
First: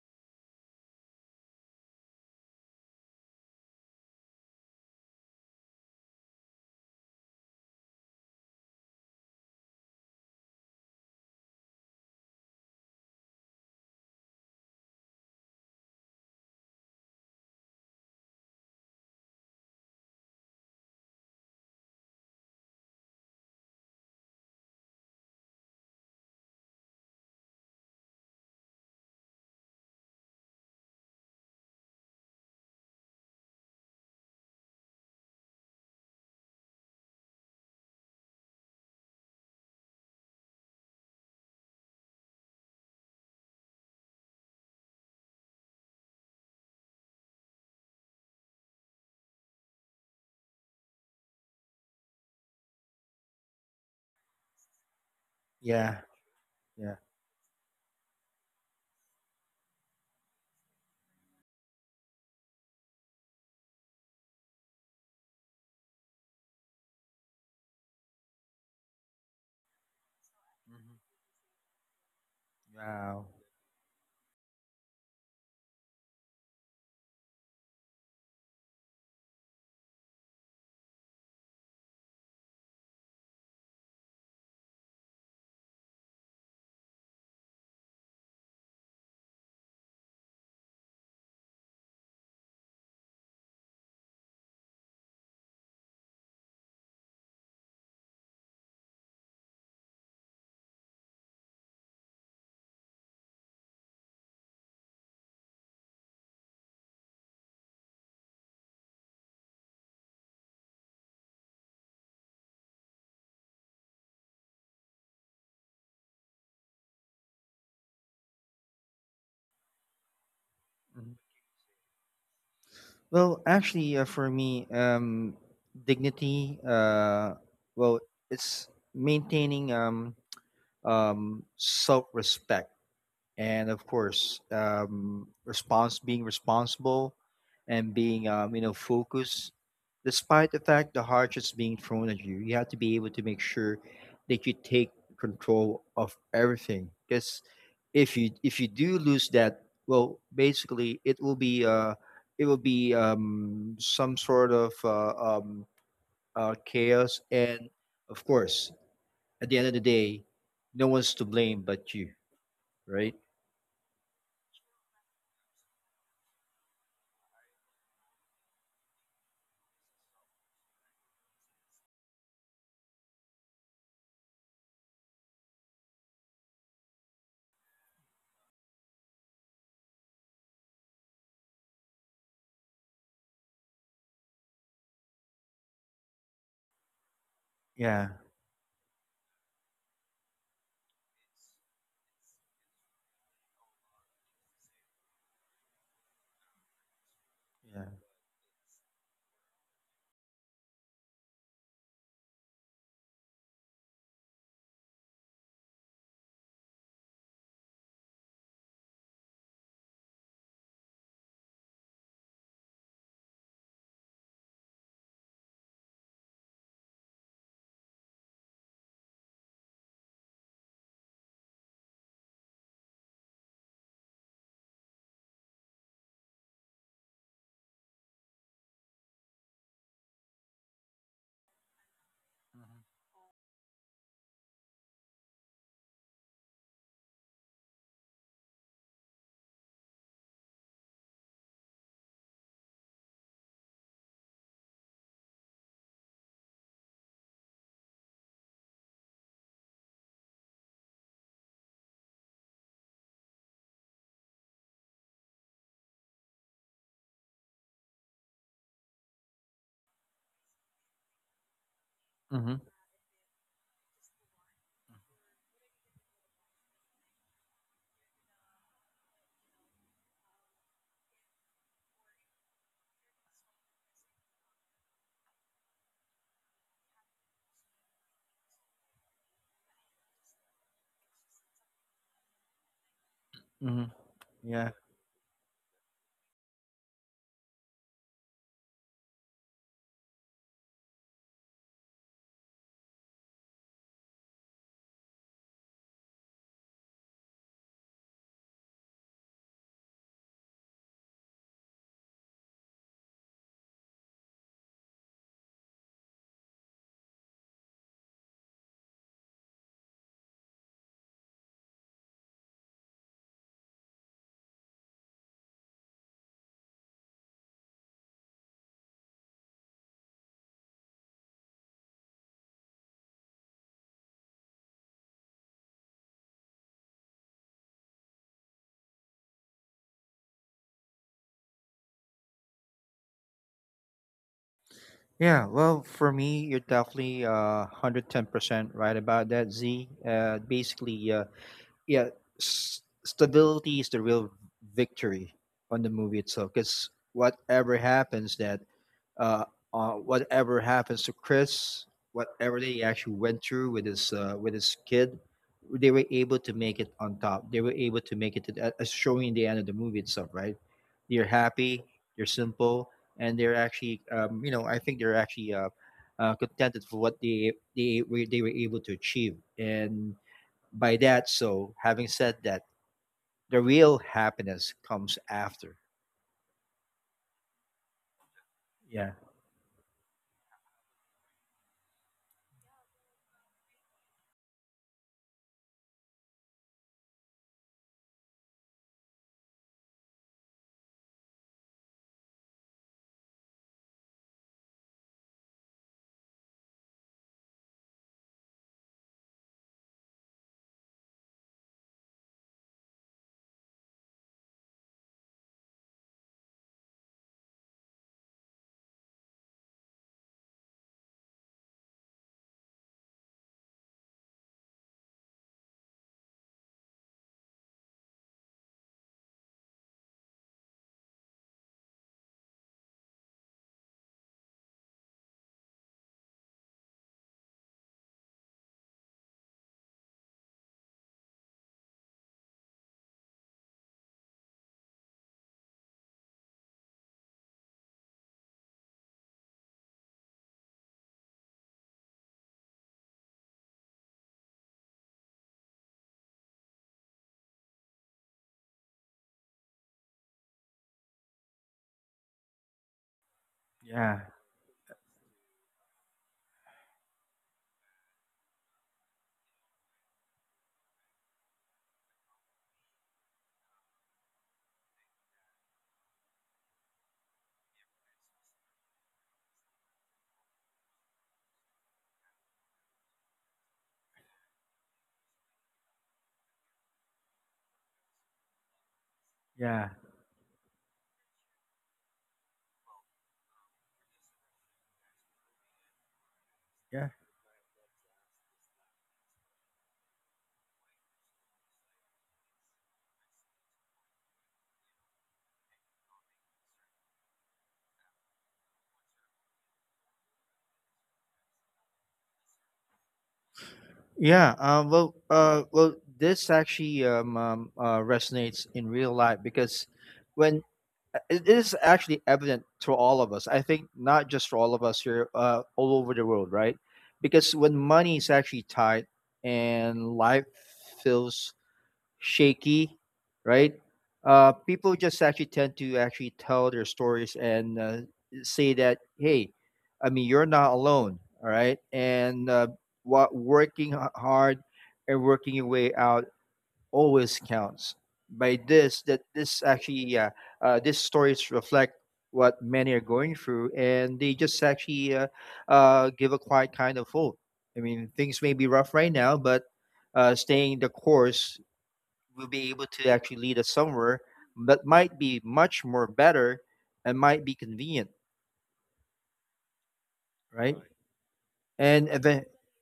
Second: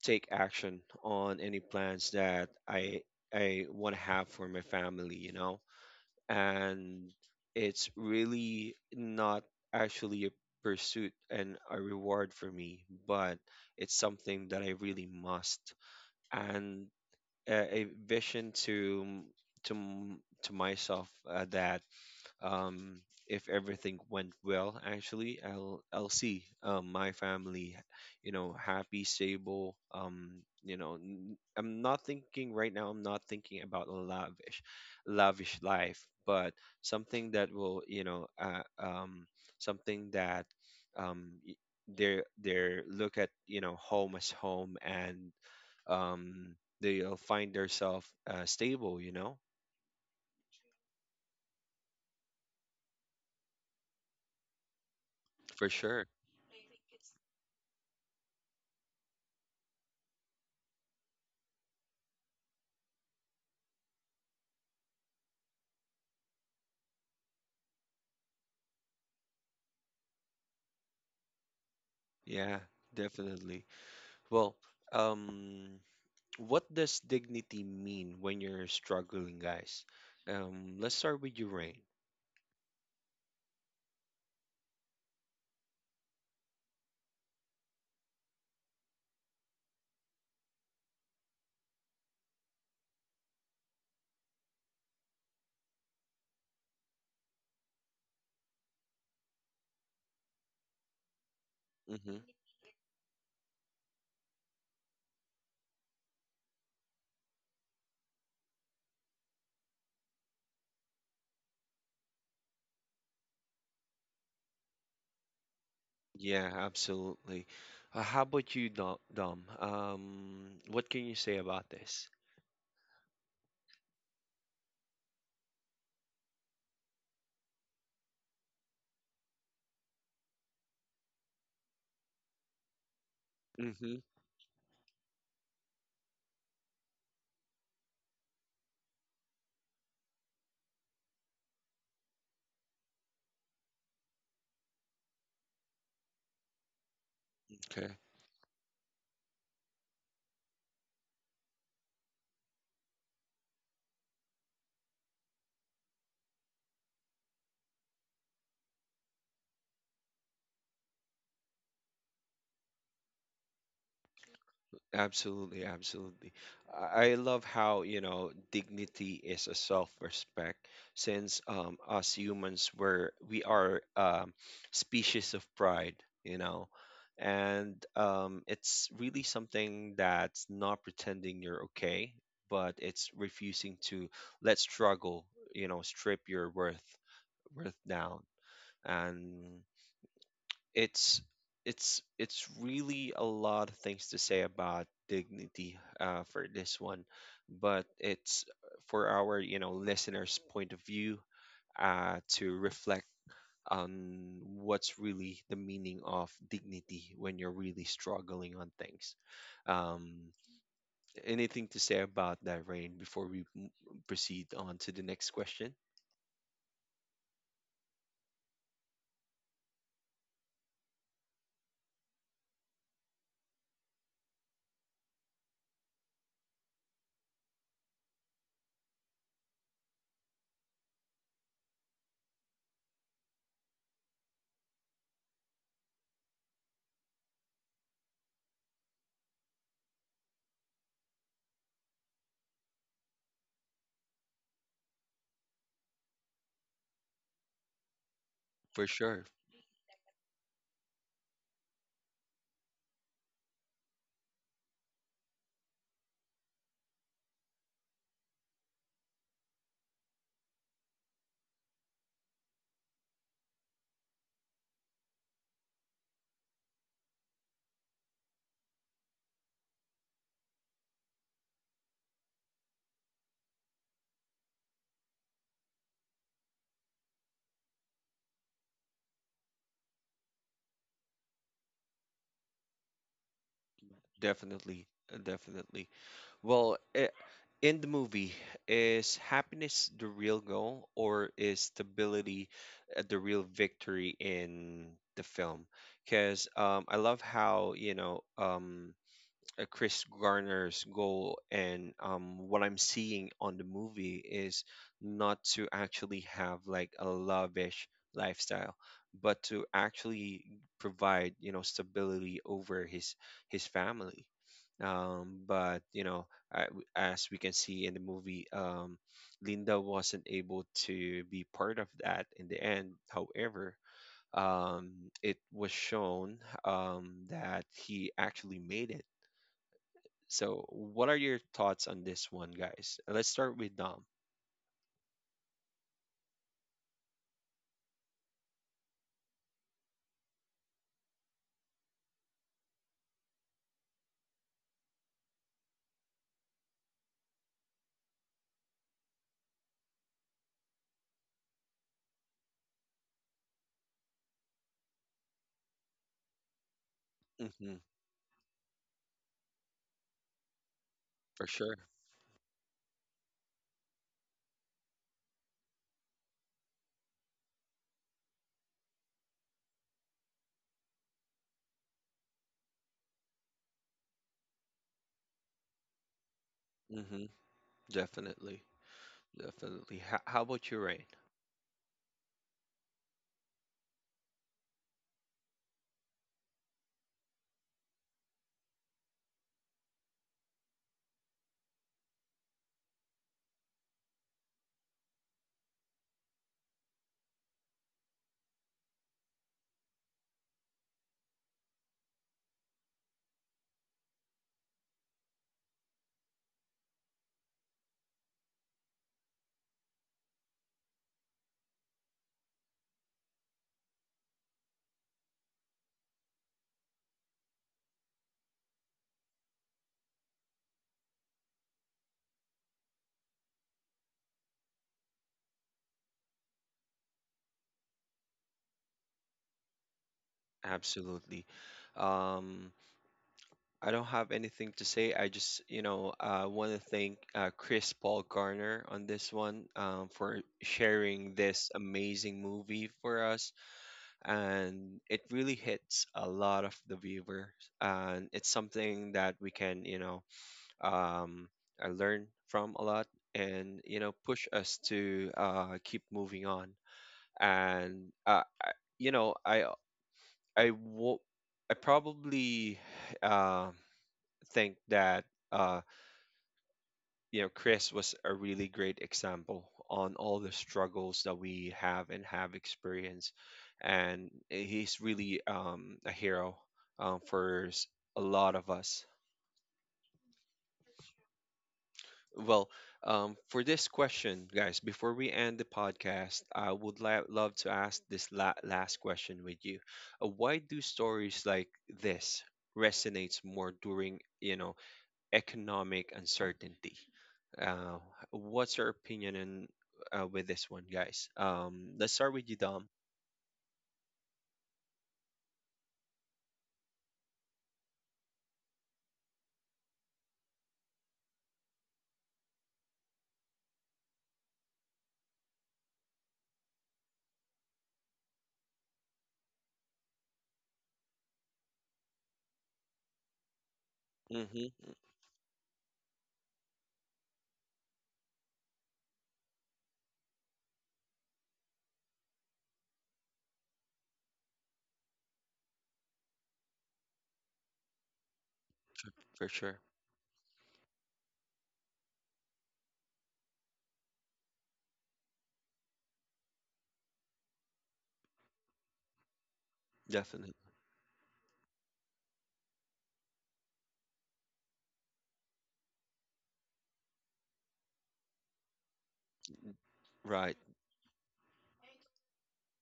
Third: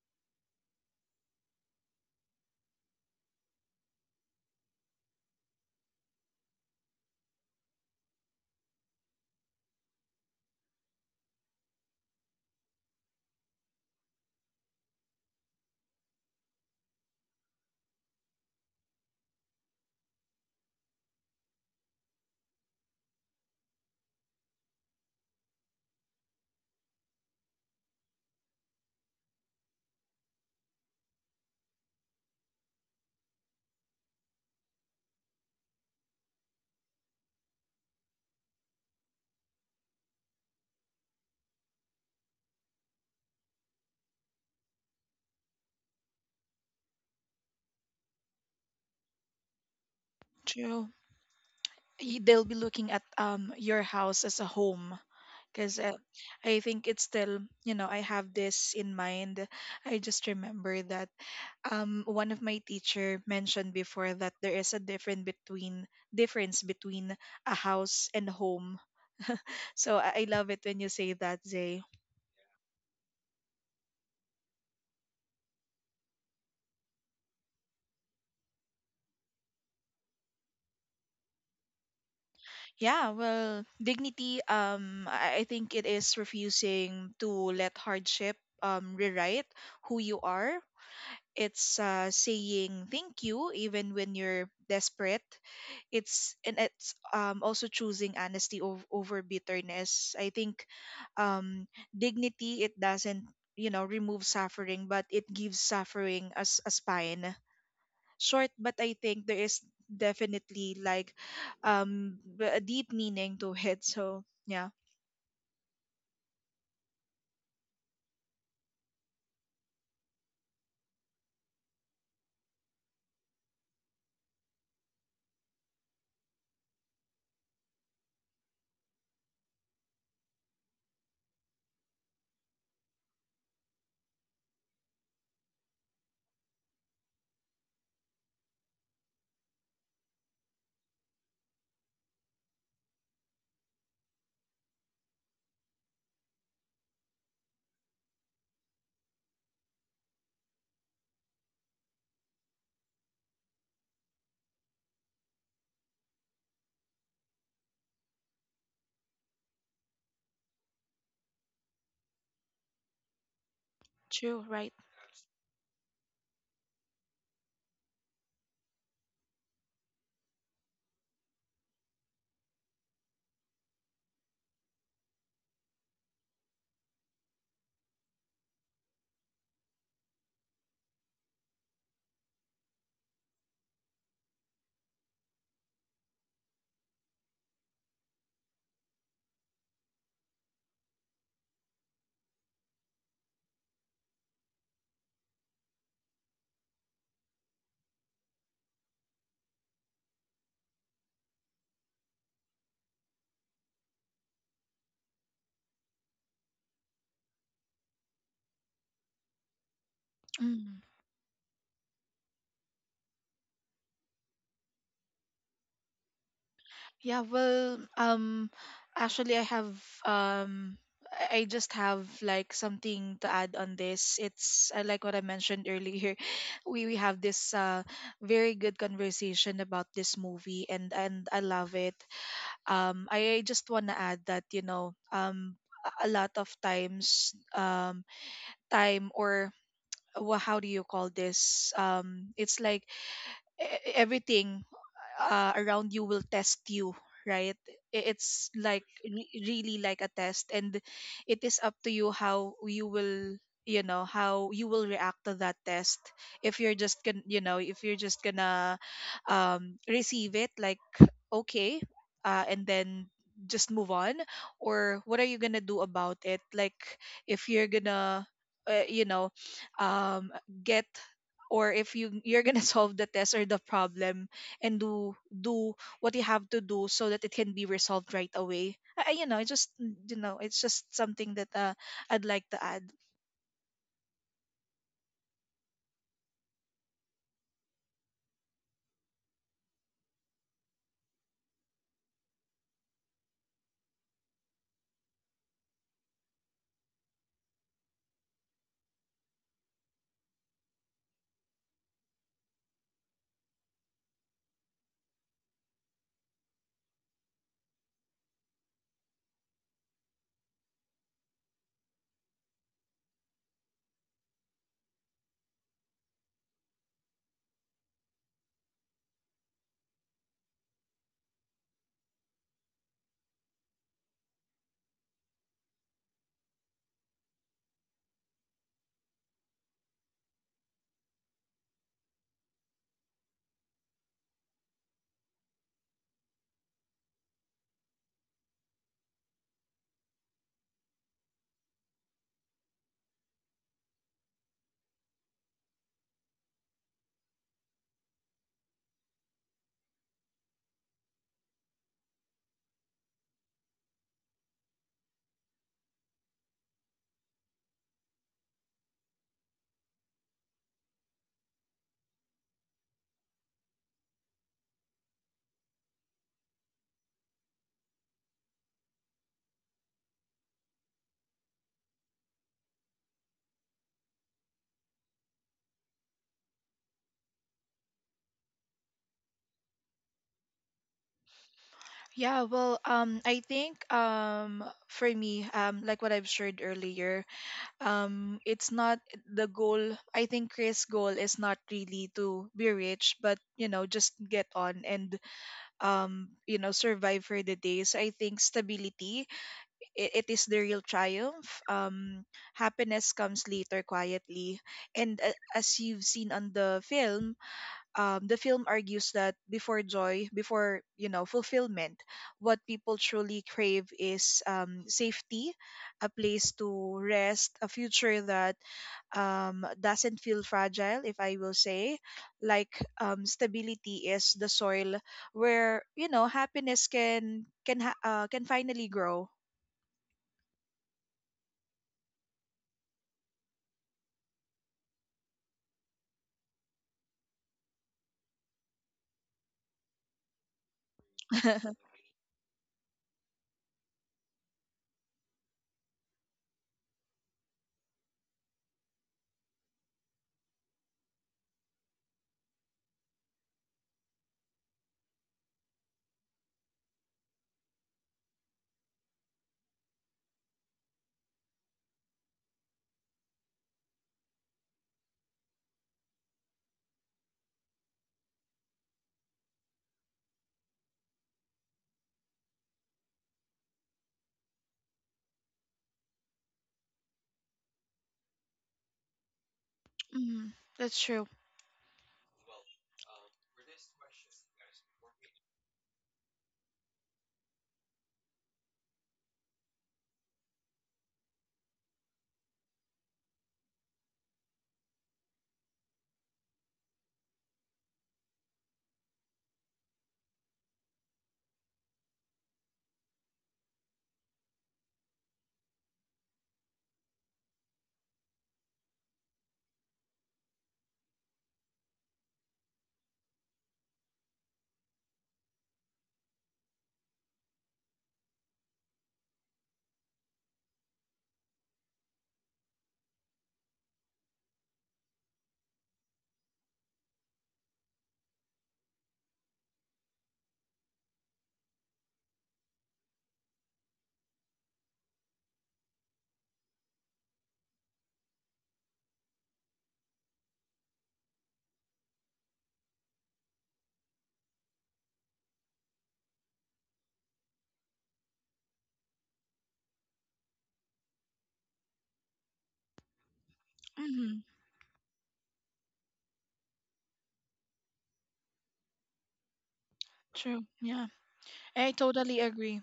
take action on any plans that I want to have for my family, you know. And it's really not actually a pursuit and a reward for me, but it's something that I really must, and a vision to to myself that um, if everything went well, actually, I'll see my family, you know, happy, stable. You know, I'm not thinking right now. I'm not thinking about a lavish, lavish life, but something that will, something that um, y- they're look at home as home, and they'll find themselves stable. You know, true. They'll be looking at your house as a home, for because, Yeah, sure. I think yeah. it's still, you know, I have this in mind. I just remember that one of my teacher mentioned before that there is a different between difference between a house and home. So I love it when you Mhm. say that, Zay. Yeah, Wow. definitely. Well, um, what does dignity mean when you're struggling, guys? Let's start with you, Rain. Yeah, well, dignity, I think it is refusing to let hardship rewrite who you are. It's, saying thank you even when you're desperate. It's, also choosing honesty over, bitterness. I think, um, Mm-hmm. dignity, it doesn't, you know, remove suffering, but it gives suffering as a spine. Short, but I think there is definitely, like, a deep meaning to it, so yeah. Yeah, absolutely. How about you, Dom? Dom? What can Mhm. you say about this? Well, actually, for me, dignity. Well, it's maintaining. Self respect, and of Mm-hmm. course, response being responsible and being you know focused, despite the fact the hardships being thrown at you. You have to be able to make sure that you take control of everything, because Okay. If you do lose that, well, basically it will be some sort of chaos and of course at the end of the day, no one's to blame but you, right? True, right? Absolutely, absolutely. I love how, you know, dignity is a self-respect, since us humans, we're we are species of pride, you know. And it's really something that's not pretending you're okay, but it's refusing to let struggle, you know, strip your worth Yeah. down. And it's it's really a lot of things to say about dignity for this one, but Yeah. it's for our listeners point of view to reflect on what's really the meaning of dignity when you're really struggling on things, um, Mm. anything to say about that, Rain, before we proceed on to the next question? Yeah, well, actually, I have, I just have, like, something to add on this. It's, like what I mentioned earlier. We have this very good conversation about this movie, and I love it. I just wanna add that, you know, a lot of times, time, or how do you call this, it's like everything, around you will test you, right? It's For like sure, really like a test. And it is up to you how you will, you know, how you will react to that test. If you're just gonna, you know, if you're just gonna receive it, like, okay, and Mhm. then just move on, or what are you gonna do about it, like, if you're gonna, you know, um get, or if you you're gonna solve the test or the problem, and do what you have to do so that it can be resolved right away. You know, I just, you know, it's just something that, I'd like to add. Mhm. Yeah. definitely, definitely. Well, I in the movie, is happiness the real goal, or is stability the real victory in the film? Because I love how, Chris Garner's goal and what I'm seeing on the movie is not to actually have like a lavish lifestyle, but to actually provide stability over his family. But you know, I, as we can see in the movie, Linda wasn't able to be part of that in the end. However, um, it was shown that he actually made it. So, what are your thoughts on this one, guys? Let's start with Dom. Yeah. Well, for me, you're definitely 110% right about that, Z. Basically yeah, stability is the real victory on the movie itself cuz whatever happens that uh, on whatever happens to Chris, whatever they actually went through with his kid, they were able to make it on top. They were Hmm. able to make it to the, as showing in the end of the movie itself, right? They're For sure. happy, they're simple, and they're actually, you know, I think they're actually contented for what they were, they were able to achieve. And by that, so having said that, the real happiness comes after. Hmm. Definitely. Yeah, Definitely. How about you, Rain? Yeah, well, I think, for me, like what I've shared earlier, it's not the goal. I think Chris' goal is not really to be rich, but, you know, just get on and, you know, survive for the day. So I think stability, it is the real triumph. Happiness comes later, quietly. And, as you've seen on the film argues that before joy, before, you know, fulfillment, what people truly crave is, safety, a place to rest, a future that, doesn't feel fragile, if I will say. Like, stability is the soil where, you know, happiness can finally grow. Absolutely. Um, I don't have anything to say. I just, you know, want to thank Chris Paul Garner on this one for sharing this amazing movie for us. And it really hits a lot of the viewers. And it's something that we can, um, I learn from a lot, and you know yeah, push us to keep moving on. And you know I I wo- I probably uh, think that uh, you know Chris was a really great example on all the struggles that we have and have experienced. And eh, he's really a hero, um, for s- a lot of us. yeah, Mm, that's true. Well, for this question, guys, before we end the podcast, I would yeah. Love to ask this last question with you. Why do stories like this resonates more during, you know, economic uncertainty? Uh, what's your opinion in, with this one, guys? Let's start with you, Dom. Well, this actually resonates in real life because when it is actually evident to all of us, I think not just for all of us here, all over the world, right? Because when money is actually tight and life feels shaky, right? Mm-hmm, People just actually tend to actually tell their stories and say that, hey, I mean, you're not alone, all right? And what working hard and working your way out always counts. By this, that for this sure. actually, these stories reflect what many are going through, and they just actually give a quiet kind of hope. I mean, things may be rough right now, but Definitely. staying the course will be able to actually lead us somewhere Mm, that might be much more better and might be convenient, Right. true. right? Right. Yeah, I And totally even agree.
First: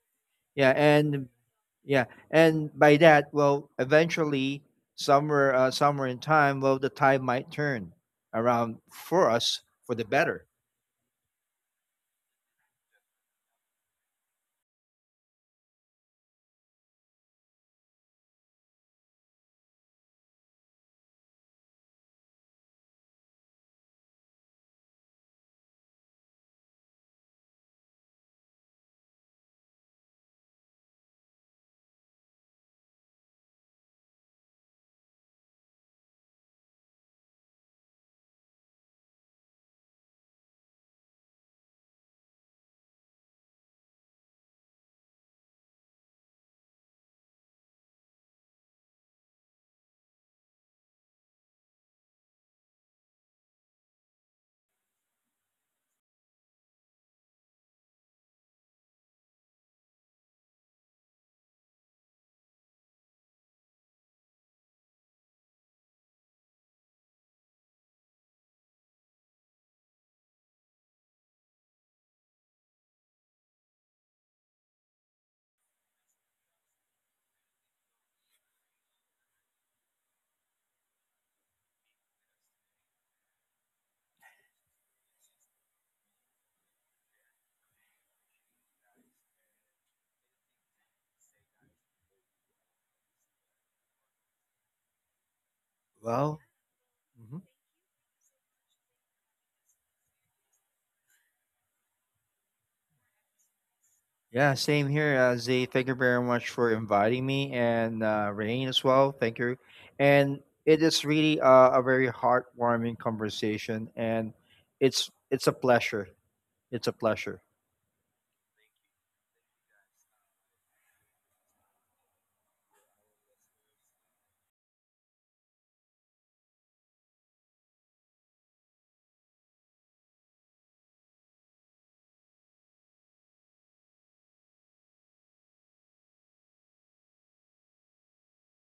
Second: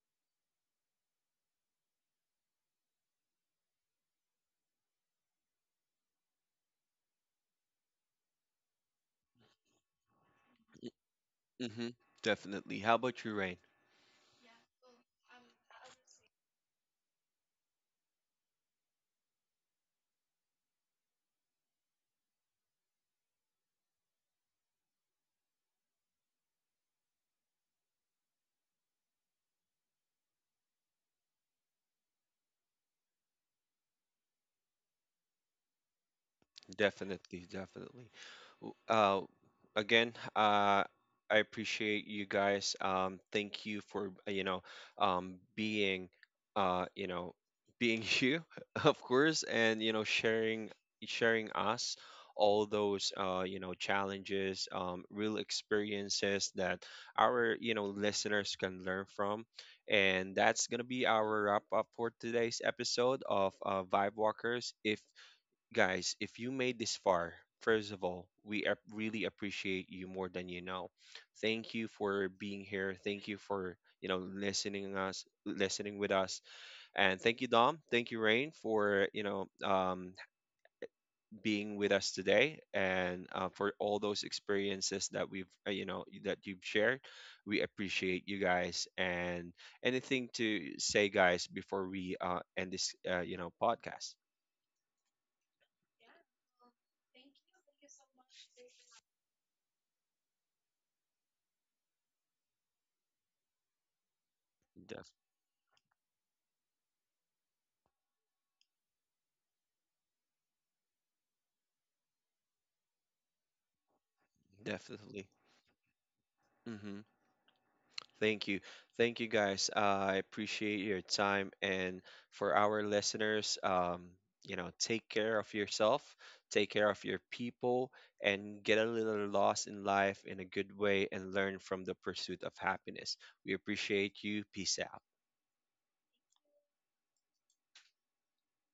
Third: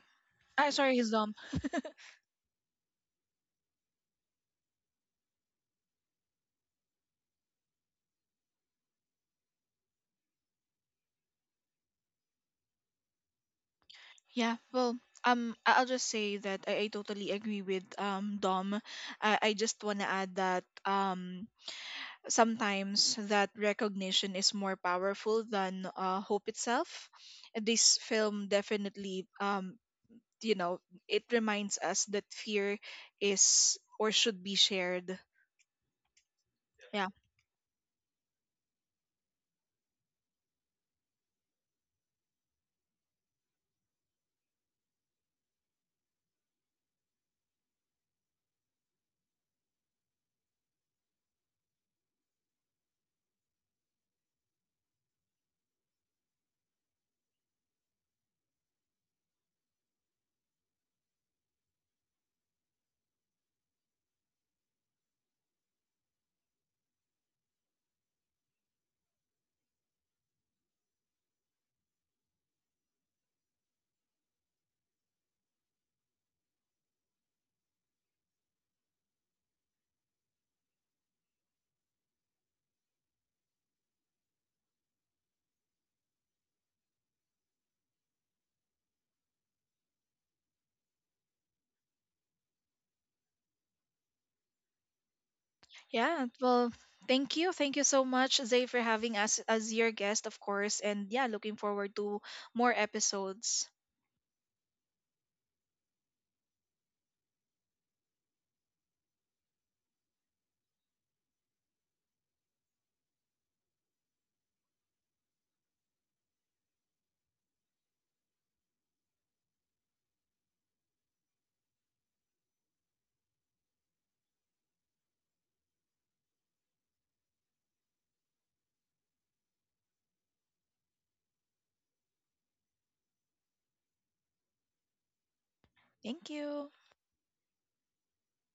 I yeah, sorry, his and Dom. yeah, and by that, well, eventually, somewhere in time, well, the tide might turn around for us for the better. Mm-hmm, definitely. How about you, Rain? Yeah. Well, I'll just say that I totally agree with Dom. I just wanna add that, sometimes that recognition is more powerful than hope itself. And this film definitely, you know, it reminds us that fear is, or should be, shared. Yeah. Definitely, definitely. W- Uh, again, I appreciate you guys. Thank you for being, uh, you know, being you, of course, and you know, sharing us all those challenges, real experiences that our listeners can learn from. And that's gonna be our wrap up for today's episode of Vibe Walkers. If guys, if you made this far, first of all, we really appreciate you more than you know. Thank you for being here. Thank you for listening us, listening with us. And thank you, Dom. Thank you, Rain, for being with us today, and for all those experiences that we've that you've shared. We appreciate you guys. And anything to say, guys, before we end this podcast? Yeah, Well, well, thank mhm. you. Thank you so much, Zay, for having us as your guest, of course. And yeah, looking forward to more episodes. Yeah, same Def- here. Zay, thank you very much for inviting me and Rain as well. Thank you. And it is really a very heartwarming conversation, and it's definitely. it's a pleasure. It's a Hmm. pleasure. Thank you. Thank you guys. I appreciate your time. And for our listeners, you know, take care of yourself, take care of your people, and get a little lost in life in a good way, and learn from the pursuit of happiness. We appreciate you. Peace out. Thank you.